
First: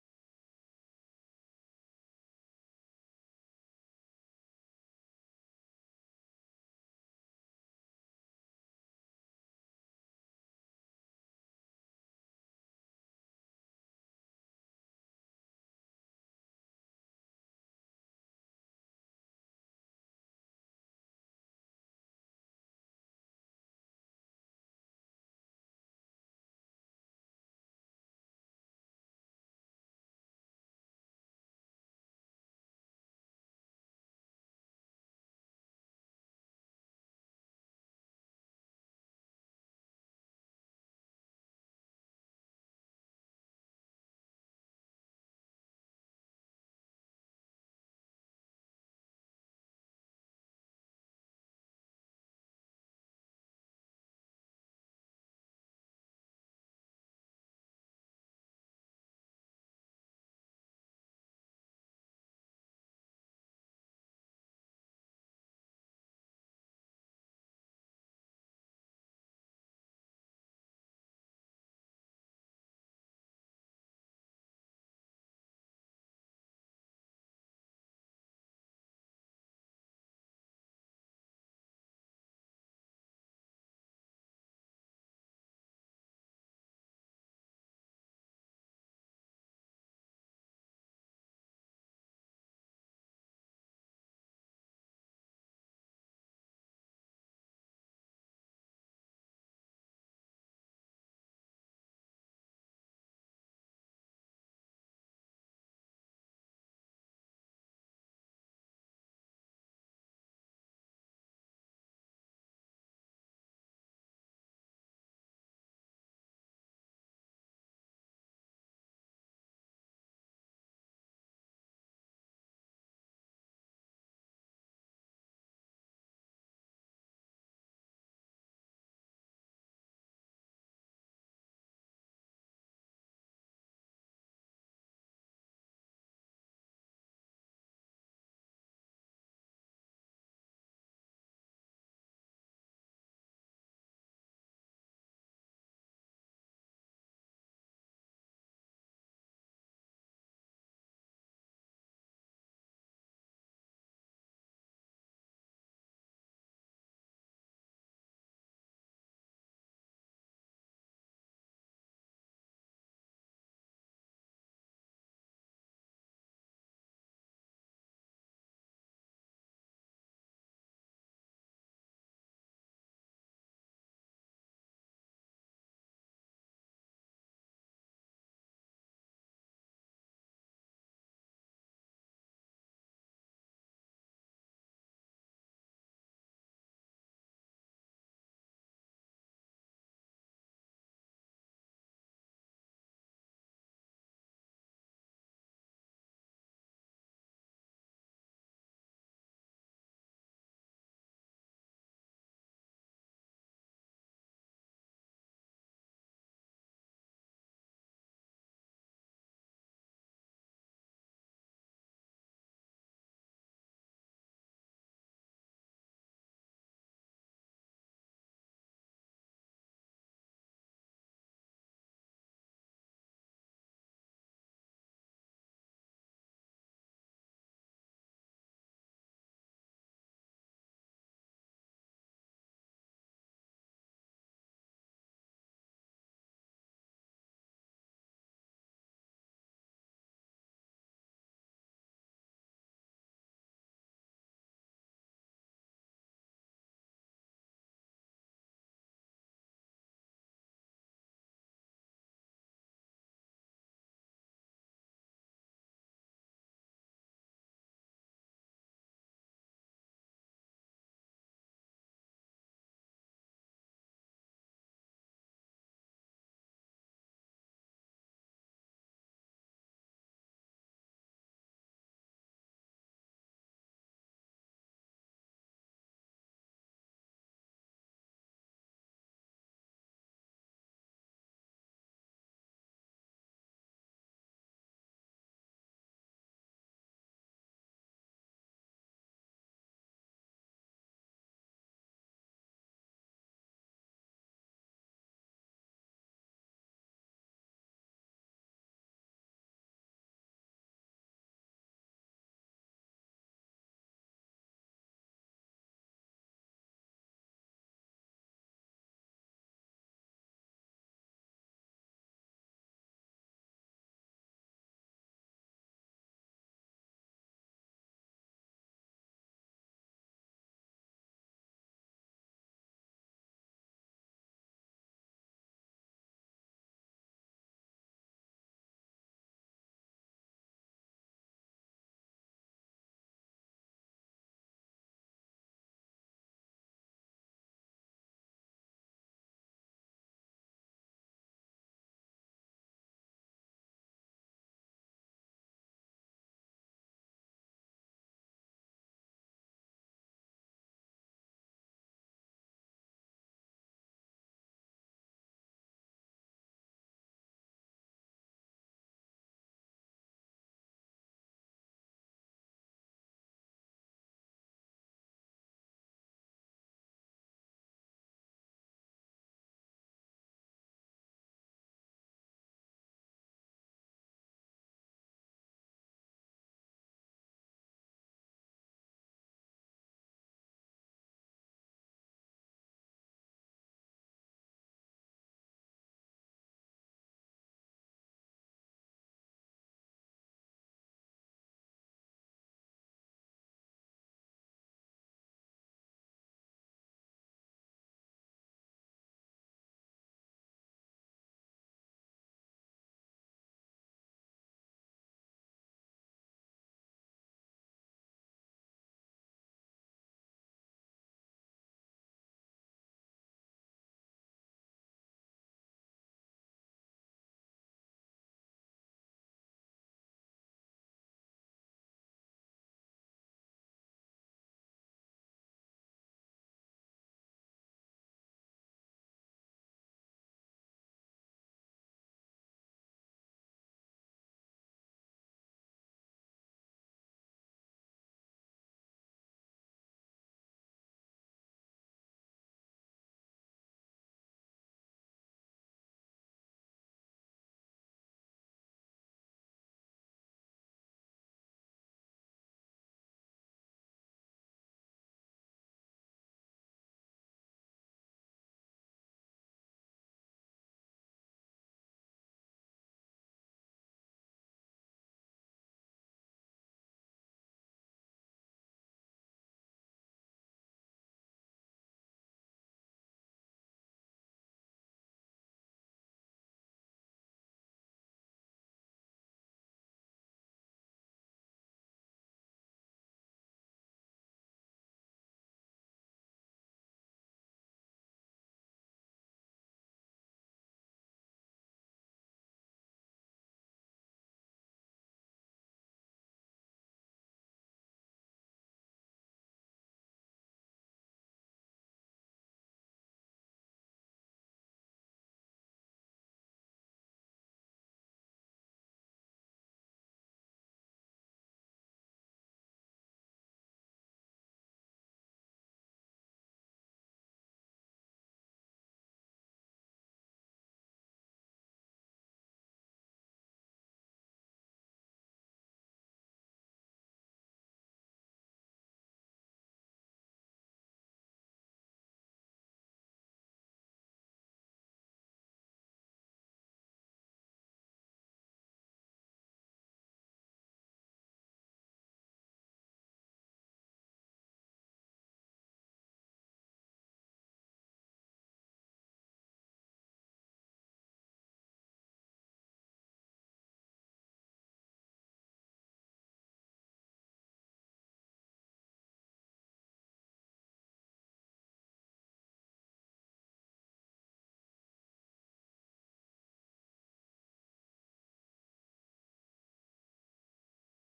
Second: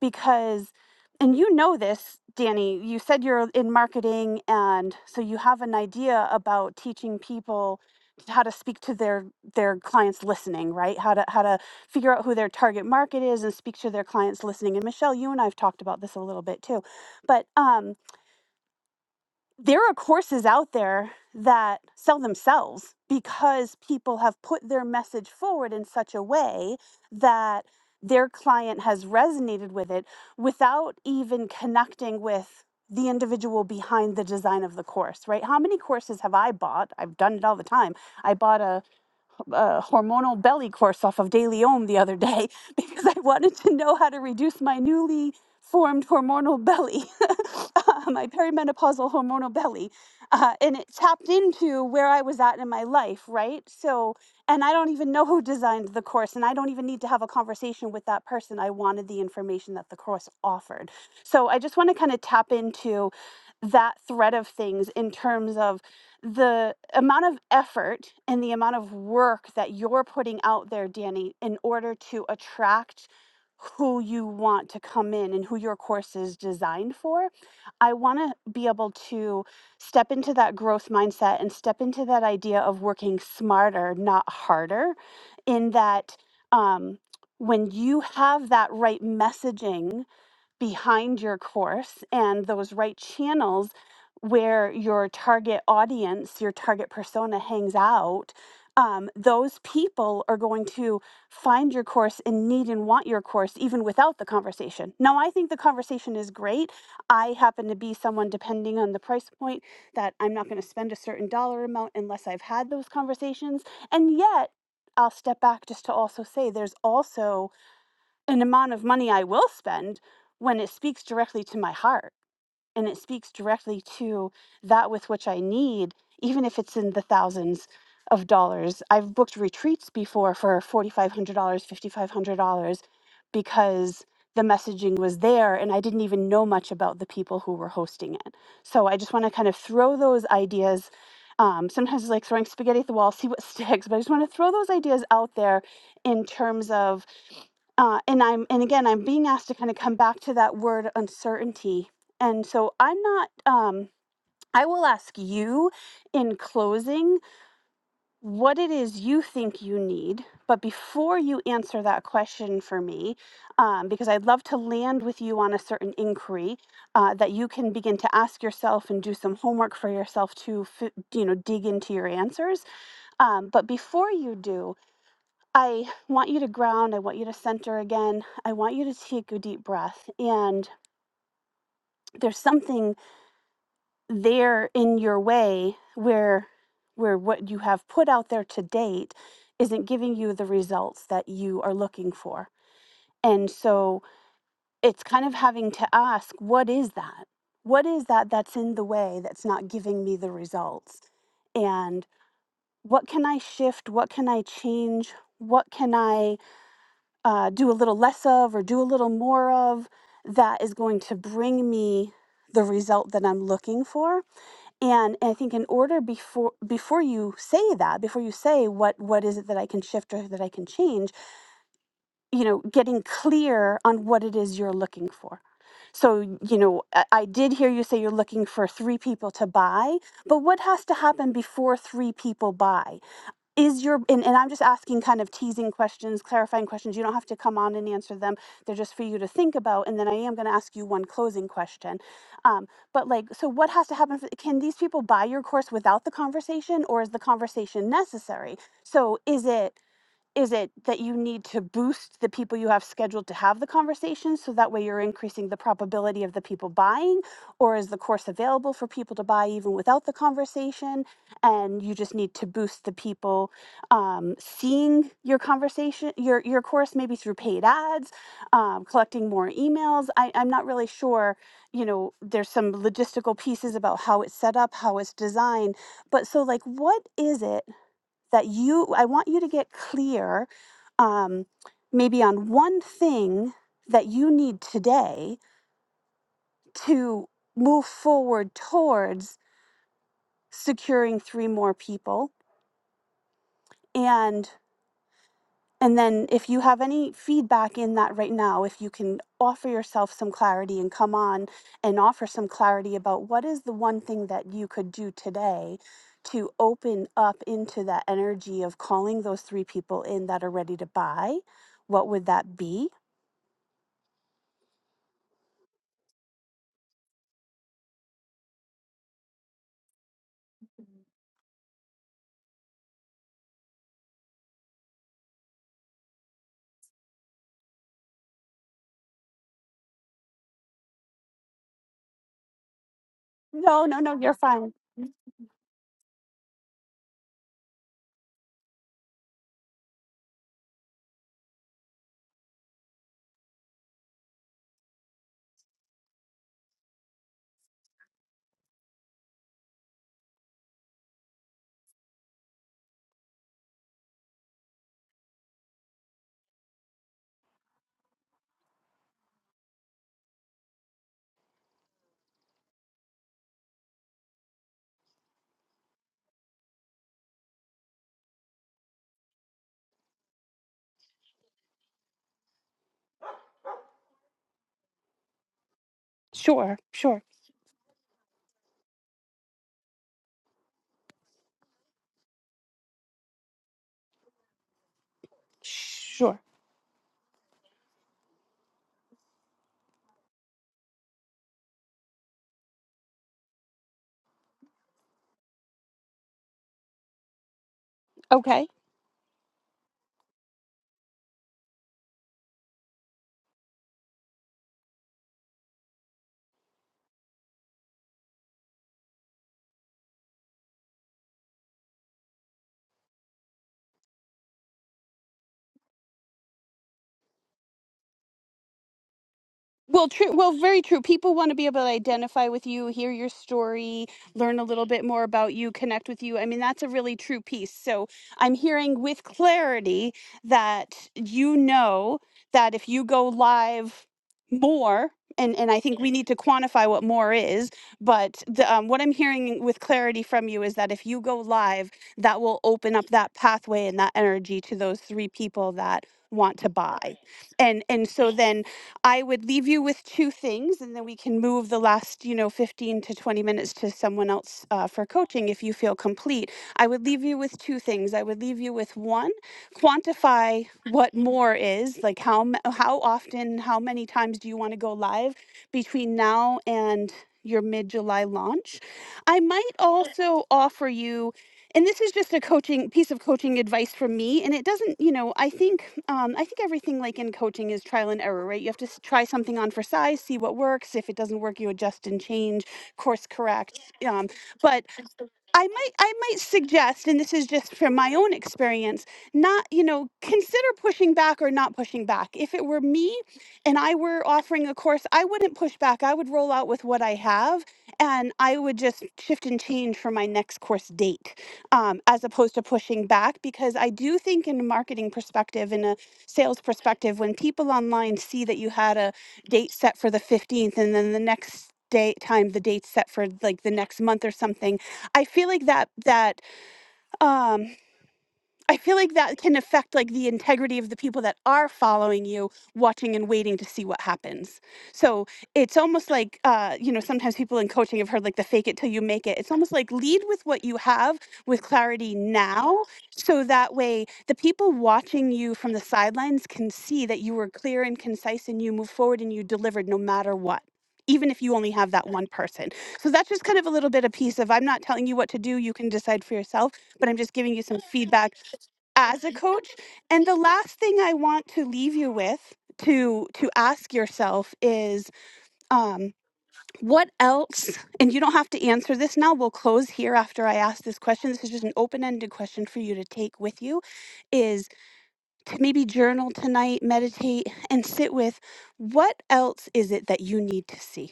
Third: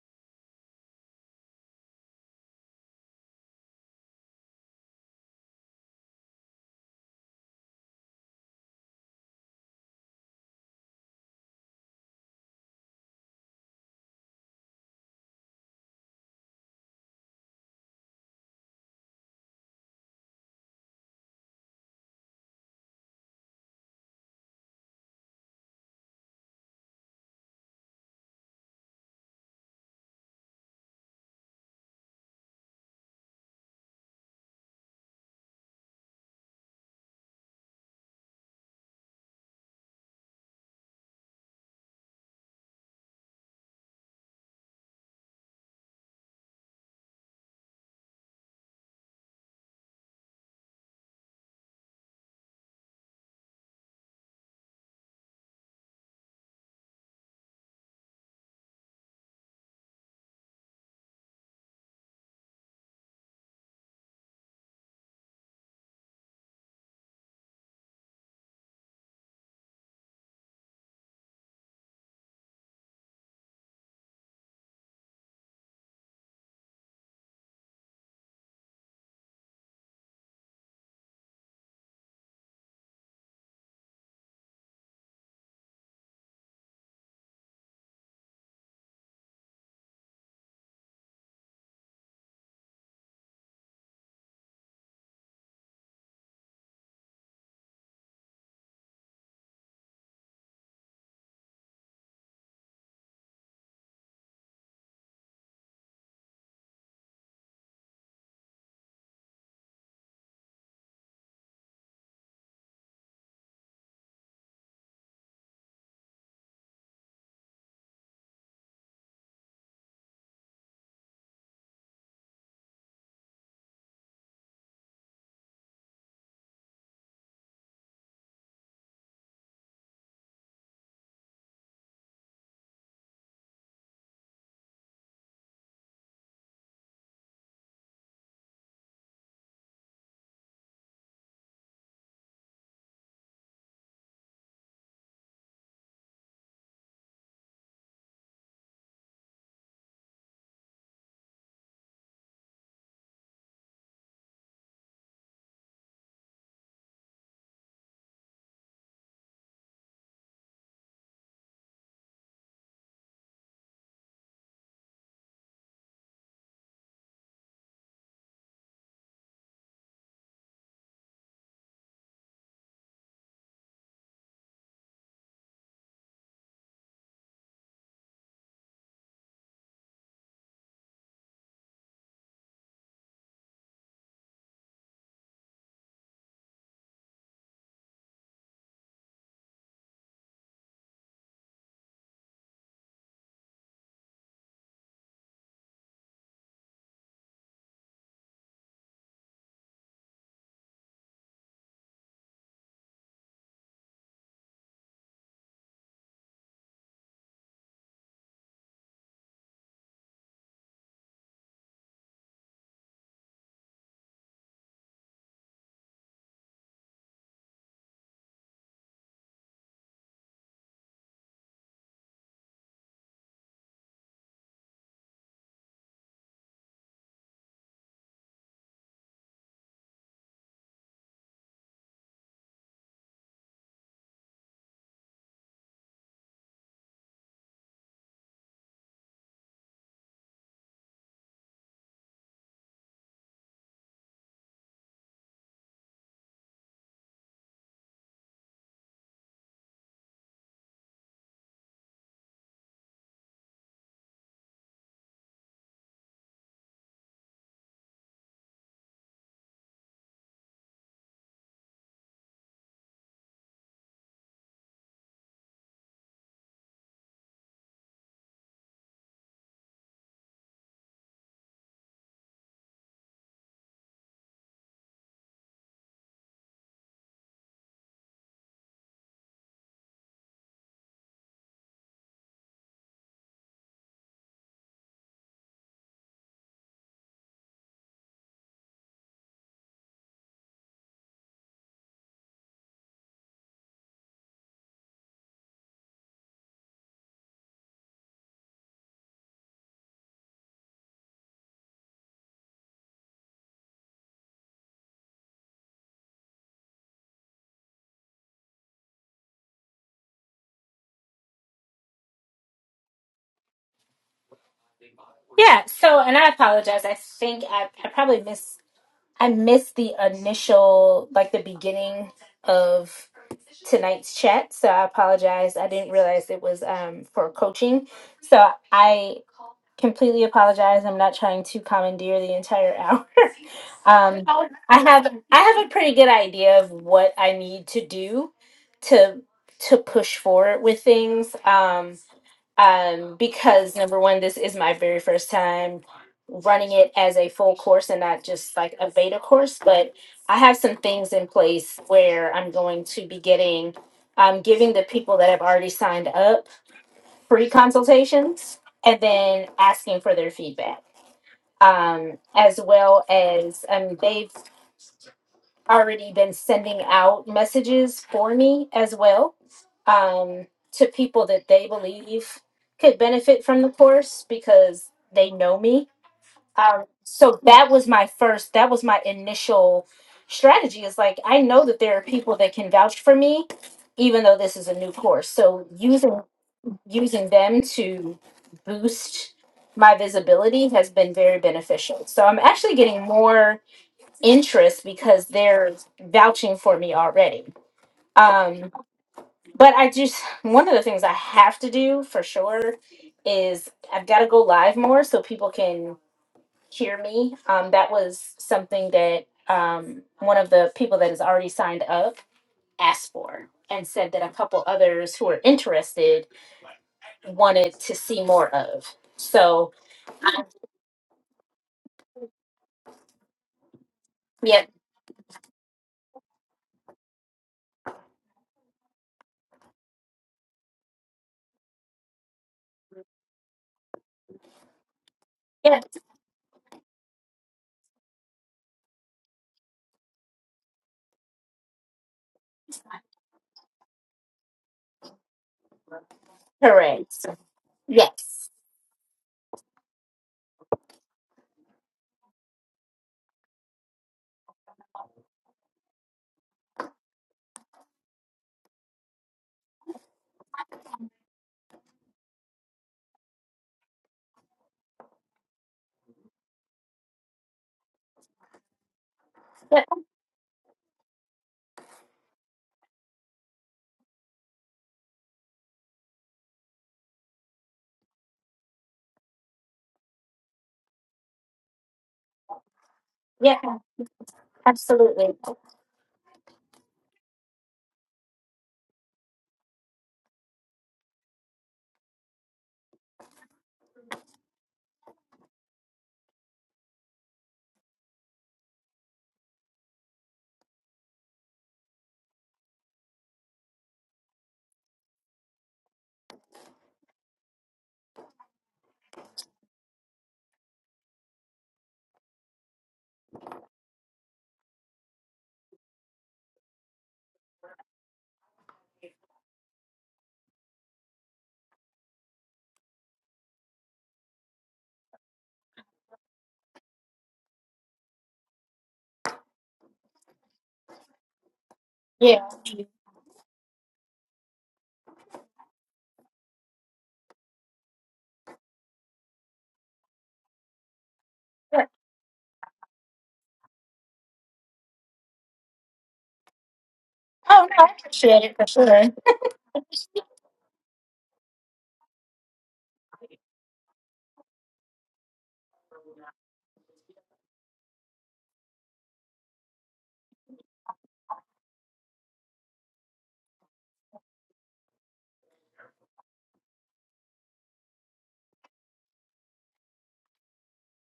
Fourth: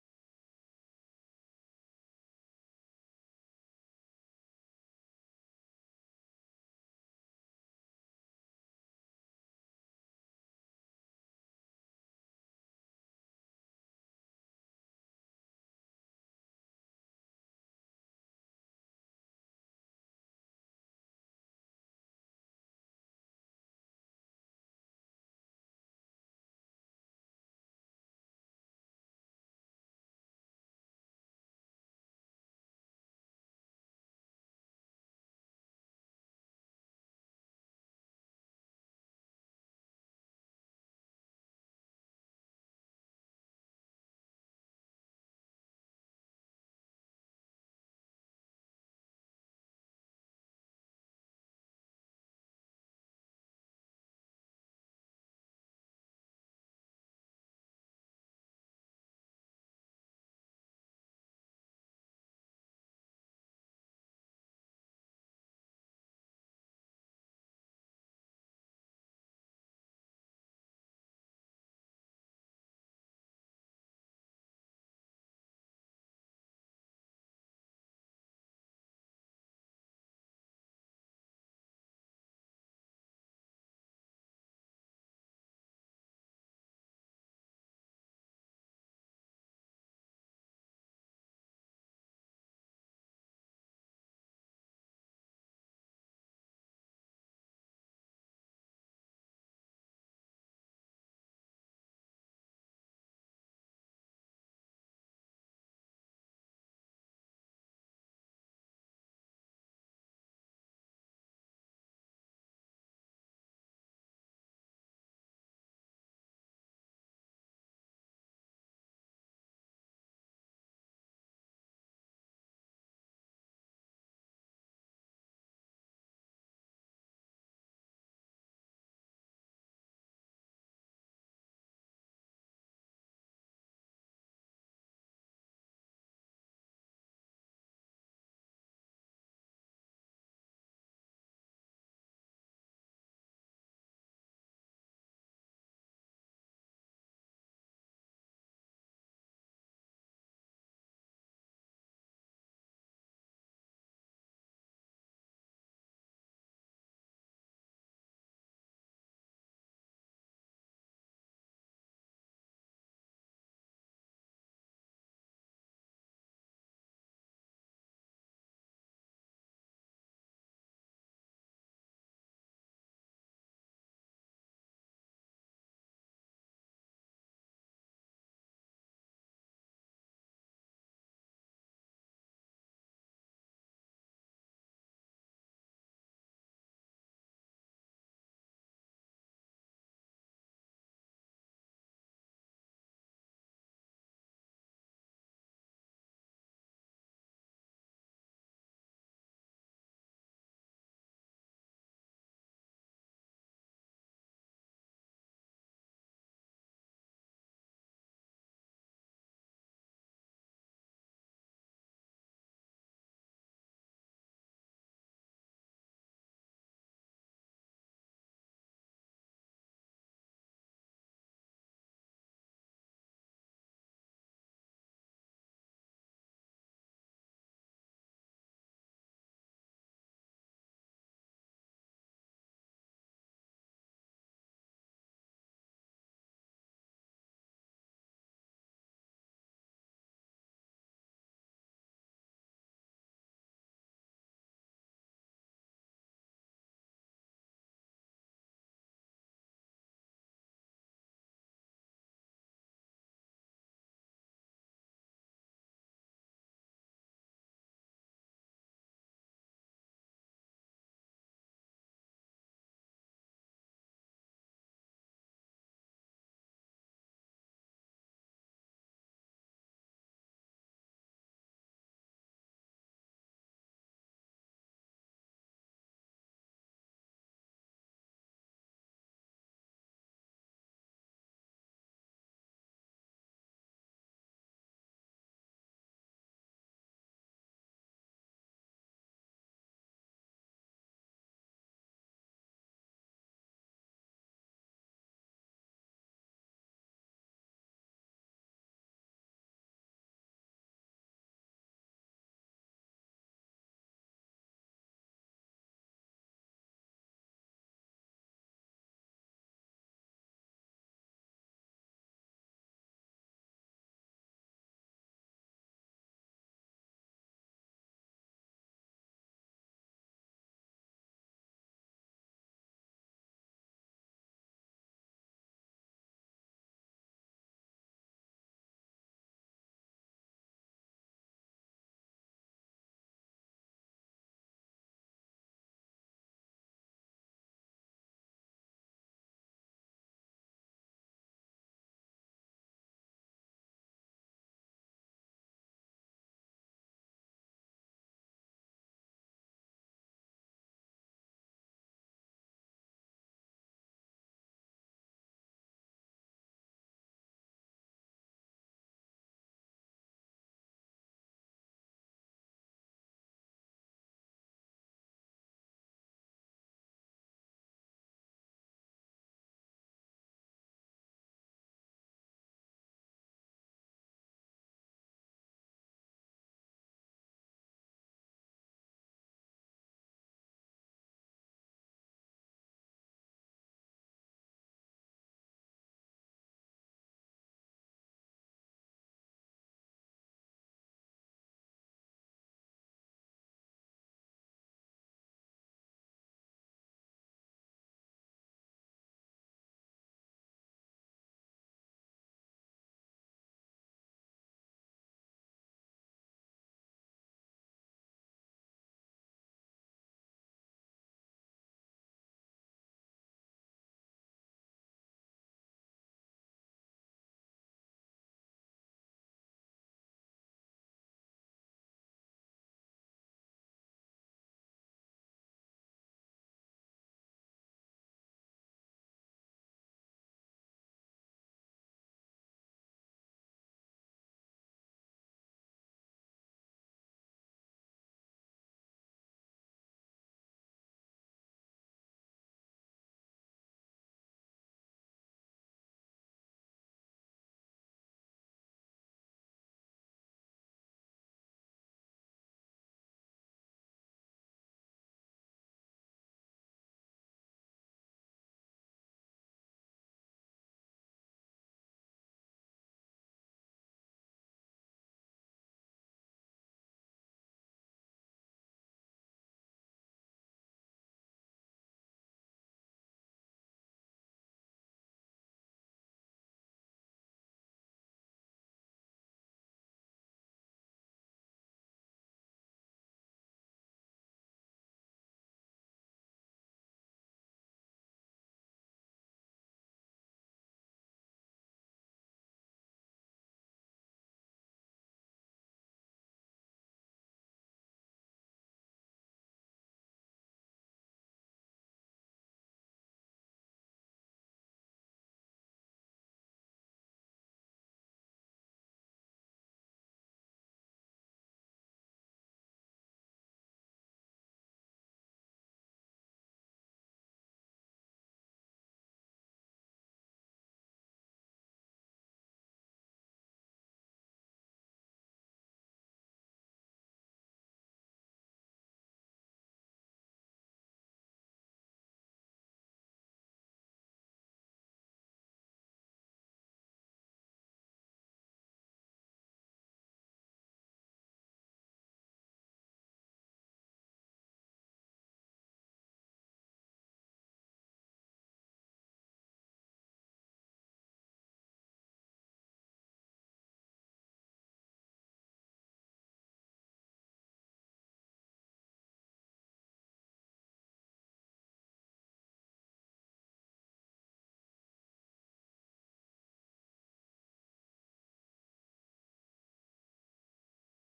[SPEAKER 1] because, and you know this, Danny. You said you're in marketing, and so you have an idea about teaching people how to speak to their their clients listening right how to how to figure out who their target market is and speak to their clients listening and michelle you and i've talked about this a little bit too but um there are courses out there that sell themselves because people have put their message forward in such a way that their client has resonated with it without even connecting with the individual behind the design of the course, right? How many courses have I bought? I've done it all the time. I bought a uh, hormonal belly course off of DailyOM the other day because I wanted to know how to reduce my newly formed hormonal belly, uh, my perimenopausal hormonal belly. Uh, and it tapped into where I was at in my life, right? So, and I don't even know who designed the course, and I don't even need to have a conversation with that person. I wanted the information that the course offered. So, I just want to kind of tap into that thread of things in terms of the amount of effort and the amount of work that you're putting out there, Danny, in order to attract who you want to come in and who your course is designed for, I want to be able to step into that growth mindset and step into that idea of working smarter, not harder, in that um, when you have that right messaging behind your course and those right channels where your target audience, your target persona hangs out, um, those people are going to find your course and need and want your course even without the conversation. Now, I think the conversation is great. I happen to be someone, depending on the price point, that I'm not going to spend a certain dollar amount unless I've had those conversations. And yet, I'll step back just to also say there's also an amount of money I will spend when it speaks directly to my heart and it speaks directly to that with which I need, even if it's in the thousands of dollars. I've booked retreats before for $4,500, $5,500 because the messaging was there and I didn't even know much about the people who were hosting it. So I just want to kind of throw those ideas. Um, sometimes it's like throwing spaghetti at the wall, see what sticks, but I just want to throw those ideas out there in terms of uh, and I'm and again I'm being asked to kind of come back to that word uncertainty and so I'm not, um, I will ask you in closing what it is you think you need. But before you answer that question for me, um, because I'd love to land with you on a certain inquiry uh, that you can begin to ask yourself and do some homework for yourself to, fi- you know, dig into your answers. Um, but before you do, I want you to ground. I want you to center again. I want you to take a deep breath. And there's something there in your way where where what you have put out there to date isn't giving you the results that you are looking for and so it's kind of having to ask what is that what is that that's in the way that's not giving me the results and what can i shift what can i change what can i uh, do a little less of or do a little more of that is going to bring me the result that i'm looking for and i think in order before before you say that before you say what what is it that i can shift or that i can change you know getting clear on what it is you're looking for so you know i I did hear you say you're looking for three people to buy but what has to happen before three people buy is your and, and i'm just asking kind of teasing questions clarifying questions you don't have to come on and answer them they're just for you to think about and then i am going to ask you one closing question um, but like so what has to happen for, can these people buy your course without the conversation or is the conversation necessary so is it is it that you need to boost the people you have scheduled to have the conversation so that way you're increasing the probability of the people buying or is the course available for people to buy even without the conversation and you just need to boost the people um, seeing your conversation your your course maybe through paid ads um, collecting more emails I, i'm not really sure you know there's some logistical pieces about how it's set up how it's designed but so like what is it that you, I want you to get clear um, maybe on one thing that you need today to move forward towards securing three more people. and. And then if you have any feedback in that right now, if you can offer yourself some clarity and come on and offer some clarity about what is the one thing that you could do today to open up into that energy of calling those three people in that are ready to buy, what would that be?
[SPEAKER 3] yeah, so and I apologize. I think I, I probably missed. I missed the initial, like the beginning of tonight's chat. So I apologize. I didn't realize it was um, for coaching. So I completely apologize. I'm not trying to commandeer the entire hour.
[SPEAKER 1] No, no, no,
[SPEAKER 3] um,
[SPEAKER 1] you're fine.
[SPEAKER 3] I have I have a pretty good idea of what I need to do to to push forward with things. Um, um, because number one, this is my very first time running it as a full course and not just like a beta course. But I have some things in place where I'm going to be getting, um, giving the people that have already signed up free consultations and then asking for their feedback. Um, as well as, I mean, they've already been sending out messages for me as well um, to people that they believe could benefit from the course because they know me.
[SPEAKER 1] Sure,
[SPEAKER 3] Um,
[SPEAKER 1] sure,
[SPEAKER 3] so that was my first, that was my initial strategy is like, I know that there are people that can vouch for me, even though this is a new course. So using,
[SPEAKER 1] sure.
[SPEAKER 3] using them to boost my visibility has been very beneficial. So I'm actually getting more interest because they're vouching for me already.
[SPEAKER 1] Okay.
[SPEAKER 3] Um, but I just one of the things I have to do for sure is I've got to go live more so people can hear me. Um, that was something that um, one of the people that is already signed up asked for and said that a couple others who are interested wanted to see more of. So
[SPEAKER 1] Well, true. Well, very true. People want to be able to identify with you, hear your story, learn a
[SPEAKER 3] yeah,
[SPEAKER 1] little bit more about you, connect with you. I mean, that's a really true piece. So I'm hearing with clarity that you know that if you go live more, and, and I
[SPEAKER 3] yeah,
[SPEAKER 1] think we need to quantify what more is, but the, um, what I'm hearing with clarity from you is that if you go live, that will open up that pathway and that energy to those three people that want to buy
[SPEAKER 3] correct.
[SPEAKER 1] and and so
[SPEAKER 3] Yes.
[SPEAKER 1] then I would leave you with two things, and then we can move the last, you know, 15 to 20 minutes to someone else uh, for coaching if you feel complete. I would leave you with two things. I would leave you with one, quantify what more is, like how m- how often, how many times do you want to go live between now and your mid July launch. I might
[SPEAKER 3] Yeah,
[SPEAKER 1] also offer you and this is just a coaching piece of coaching advice from me and it doesn't you know i think um, i think everything like in coaching is trial and error right you have to s- try something on for size see what works if it doesn't work you adjust and change course
[SPEAKER 3] yeah,
[SPEAKER 1] correct um, but
[SPEAKER 3] absolutely.
[SPEAKER 1] I might I might suggest, and this is just from my own experience, not, you know, consider pushing back or not pushing back. If it were me and I were offering a course, I wouldn't push back. I would roll out with what I have and I would just shift and change for my next course date um, as opposed to pushing back because I do think in a marketing perspective, in a sales perspective, when people online see that you had a date set for the 15th and then the next day time the date set for like the next month or something I feel like that that um I feel like that can affect like the integrity of the people that are following you, watching and waiting to see what happens. So it's almost like uh, you know sometimes people in coaching have heard like the fake it till you make it. It's almost like lead with what you have with clarity
[SPEAKER 3] Yeah.
[SPEAKER 1] now, so that way the people watching you from the sidelines can see that you were clear and concise and you moved forward and you delivered no matter what. Even if you only have that one person. So that's just kind of a little bit of piece of I'm not telling you what to do, you can decide for yourself but I'm just giving you
[SPEAKER 3] Oh
[SPEAKER 1] some
[SPEAKER 3] no, I
[SPEAKER 1] feedback
[SPEAKER 3] appreciate it for sure.
[SPEAKER 1] as a coach. And the last thing I want to leave you with to to ask yourself is um what else and you don't have to answer this now we'll close here after i ask this question this is just an open-ended question for you to take with you is to maybe journal tonight meditate and sit with what else is it that you need to see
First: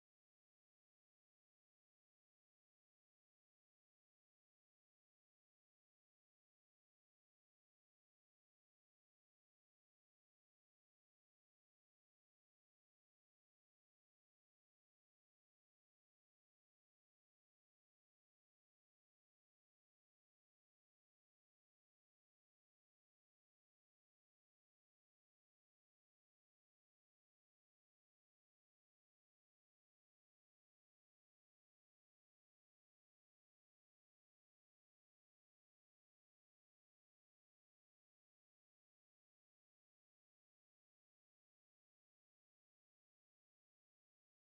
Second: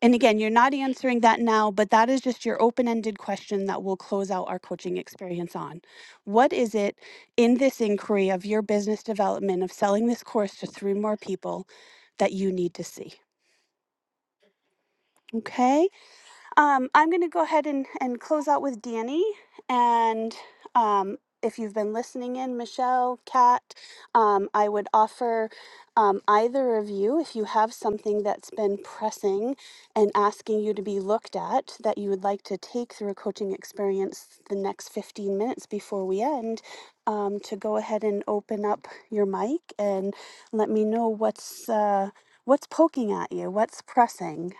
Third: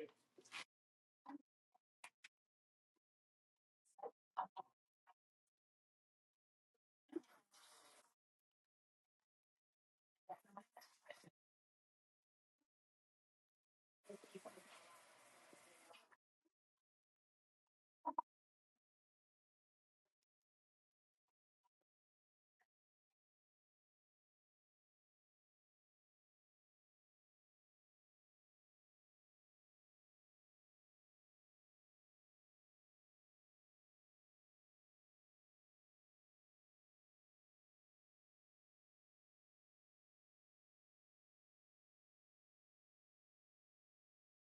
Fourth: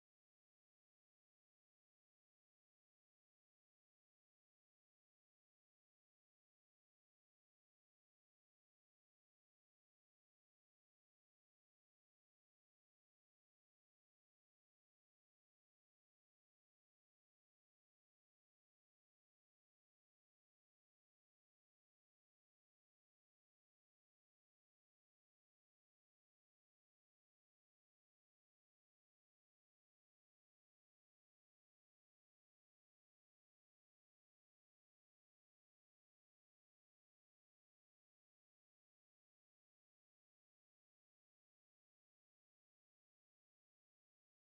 [SPEAKER 1] and again, you're not answering that now, but that is just your open ended question that we'll close out our coaching experience on. What is it in this inquiry of your business development, of selling this course to three more people, that you need to see? Okay. Um, I'm going to go ahead and, and close out with Danny. And um, if you've been listening in, Michelle, Kat, um, I would offer um, either of you, if you have something that's been pressing and asking you to be looked at that you would like to take through a coaching experience the next 15 minutes before we end, um, to go ahead and open up your mic and let me know what's. Uh, What's poking at you? What's pressing?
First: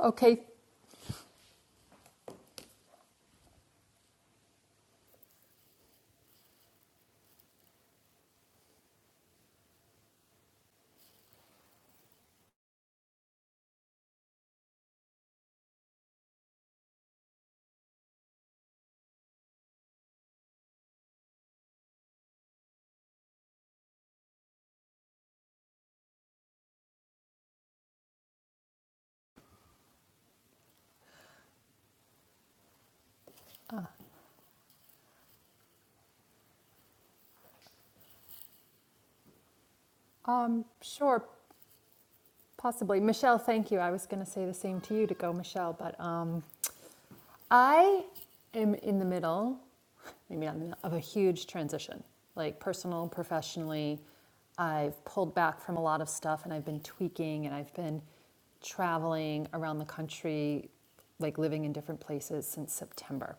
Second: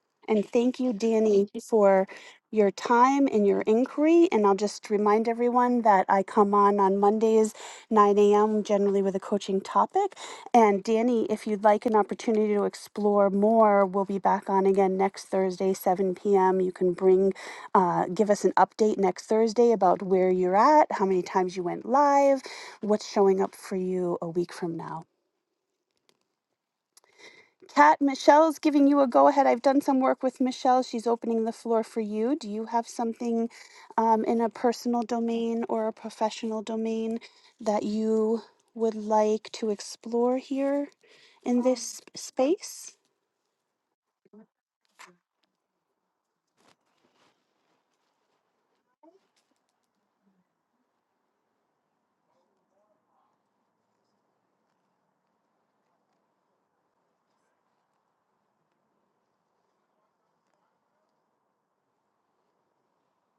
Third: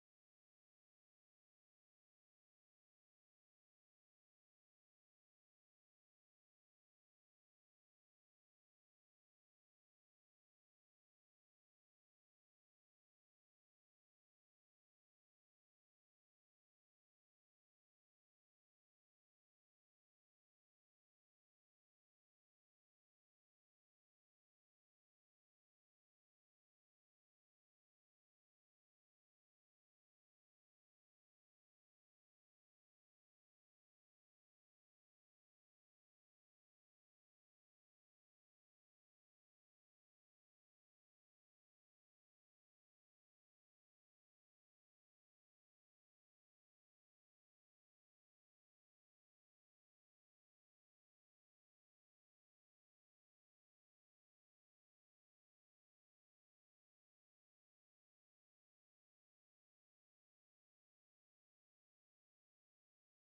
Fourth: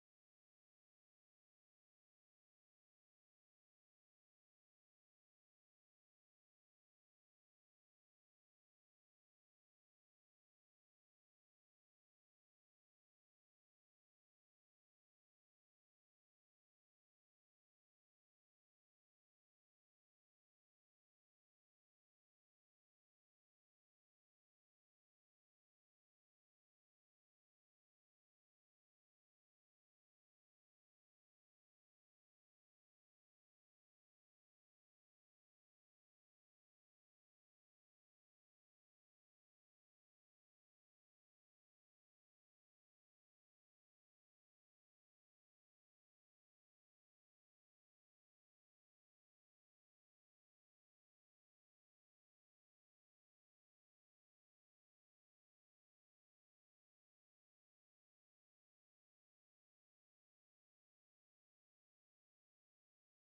[SPEAKER 4] Okay,
[SPEAKER 1] And thank you, Danny, for your time and your inquiry. And I'll just remind everyone that I come on on Mondays, 9 a.m., generally with a coaching topic. And Danny, if you'd like an opportunity to explore more, we'll be back on again next Thursday, 7 p.m. You can bring, uh, give us an update next Thursday about where you're at, how many times you went live, what's showing up for you a week from now. Kat, Michelle's giving you a go ahead. I've done some work with Michelle. She's opening the floor for you. Do you have something um, in a personal domain or a professional domain that you would like to explore
[SPEAKER 4] um,
[SPEAKER 1] here
[SPEAKER 4] sure,
[SPEAKER 1] in this sp- space?
[SPEAKER 4] possibly. Michelle, thank you. I was going to say the same to you to go, Michelle, but um, I am in the middle, maybe not in the middle, of a huge transition, like personal, professionally. I've pulled back from a lot of stuff and I've been tweaking and I've been traveling around the country, like living in different places since September.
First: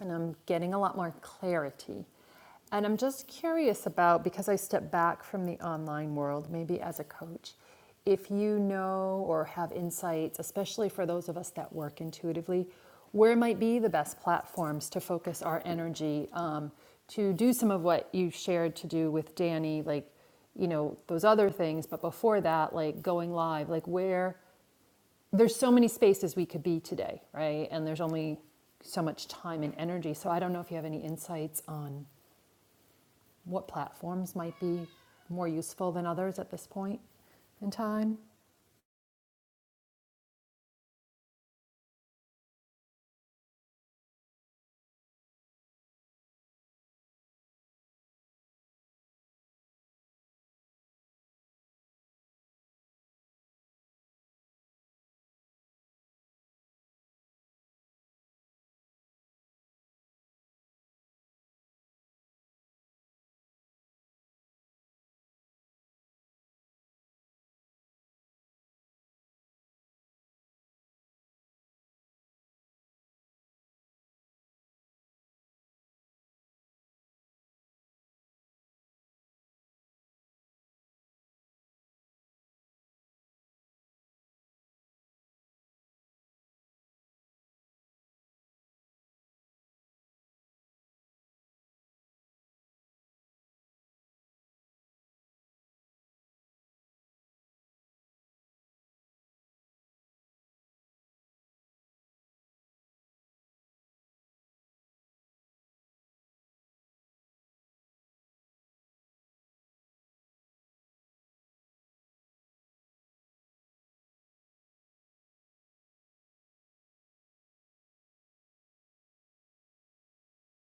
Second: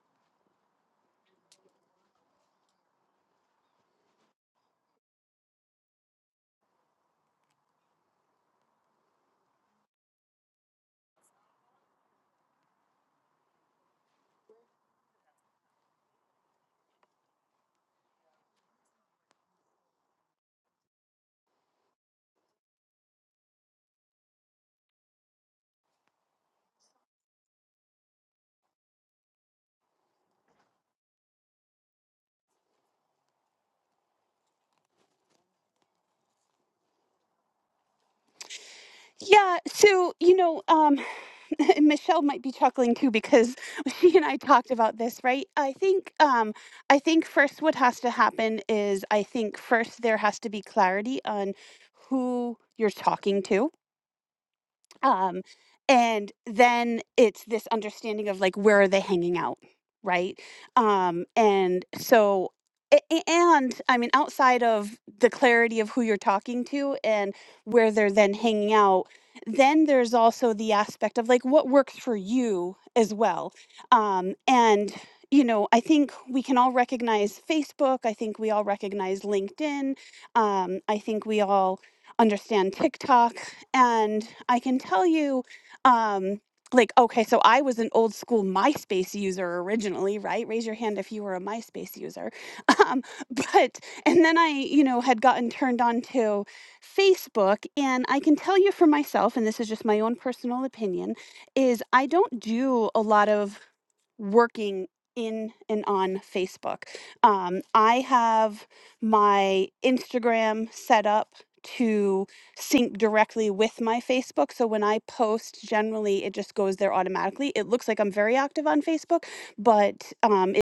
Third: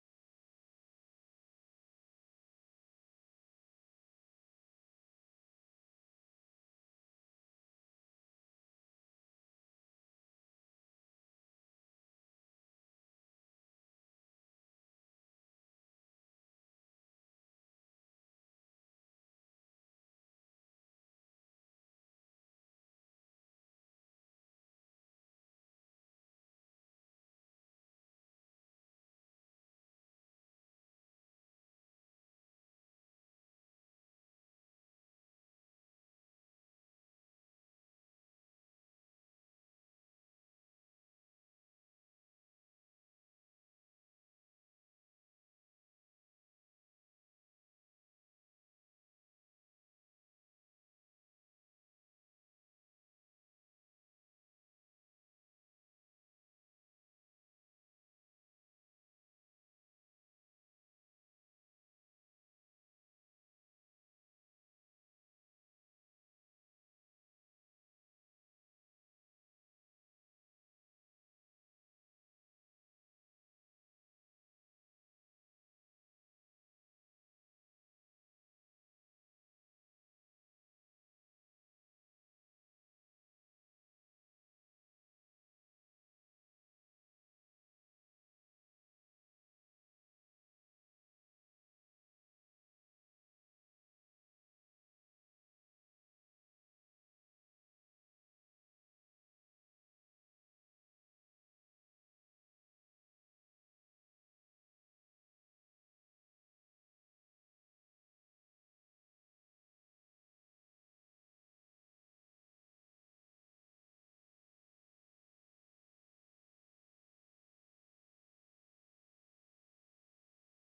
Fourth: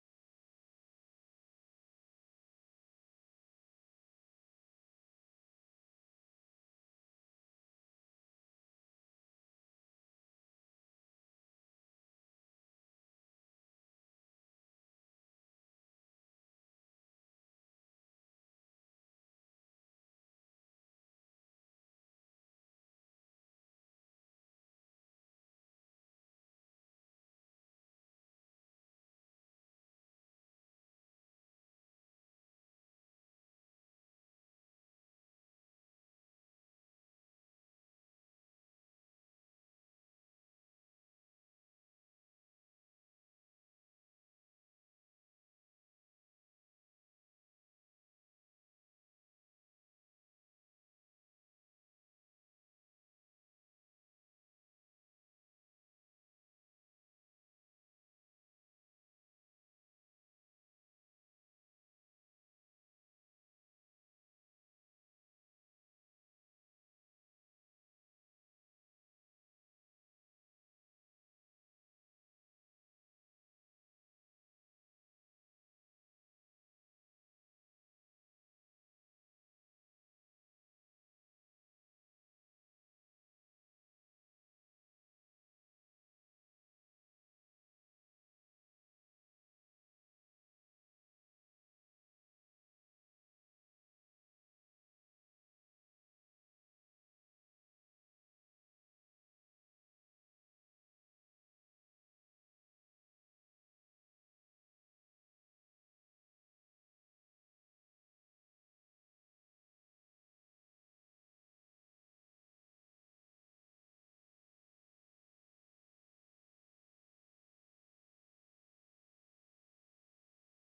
[SPEAKER 4] and I'm getting a lot more clarity. And I'm just curious about because I step back from the online world, maybe as a coach, if you know or have insights, especially for those of us that work intuitively, where might be the best platforms to focus our energy um, to do some of what you shared to do with Danny, like you know those other things but before that like going live like where there's so many spaces we could be today, right? And there's only so much time and energy. So I don't know if you have any insights on what platforms might be more useful than others at this point in time.
[SPEAKER 1] Yeah, so, you know, um, Michelle might be chuckling too because she and I talked about this, right? I think um I think first what has to happen is I think first there has to be clarity on who you're talking to um and then it's this understanding of like where are they hanging out right um and so a- a- and i mean outside of the clarity of who you're talking to and where they're then hanging out then there's also the aspect of like what works for you as well um and you know i think we can all recognize facebook i think we all recognize linkedin um i think we all understand tiktok and I can tell you, um, like, okay, so I was an old school MySpace user originally, right? Raise your hand if you were a MySpace user. Um, but, and then I, you know, had gotten turned on to Facebook. And I can tell you for myself, and this is just my own personal opinion, is I don't do a lot of working in and on Facebook. Um, I have my Instagram set up to sync directly with my Facebook. So when I post, generally it just goes there automatically. It looks like I'm very active on Facebook, but um, it-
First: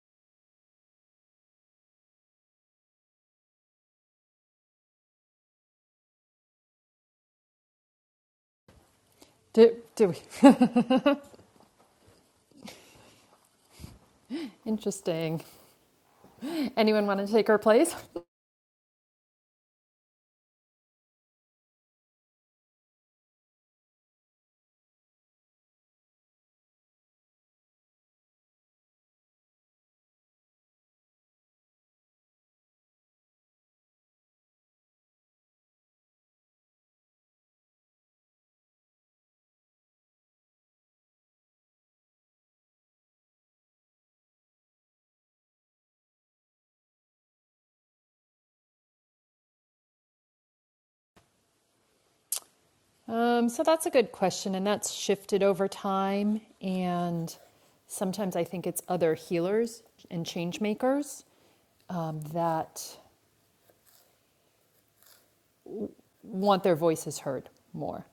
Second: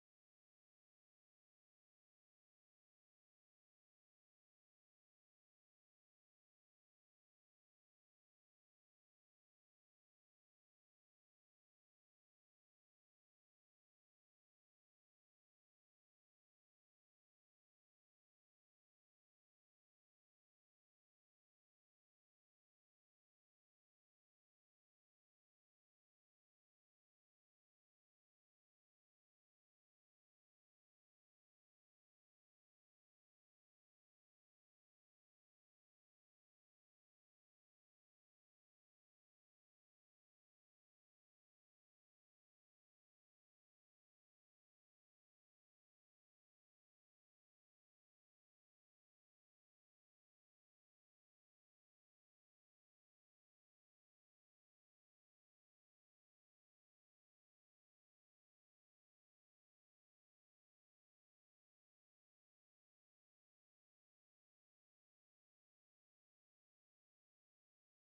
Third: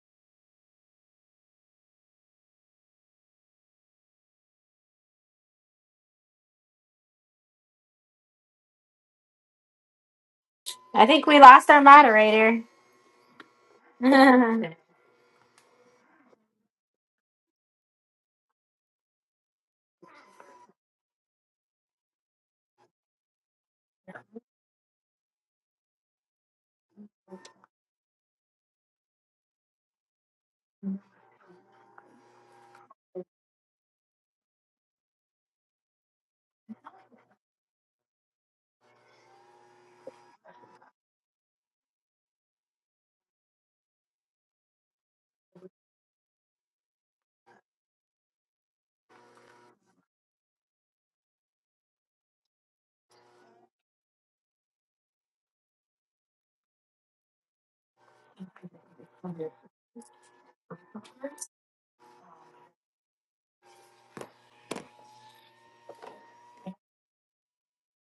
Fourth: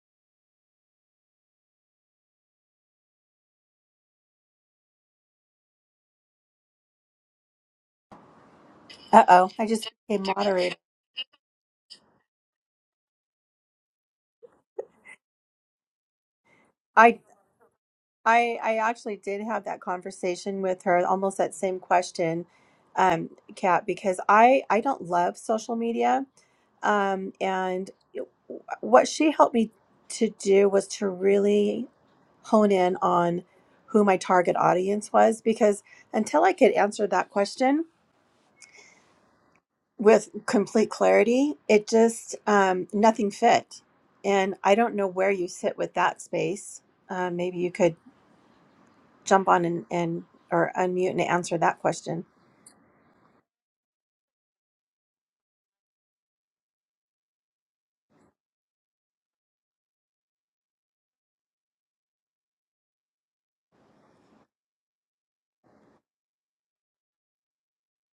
[SPEAKER 2] Uh oh, I
[SPEAKER 4] Do,
[SPEAKER 2] just
[SPEAKER 4] do we?
[SPEAKER 2] became moderator.
[SPEAKER 3] I think we lost our moderator. yeah,
[SPEAKER 4] Interesting. Anyone
[SPEAKER 2] I
[SPEAKER 4] want to take her place?
[SPEAKER 2] I, I actually did have that conversation with her, almost that same question, um, Kat, because I, I don't love social media. Um, and what she helped me to do was to really hone in on who my target audience was, because until I could answer that question with complete clarity, it just, um, nothing fit. And I don't know where you sit with that space. Um, maybe you could jump on and, and or unmute and answer that question.
[SPEAKER 4] Um, so that's a good question, and that's shifted over time. And sometimes I think it's other healers and change makers um, that want their voices heard more.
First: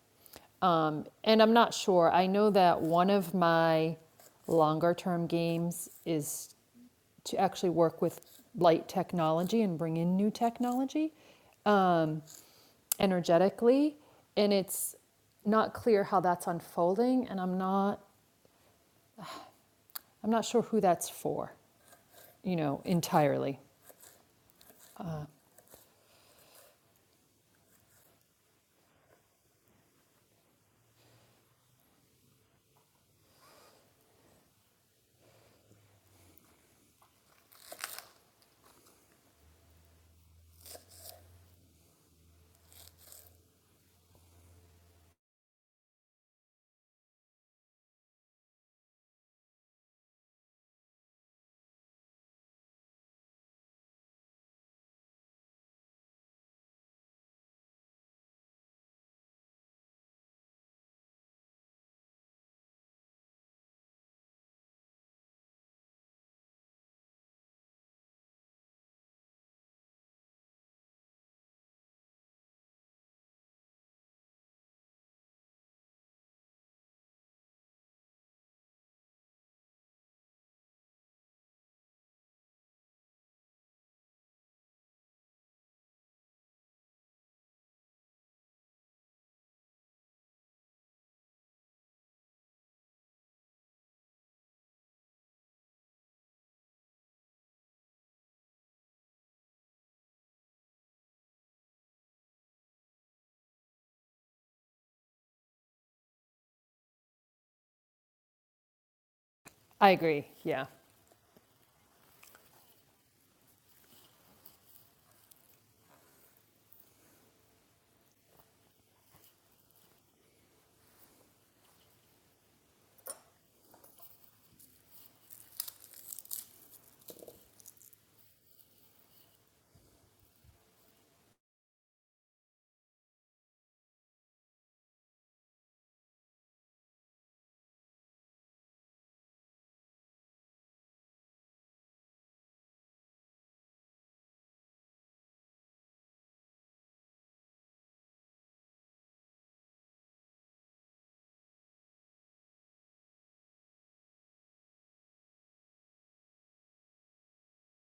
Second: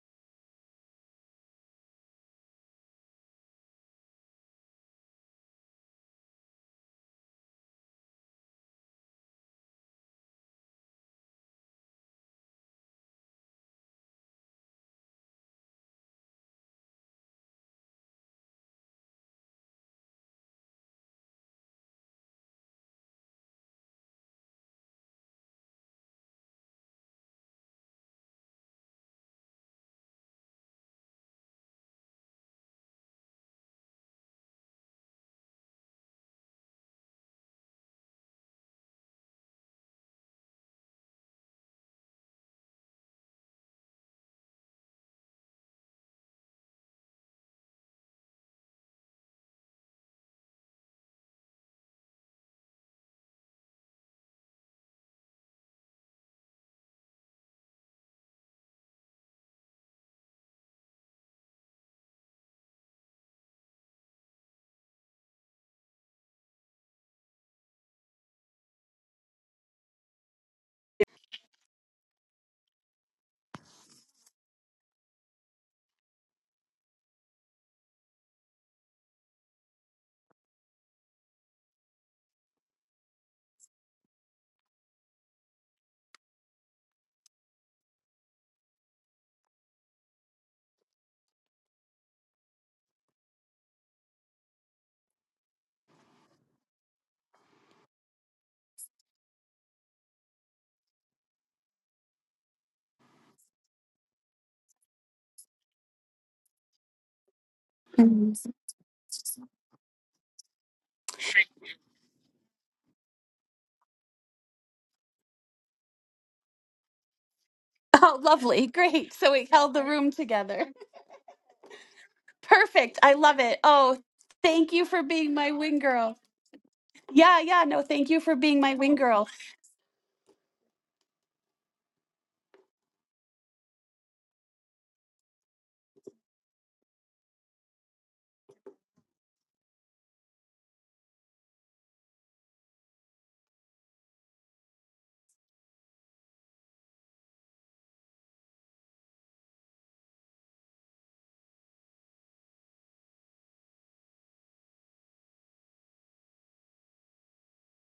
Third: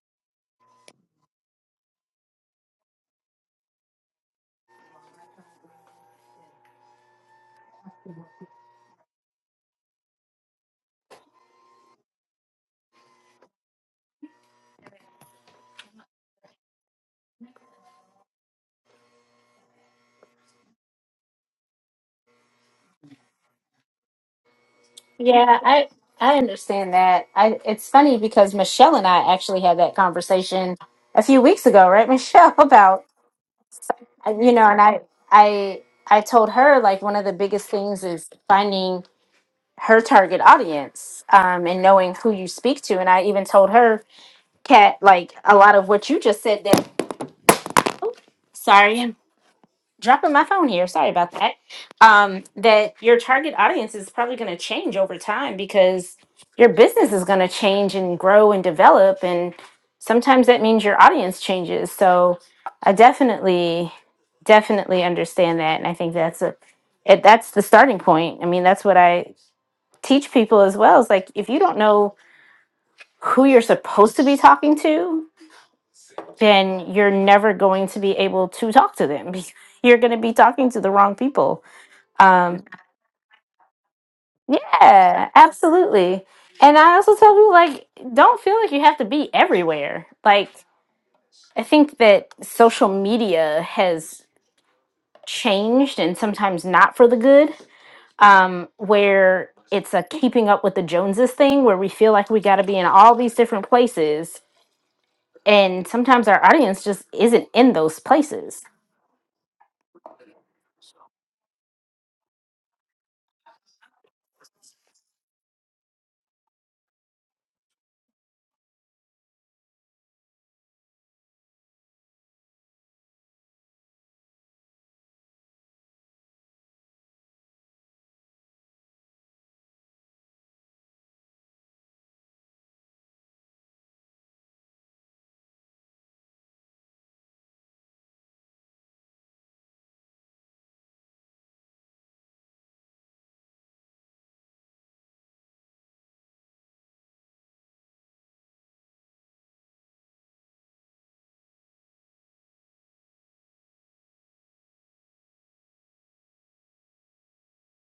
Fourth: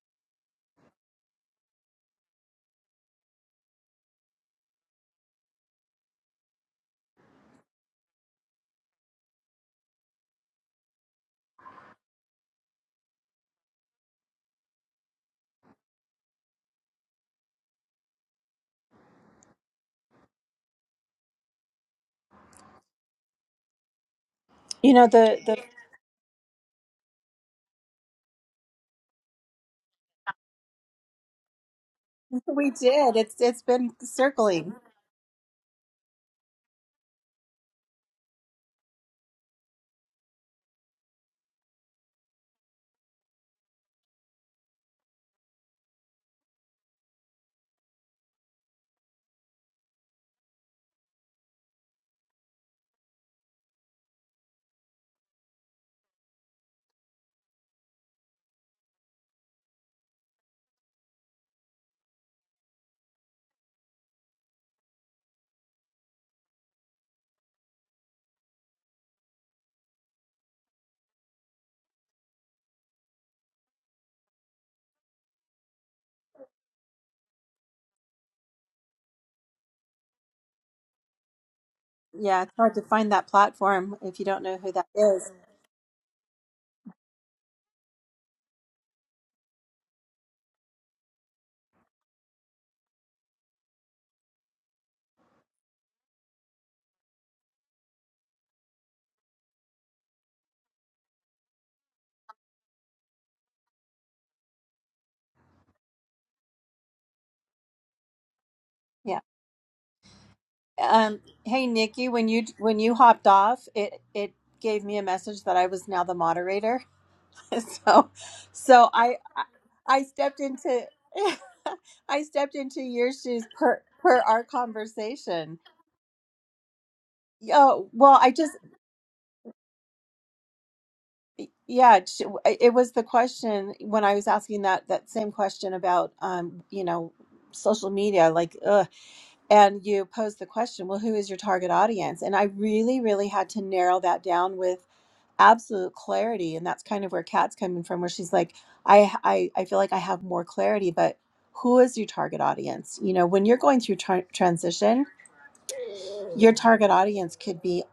[SPEAKER 4] Um, and I'm not sure. I know that one of my longer term games is to actually work with light technology and bring in new technology um, energetically. And it's not clear how that's unfolding. And I'm not, I'm not sure who that's for, you know, entirely.
[SPEAKER 2] You know, the, the
[SPEAKER 3] I I understand that. I it's funny because Michelle and I actually had that conversation a few weeks ago, right, Michelle?
[SPEAKER 2] We
[SPEAKER 3] About
[SPEAKER 2] did. It's it's been
[SPEAKER 3] uh, you know,
[SPEAKER 2] circling.
[SPEAKER 3] and I I I told her like one of the biggest things is finding her target audience um, and knowing who you speak to. And I even told her, Kat, like a lot of what you just said that. Sorry, dropping my phone here. Sorry about that. Um, that your target audience is probably going to change over time because your business is going to change and grow and develop. And sometimes that means your audience changes. So I definitely, definitely understand that. And I think that's a, it, that's the starting point. I mean, that's what I teach people as well. Is like, if you don't know who you're supposed to be talking to, then you're never going to be able to talk to them. You're going to be talking to the wrong people
[SPEAKER 2] Yeah, it's
[SPEAKER 3] um,
[SPEAKER 2] hard to find that platform if you don't know who that
[SPEAKER 3] yeah,
[SPEAKER 2] is.
[SPEAKER 3] absolutely. And I also tell people like, don't feel like you have to be everywhere. Like, I think that social media has changed and sometimes not for the good, um, where it's a keeping up with the Joneses thing, where we feel like we got to be in all these different places. And sometimes our audience just isn't in those
[SPEAKER 1] Mhm.
[SPEAKER 3] places.
[SPEAKER 2] Yeah.
[SPEAKER 4] I agree. Yeah.
[SPEAKER 2] Um. Hey, Nikki, when you when you hopped off, it it gave me a message that I was now the moderator. so,
[SPEAKER 1] oh, lovely,
[SPEAKER 2] so
[SPEAKER 1] great!
[SPEAKER 2] I
[SPEAKER 1] So
[SPEAKER 2] I
[SPEAKER 1] it held the
[SPEAKER 2] I
[SPEAKER 1] room
[SPEAKER 2] stepped
[SPEAKER 1] together.
[SPEAKER 2] into I stepped into
[SPEAKER 1] Perfect.
[SPEAKER 2] your
[SPEAKER 1] I love
[SPEAKER 2] shoes
[SPEAKER 1] it.
[SPEAKER 2] per
[SPEAKER 1] Oh,
[SPEAKER 2] per our
[SPEAKER 1] thank you for being my
[SPEAKER 2] conversation.
[SPEAKER 1] wing girl. Yeah, yeah. No,
[SPEAKER 2] Oh
[SPEAKER 1] thank
[SPEAKER 2] well,
[SPEAKER 1] you
[SPEAKER 2] I
[SPEAKER 1] for
[SPEAKER 2] just
[SPEAKER 1] being my wing girl.
[SPEAKER 2] Yeah, it sh- it was the question when I was asking that that same question about um, you know, social media, like, ugh, and you posed the question, well, who is your target audience? And I really, really had to narrow that down with absolute clarity, and that's kind of where Kat's coming from, where she's like, I, I, I feel like I have more clarity, but who is your target audience? You know, when you're going through tra- transition your target audience could be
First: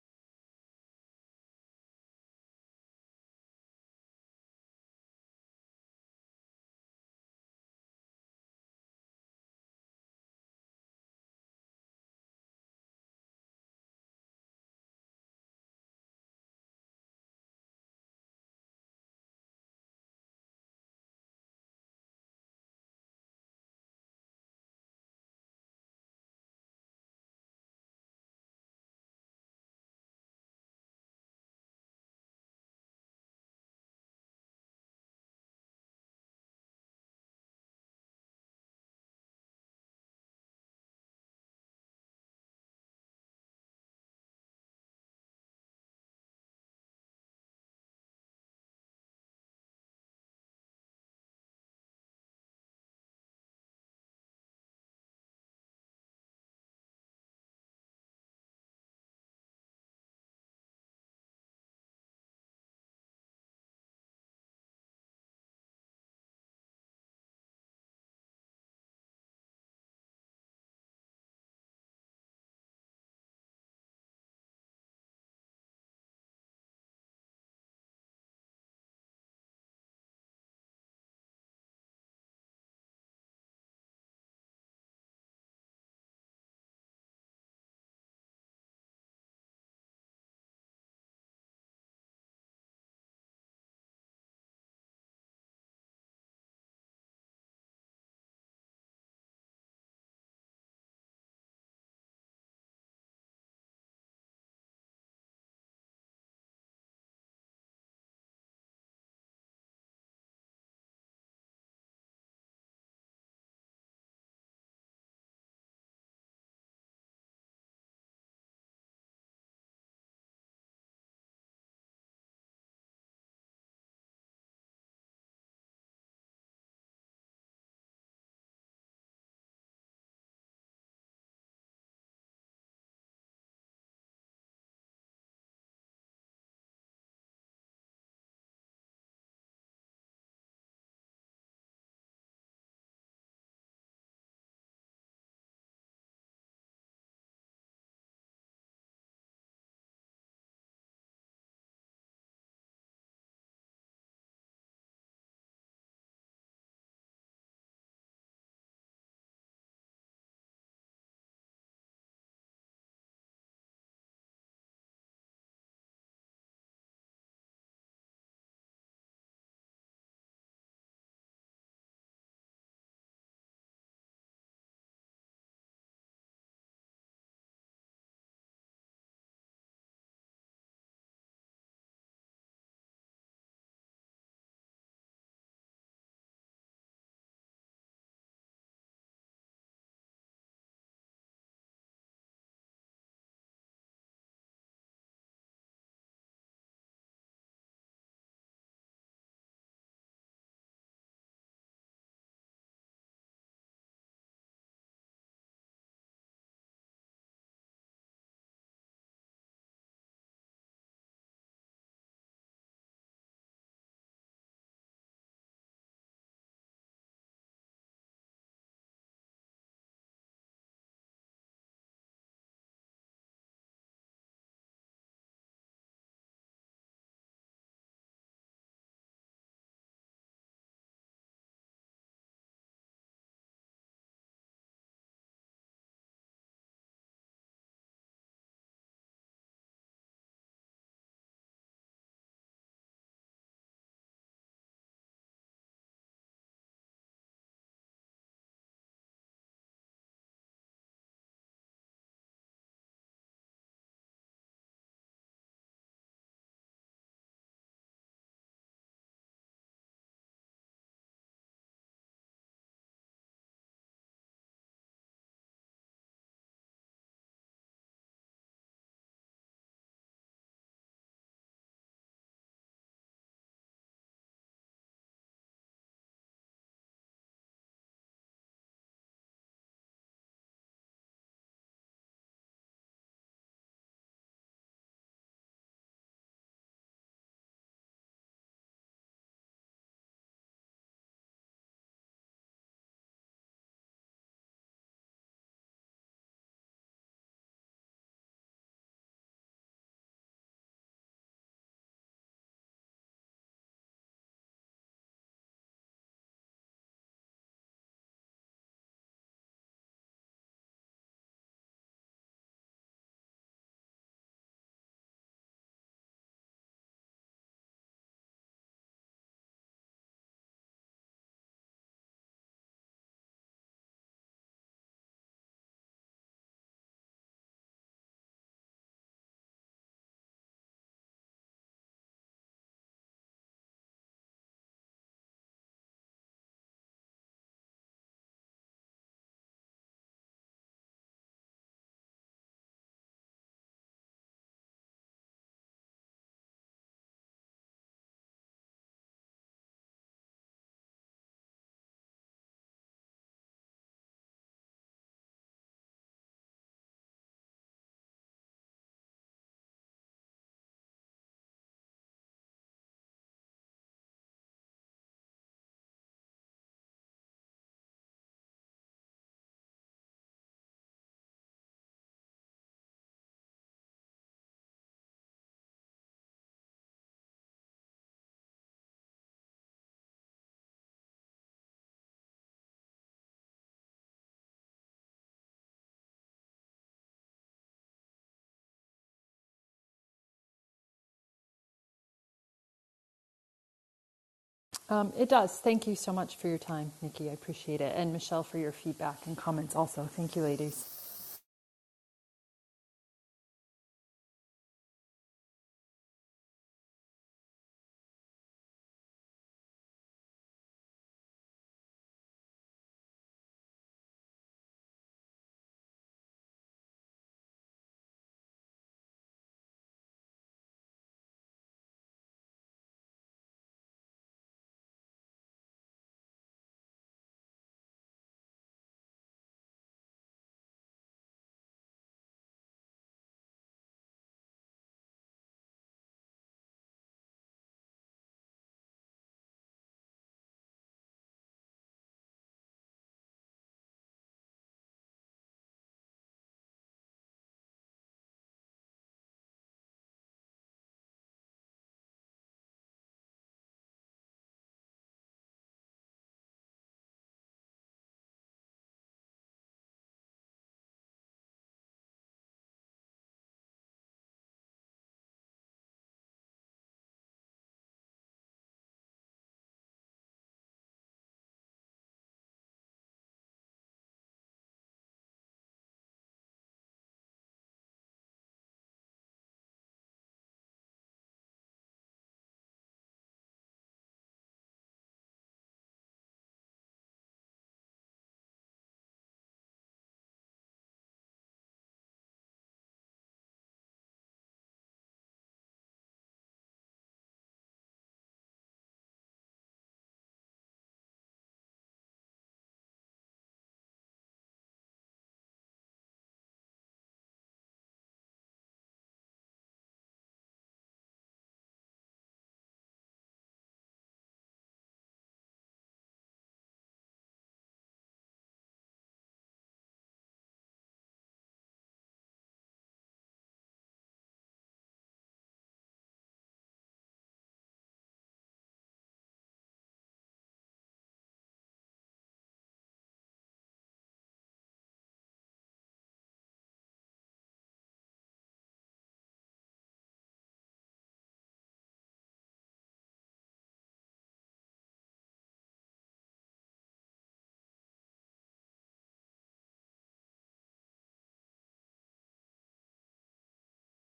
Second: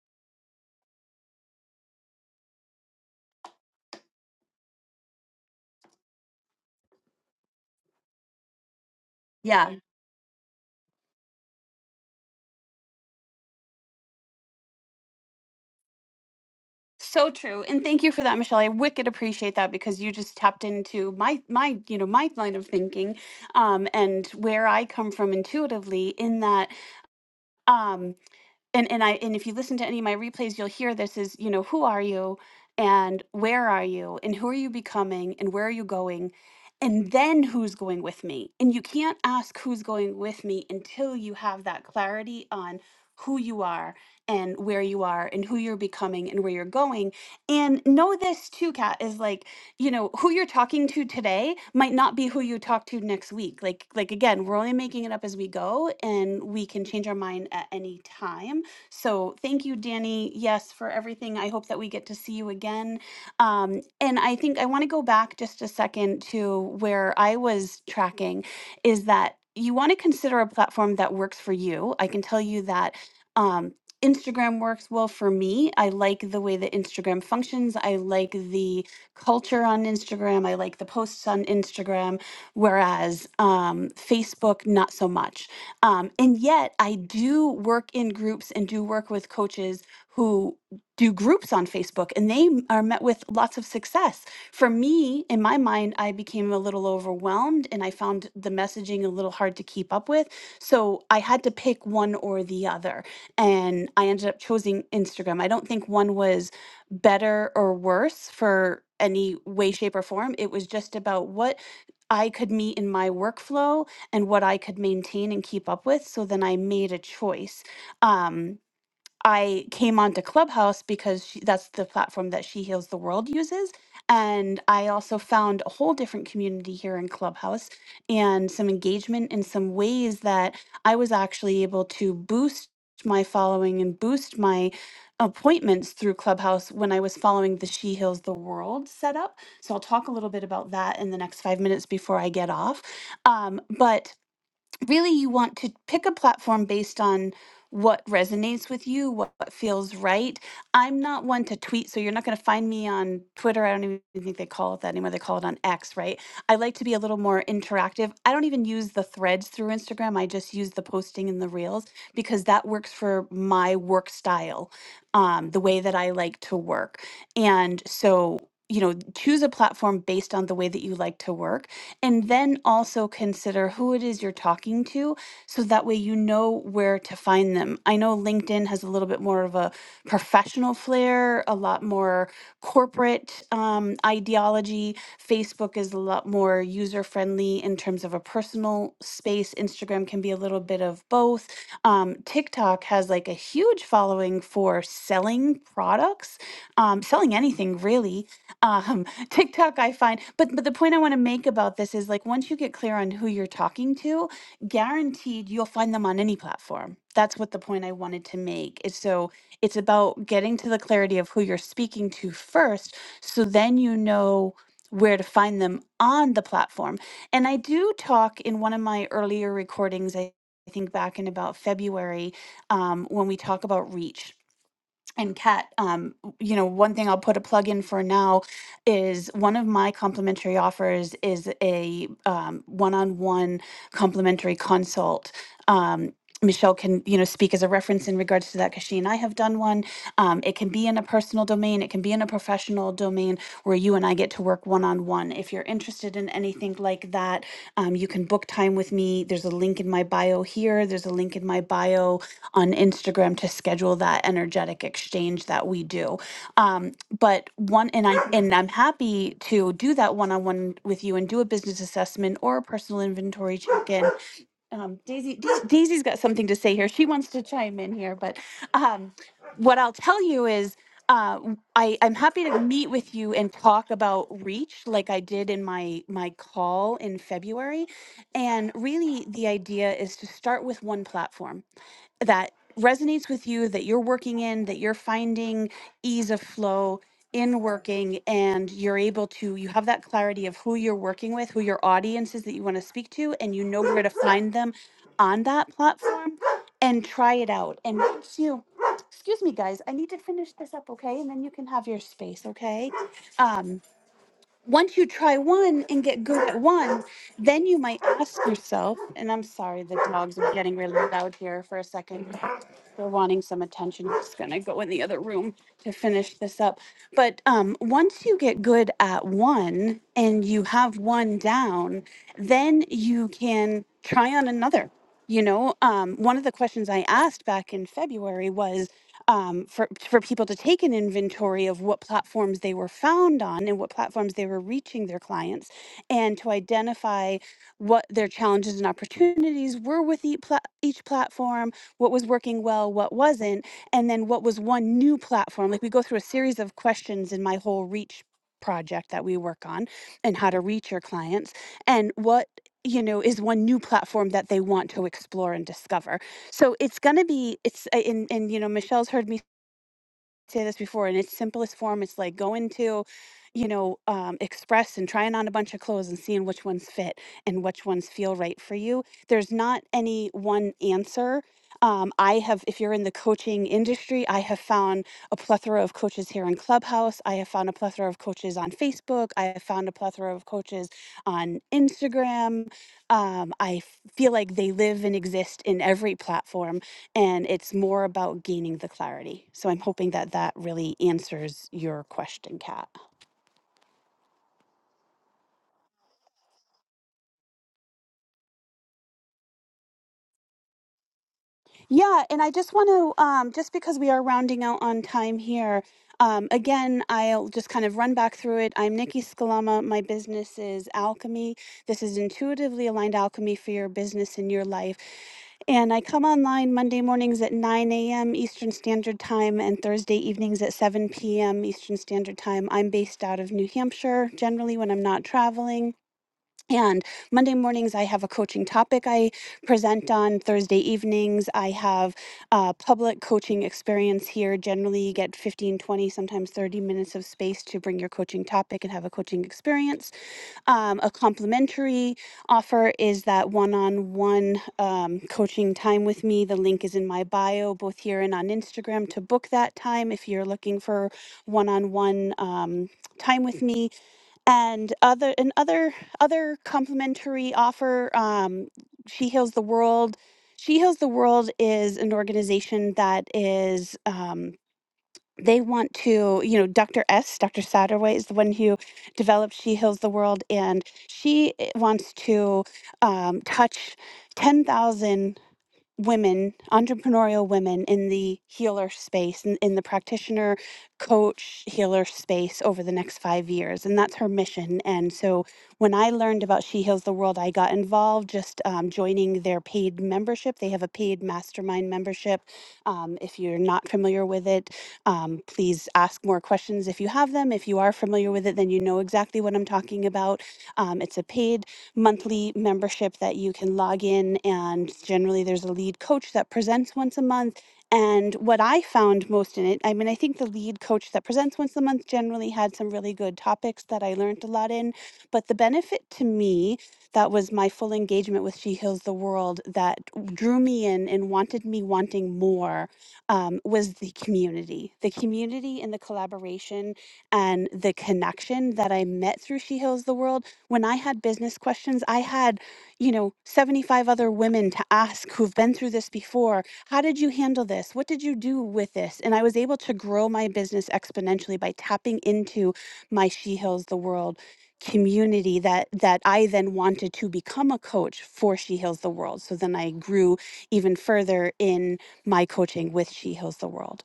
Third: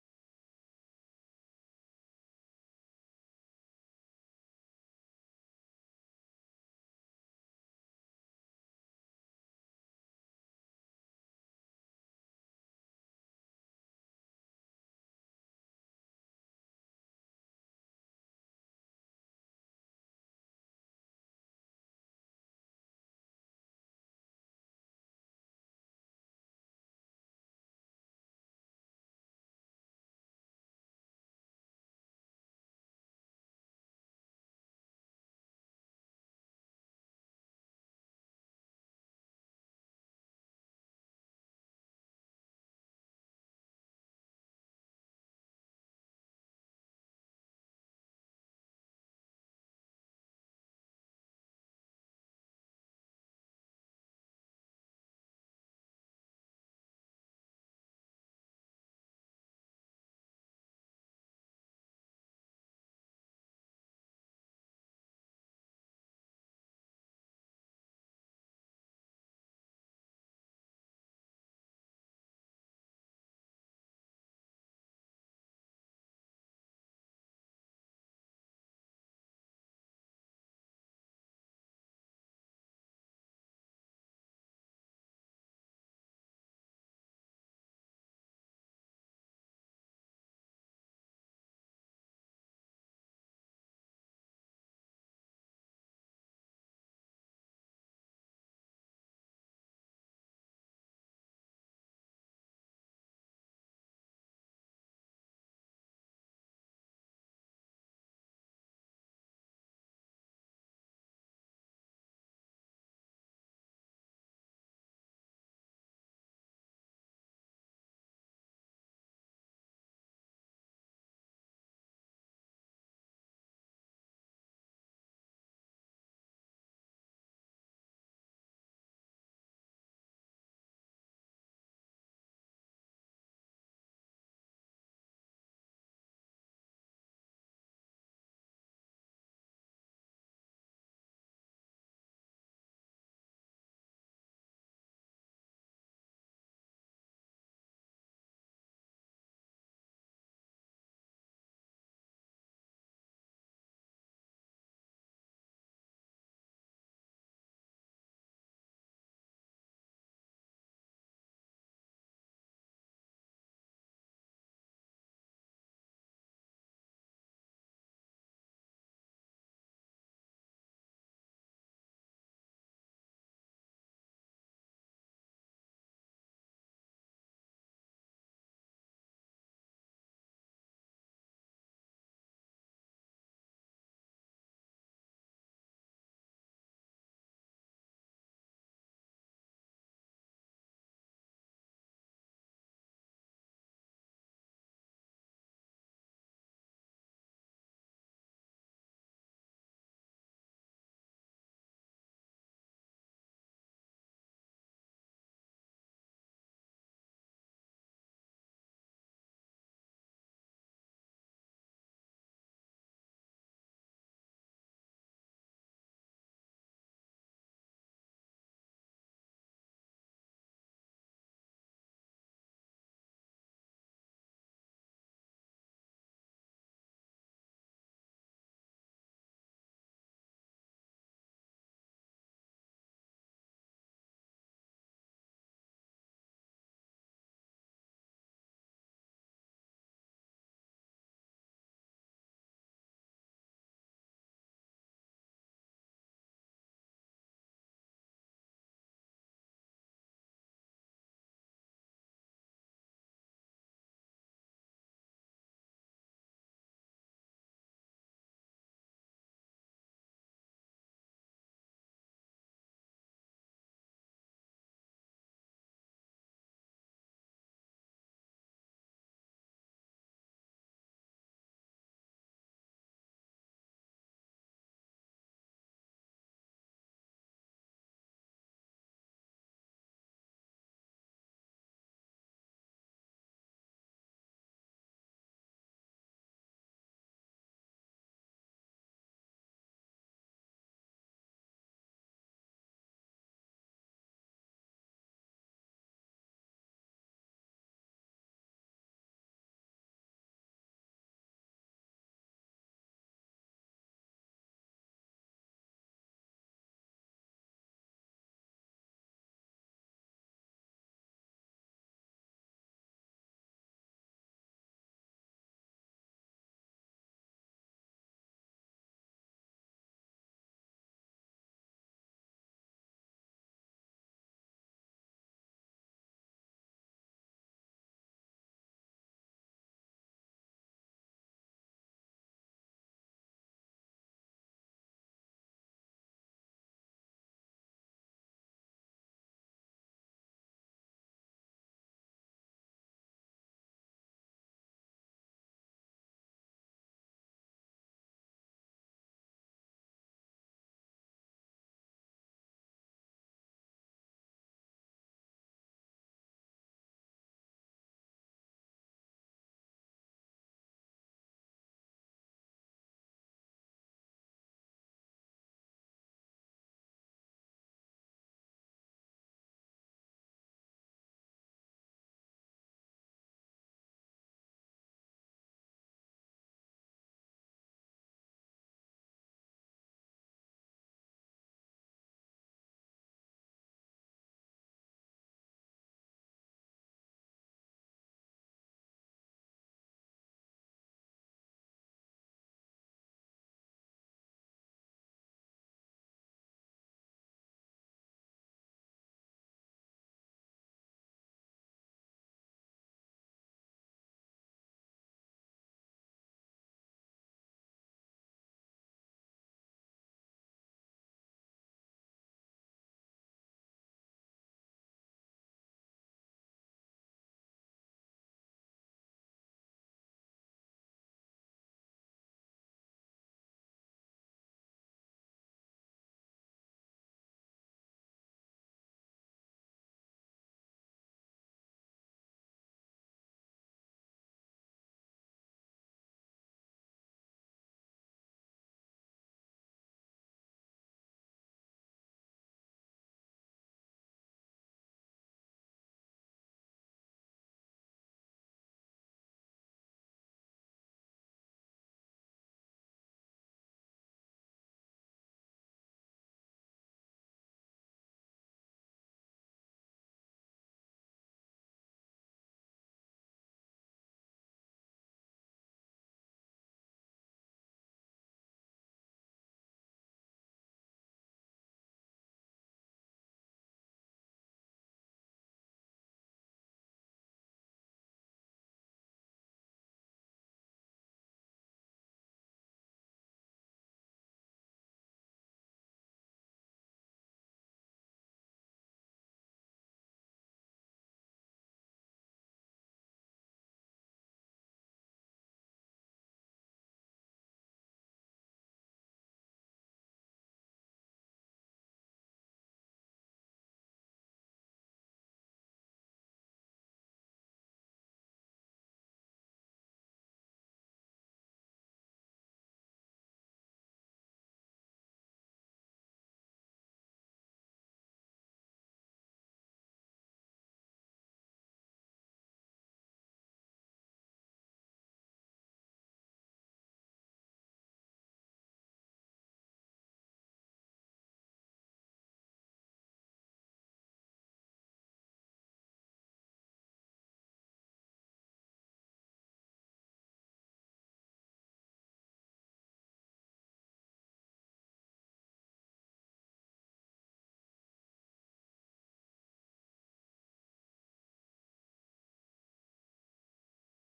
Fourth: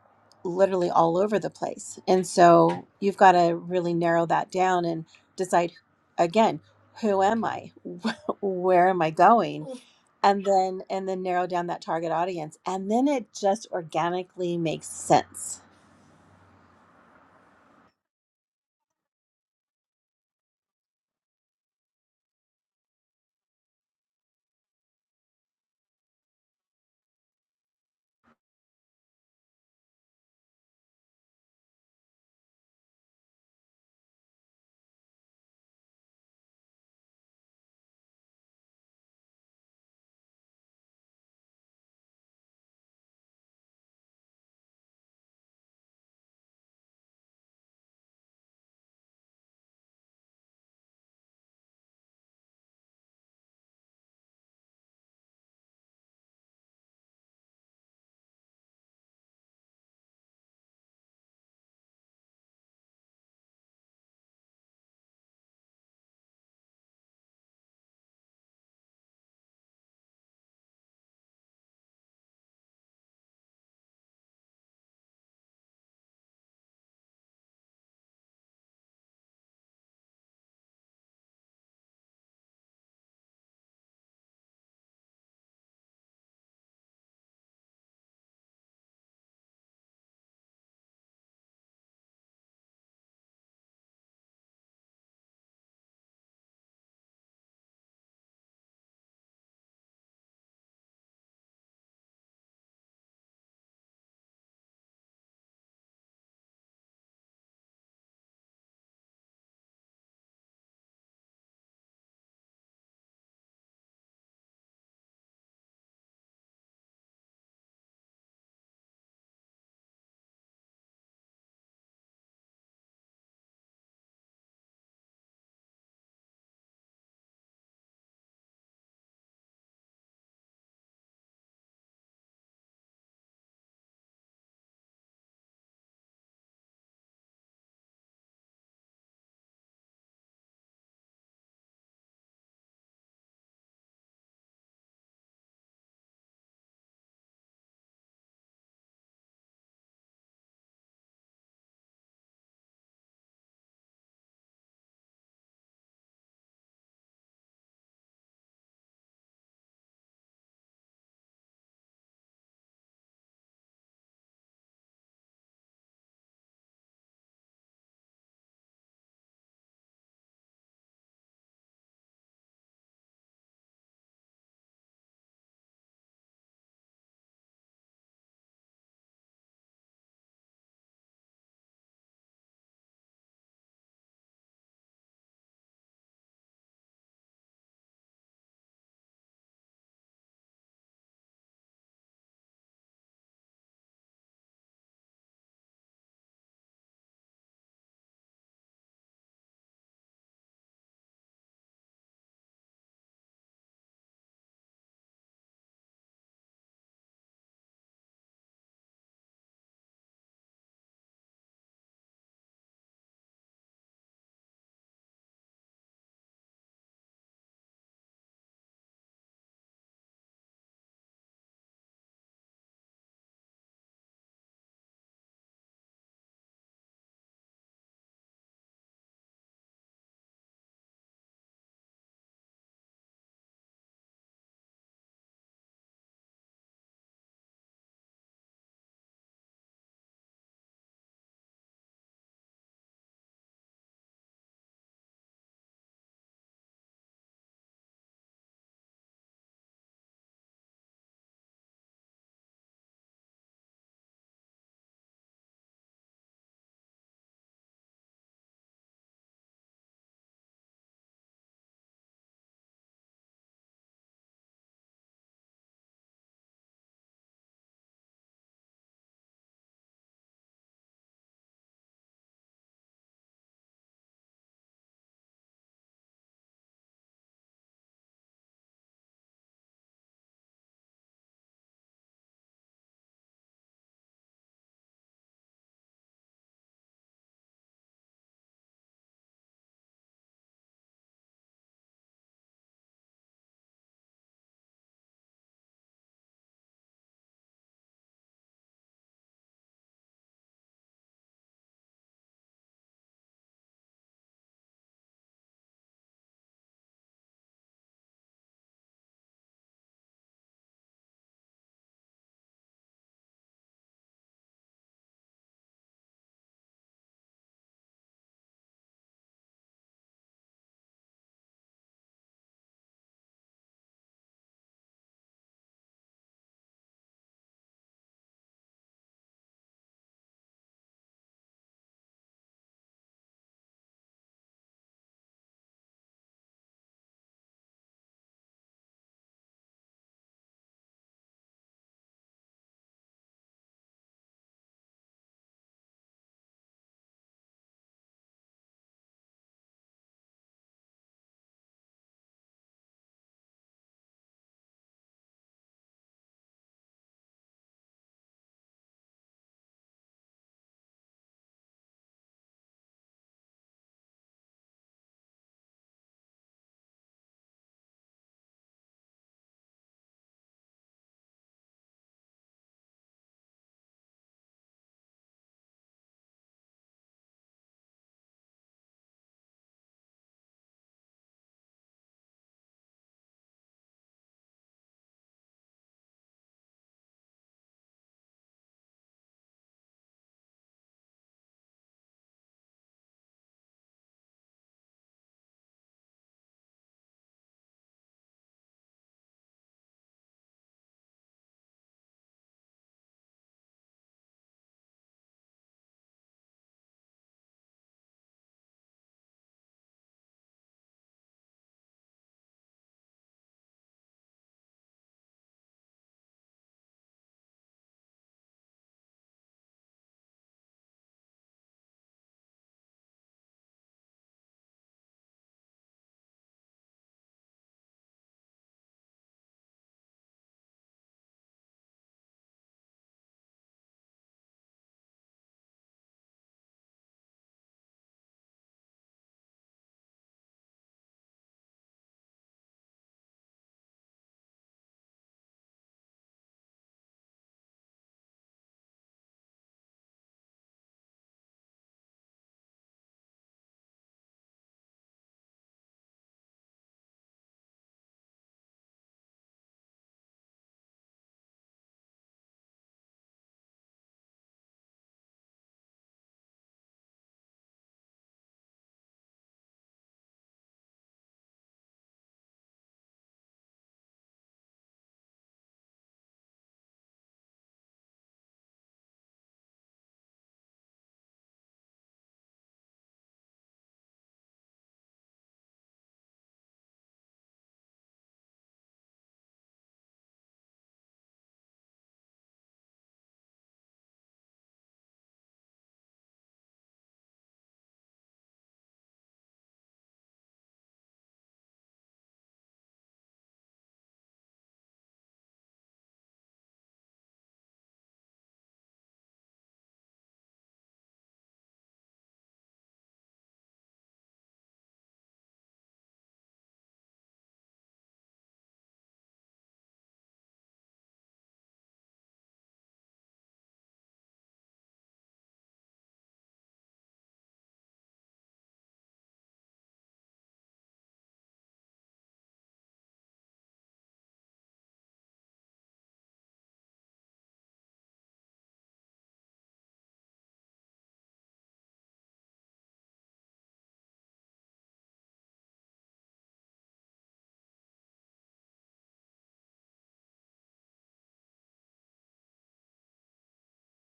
[SPEAKER 2] literally all over the place. And so you've got to really narrow that down and decide again, who am I? Where am I going?
[SPEAKER 1] Yeah.
[SPEAKER 2] And then and then narrow down that target audience. And then it just organically makes sense.
[SPEAKER 1] So true. And thank you for that, Michelle. I wicked appreciate that because you just tapped into my my, you know, my line of thinking um and where I come from intuitively in that um. and and I and if you listen to any of my replays, you'll hear this is you know who are you and where are you and who are you becoming and where are you going and then who's going with me and you can't ask who's going with me until you have that clarity on who you are and where you are and who you're becoming and where you're going and know this too kat is like you know who you're talking to today might not be who you talk to next week like like again we're only making it up as we go and we can change our mind at any time so thank you, Danny, yes, for everything. I hope that we get to see you again. Um, and I think I want to go back just a second to where I was tracking is that you want to consider a platform that works for you. I can tell you that. Um, Instagram works well for me. I like the way that Instagram functions. I like the culture on Instagram. I like the posts on Instagram. Whereas um, Facebook, not so much. Um, and yet, I do work in groups and do work with coaches who do groups on Facebook, and they m- are met with lots of success. For me, in my mind, I became a little overwhelmed and I found the messaging a little hard to keep up with. So I had to pick one or the other. And I ended up choosing Instagram. I don't think one was better or worse for any way, shape, or form. It was just about what I could meet in my workflow and what I could maintain and keep up with. So then I made a choice. Um, I came onto Clubhouse because she, that's the platform that She Heals the World uses. And I also found a whole different community here in Clubhouse and some engagement in some ways that I was actually able to boost my following and boost my appointments through Clubhouse when I was following the She Heals the World setup. So I'll talk a little bit about that in the next five minutes before I get off. Um, but really you want to pick a platform based on what resonates with you, what, what feels right. I'm not one to tweet, so you're not going to find me on Twitter. I don't even think they call it that anymore. They call it on X, right? I like to be a little more interactive. I don't even use the threads through Instagram. I just use the posting and the reels because that works for my work style, um, the way that I like to work. And so, you know, choose a platform based on the way that you like to work and then also consider who it is you're talking to so that way you know where to find them. I know LinkedIn has a little bit more of a professional flair, a lot more corporate um, ideology. Facebook is a lot more user friendly in terms of a personal space. Instagram can be a little bit of both. Um, TikTok has like a huge following for selling products, um, selling anything really. Um, TikTok, I find. But but the point I want to make about this is like once you get clear on who you're talking to, guaranteed you'll find them on any platform. That's what the point I wanted to make. Is so it's about getting to the clarity of who you're speaking to first, so then you know where to find them on the platform. And I do talk in one of my earlier recordings, I I think back in about February, um, when we talk about reach. And Kat, um, you know, one thing I'll put a plug in for now is one of my complimentary offers is a um, one-on-one complimentary consult. Um, Michelle can, you know, speak as a reference in regards to that because she and I have done one. Um, it can be in a personal domain, it can be in a professional domain where you and I get to work one-on-one. If you're interested in anything like that, um, you can book time with me. There's a link in my bio here. There's a link in my bio on Instagram to schedule that energetic exchange that we do. Um, but one and I and I'm happy to do that one on one with you and do a business assessment or a personal inventory check in. Um, Daisy Dais- Daisy's got something to say here. She wants to chime in here, but um, what I'll tell you is. Uh, w- I, I'm happy to meet with you and talk about reach like I did in my my call in February. And really the idea is to start with one platform that resonates with you that you're working in that you're finding ease of flow in working and you're able to you have that clarity of who you're working with who your audience is that you want to speak to and you know where to find them on that platform and try it out and once you excuse me guys i need to finish this up okay and then you can have your space okay um once you try one and get good at one then you might ask yourself and i'm sorry the dogs are getting really loud here for a second they're wanting some attention. I'm just gonna go in the other room to finish this up. But um, once you get good at one and you have one down, then you can try on another. You know, um, one of the questions I asked back in February was um, for for people to take an inventory of what platforms they were found on and what platforms they were reaching their clients, and to identify what their challenges and opportunities were with each, pla- each platform what was working well, what wasn't, and then what was one new platform. Like we go through a series of questions in my whole reach project that we work on and how to reach your clients and what you know is one new platform that they want to explore and discover so it's going to be it's uh, and and you know michelle's heard me say this before in its simplest form it's like going to you know um, express and trying on a bunch of clothes and seeing which ones fit and which ones feel right for you there's not any one answer um, i have if you're in the coaching industry i have found a plethora of coaches here in clubhouse i have found a plethora of coaches on facebook i have found a plethora of coaches on instagram um, i f- feel like they live and exist in every platform and it's more about gaining the clarity. So I'm hoping that that really answers your question, Kat.
[SPEAKER 4] Um, it does. Thank you so much for your time, Nikki. I appreciate it. And Michelle for your feedback and comments also. Thank you, ladies.
[SPEAKER 1] Yeah, and I just want to, um, just because we are rounding out on time here, um, again, I'll just kind of run back through it. I'm Nikki Scalama. My business is Alchemy. This is intuitively aligned alchemy for your business and your life. And I come online Monday mornings at 9 a.m. Eastern Standard Time and Thursday evenings at 7 p.m. Eastern Standard Time. I'm based out of New Hampshire generally when I'm not traveling. And Monday mornings, I have a coaching topic I present on. Thursday evenings, I have a public coaching experience here. Generally, you get 15, 20, sometimes 30 minutes of space to bring your coaching topic and have a coaching experience. Um, a complimentary offer is that one on one coaching time with me. The link is in my bio, both here and on Instagram, to book that time if you're looking for one on one time with me and other and other other complimentary offer um she heals the world she heals the world is an organization that is um they want to you know dr s dr satterway is the one who developed she heals the world and she eh, wants to um, touch 10000 women, entrepreneurial women in the healer space, in, in the practitioner, coach, healer space over the next five years. And that's her mission. And so when I learned about She Heals the World, I got involved just um, joining their paid membership. They have a paid mastermind membership. Um, if you're not familiar with it, um, please ask more questions if you have them. If you are familiar with it, then you know exactly what I'm talking about. Um, it's a paid monthly membership that you can log in and generally there's a lead coach that presents once a month and what i found most in it i mean i think the lead coach that presents once a month generally had some really good topics that i learned a lot in but the benefit to me that was my full engagement with she heals the world that drew me in and wanted me wanting more um, was the community the community and the collaboration and the connection that i met through she heals the world when I had business questions, I had, you know, 75 other women to ask who've been through this before. How did you handle this? What did you do with this? And I was able to grow my business exponentially by tapping into my She Heals the World community that that I then wanted to become a coach for She Heals the World. So then I grew even further in my coaching with She Heals the World.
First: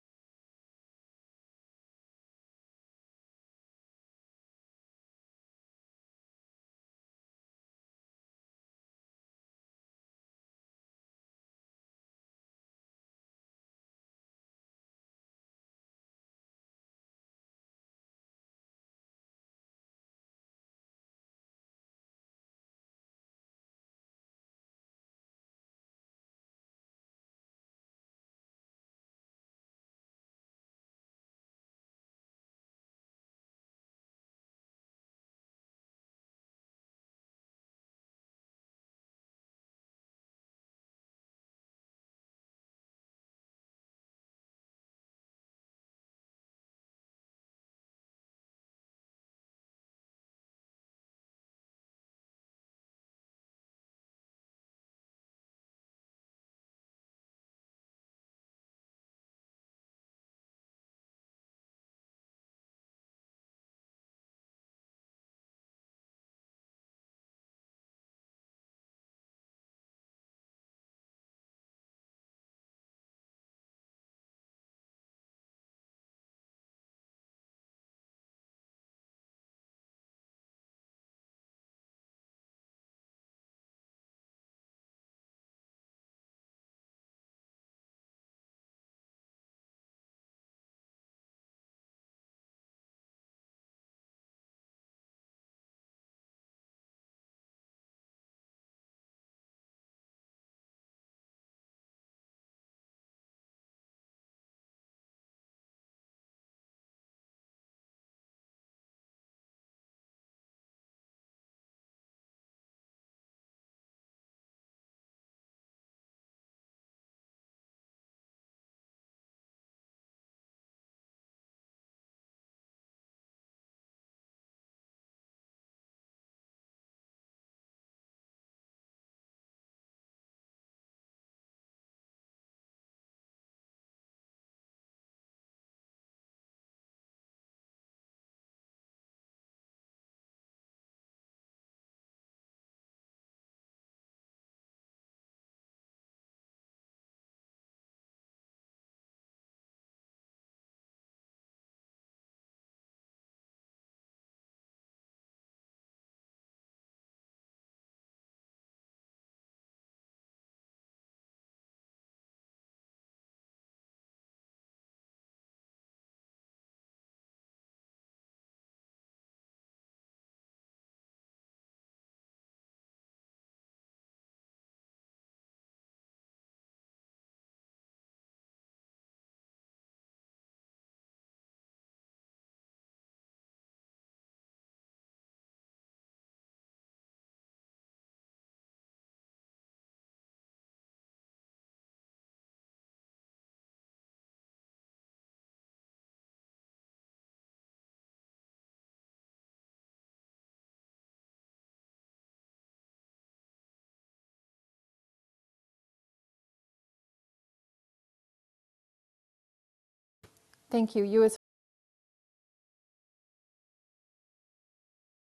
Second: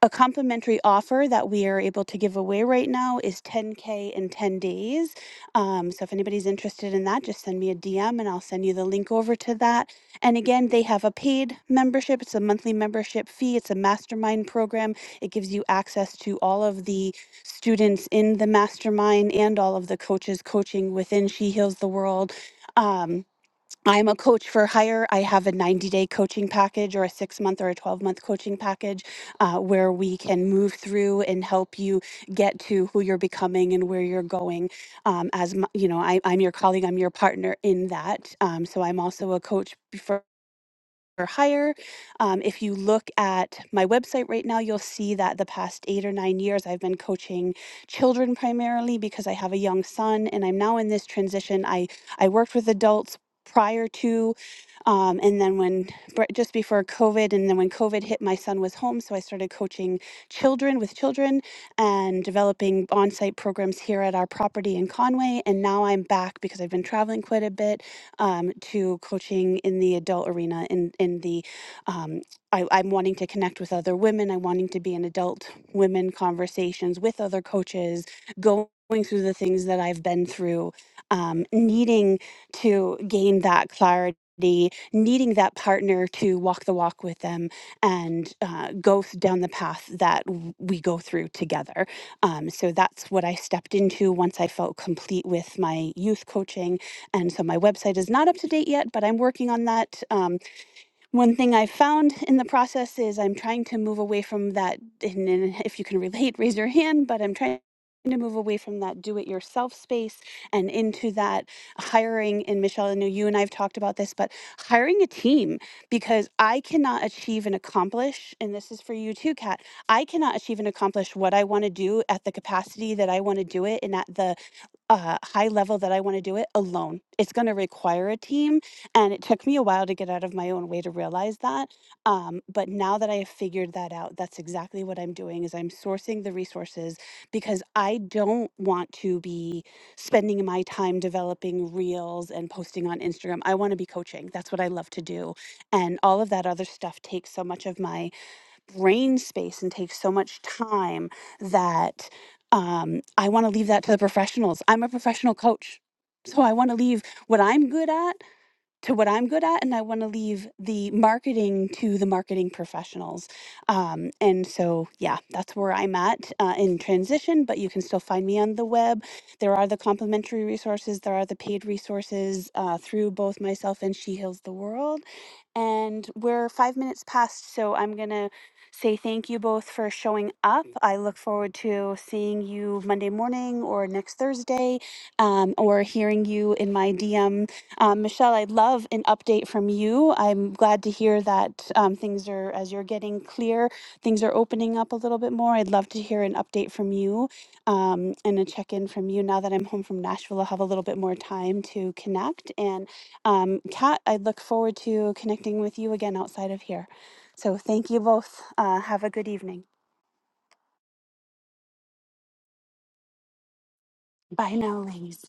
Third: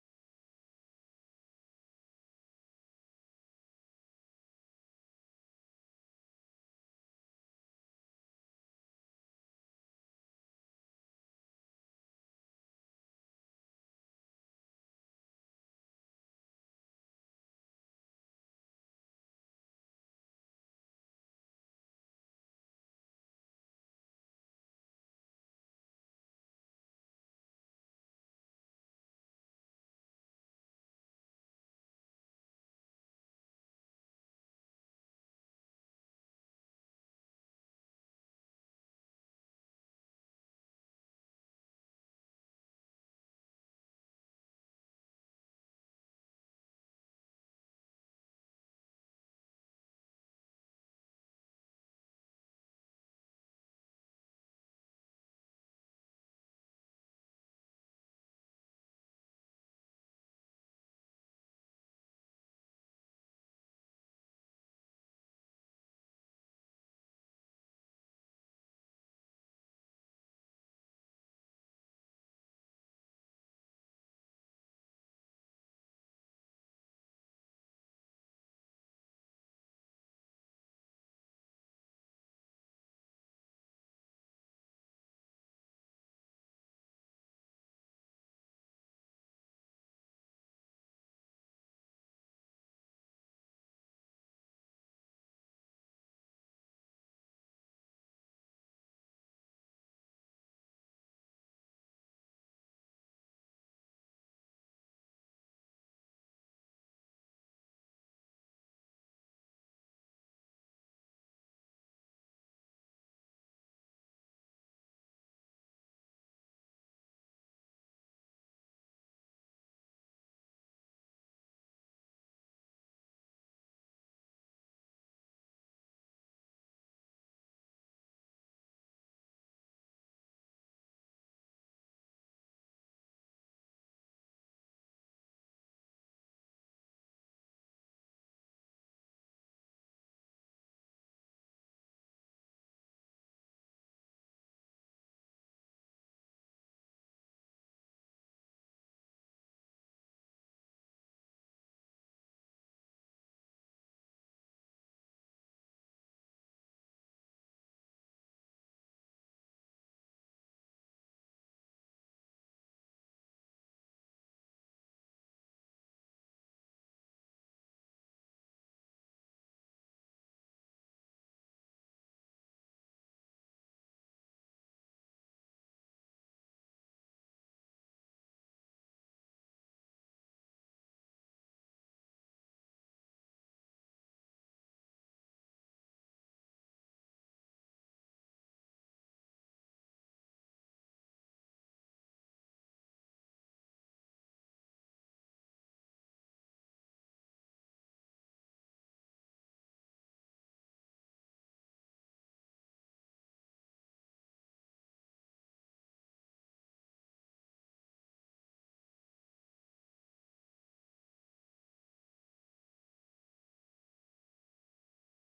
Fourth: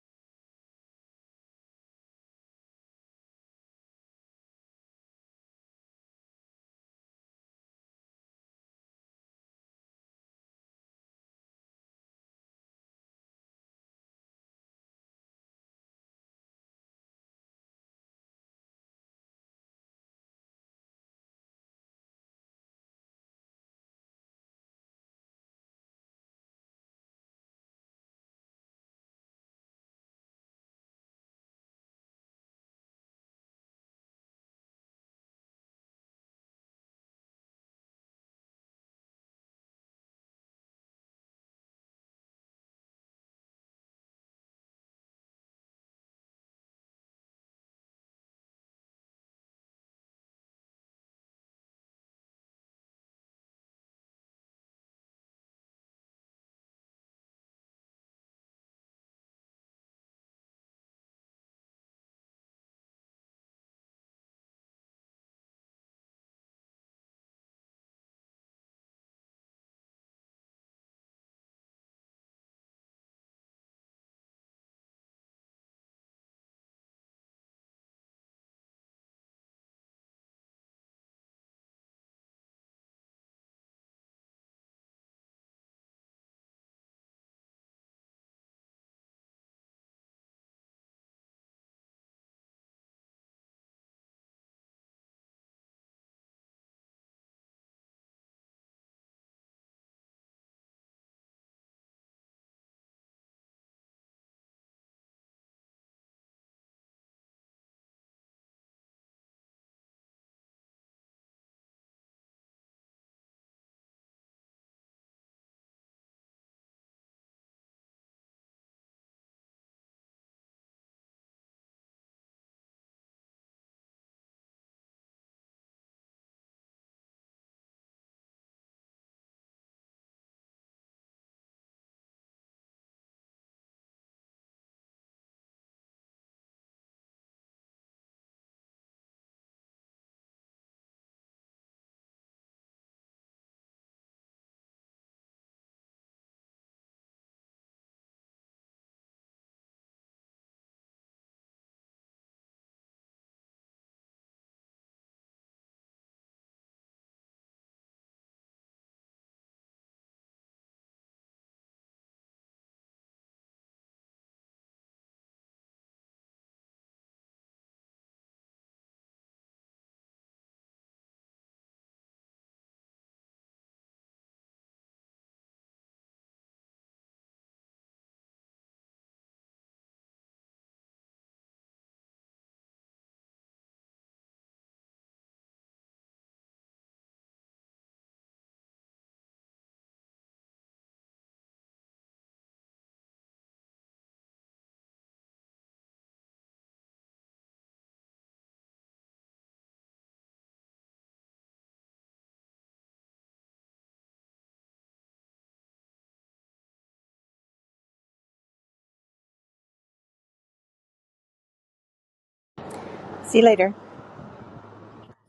[SPEAKER 1] A complimentary offer that we are able to give away right now is 10K in 10 days um, so if anybody's interested in that, just send me a DM and I'll send you the link over to that. And again, they have a paid membership, it's a monthly membership fee, it's a mastermind program. It gives you access to all of the students in the mastermind and all of the coaches coaching within She Heals the World. Um, I'm a coach for hire. I have a 90 day coaching package or a six month or a 12 month coaching package uh, where we can move through and help you get to who you're becoming and where you're going. Um, as my, you know, I, I'm your colleague, I'm your partner in that. Um, so I'm also a coach. for or higher. Um, if you look at my website right now, you'll see that the past eight or nine years I've been coaching children primarily because I have a young son and I'm now in this transition. I, I worked with adults prior to um, and then when br- just before covid and then when covid hit my son was home so i started coaching children with children and developing on-site programs here at our property in conway and now i'm back because i've been traveling quite a bit um, to coaching in the adult arena in in the um, I, I'm wanting to connect with other women. I'm wanting to be in adult women conversations with other coaches, going through the things that I've been through, um, needing to gain that clarity, needing that partner to walk the walk with them and uh, go th- down the path that w- we go through together. Um, so that's what I stepped into once I felt complete with my youth coaching and so my website is not up to date yet, but I'm working on that. Um, one thing I found in the process is I'm trying to move away from that. And, and if you can relate, raise your hand. But I'm trying to move away from that do-it-yourself space and into that hiring. And Michelle, I know you and I have talked about this, but hiring a team because I cannot achieve and accomplish. And this is for you too, Kat. I cannot achieve and accomplish what I want to do at the capacity that I want to do it and at the uh, high level that I want to do it alone. It's going to require a team. And it took me a while to get out of my own way to realize that. Um, but now that I have figured that out, that's exactly what I'm doing is I'm sourcing the resources because I don't want to be spending my time developing reels and posting on Instagram. I want to be coaching. That's what I love to do. And all of that other stuff takes so much of my brain space and takes so much time that um, I want to leave that to the professionals. I'm a professional coach. So I want to leave what I'm good at to what I'm good at, and I want to leave the marketing to the marketing professionals. Um, and so, yeah, that's where I'm at uh, in transition, but you can still find me on the web. There are the complimentary resources, there are the paid resources uh, through both myself and She Heals the World. And we're five minutes past, so I'm going to say thank you both for showing up. I look forward to seeing you Monday morning or next Thursday um, or hearing you in my DM um, Michelle, I'd love an update from you. I'm glad to hear that um, things are, as you're getting clear, things are opening up a little bit more. I'd love to hear an update from you um, and a check in from you. Now that I'm home from Nashville, I'll have a little bit more time to connect. And um, Kat, I look forward to connecting with you again outside of here. So thank you both. Uh, have a good evening.
[SPEAKER 4] Thank you. You as
[SPEAKER 2] See you later.
[SPEAKER 1] Bye now, ladies.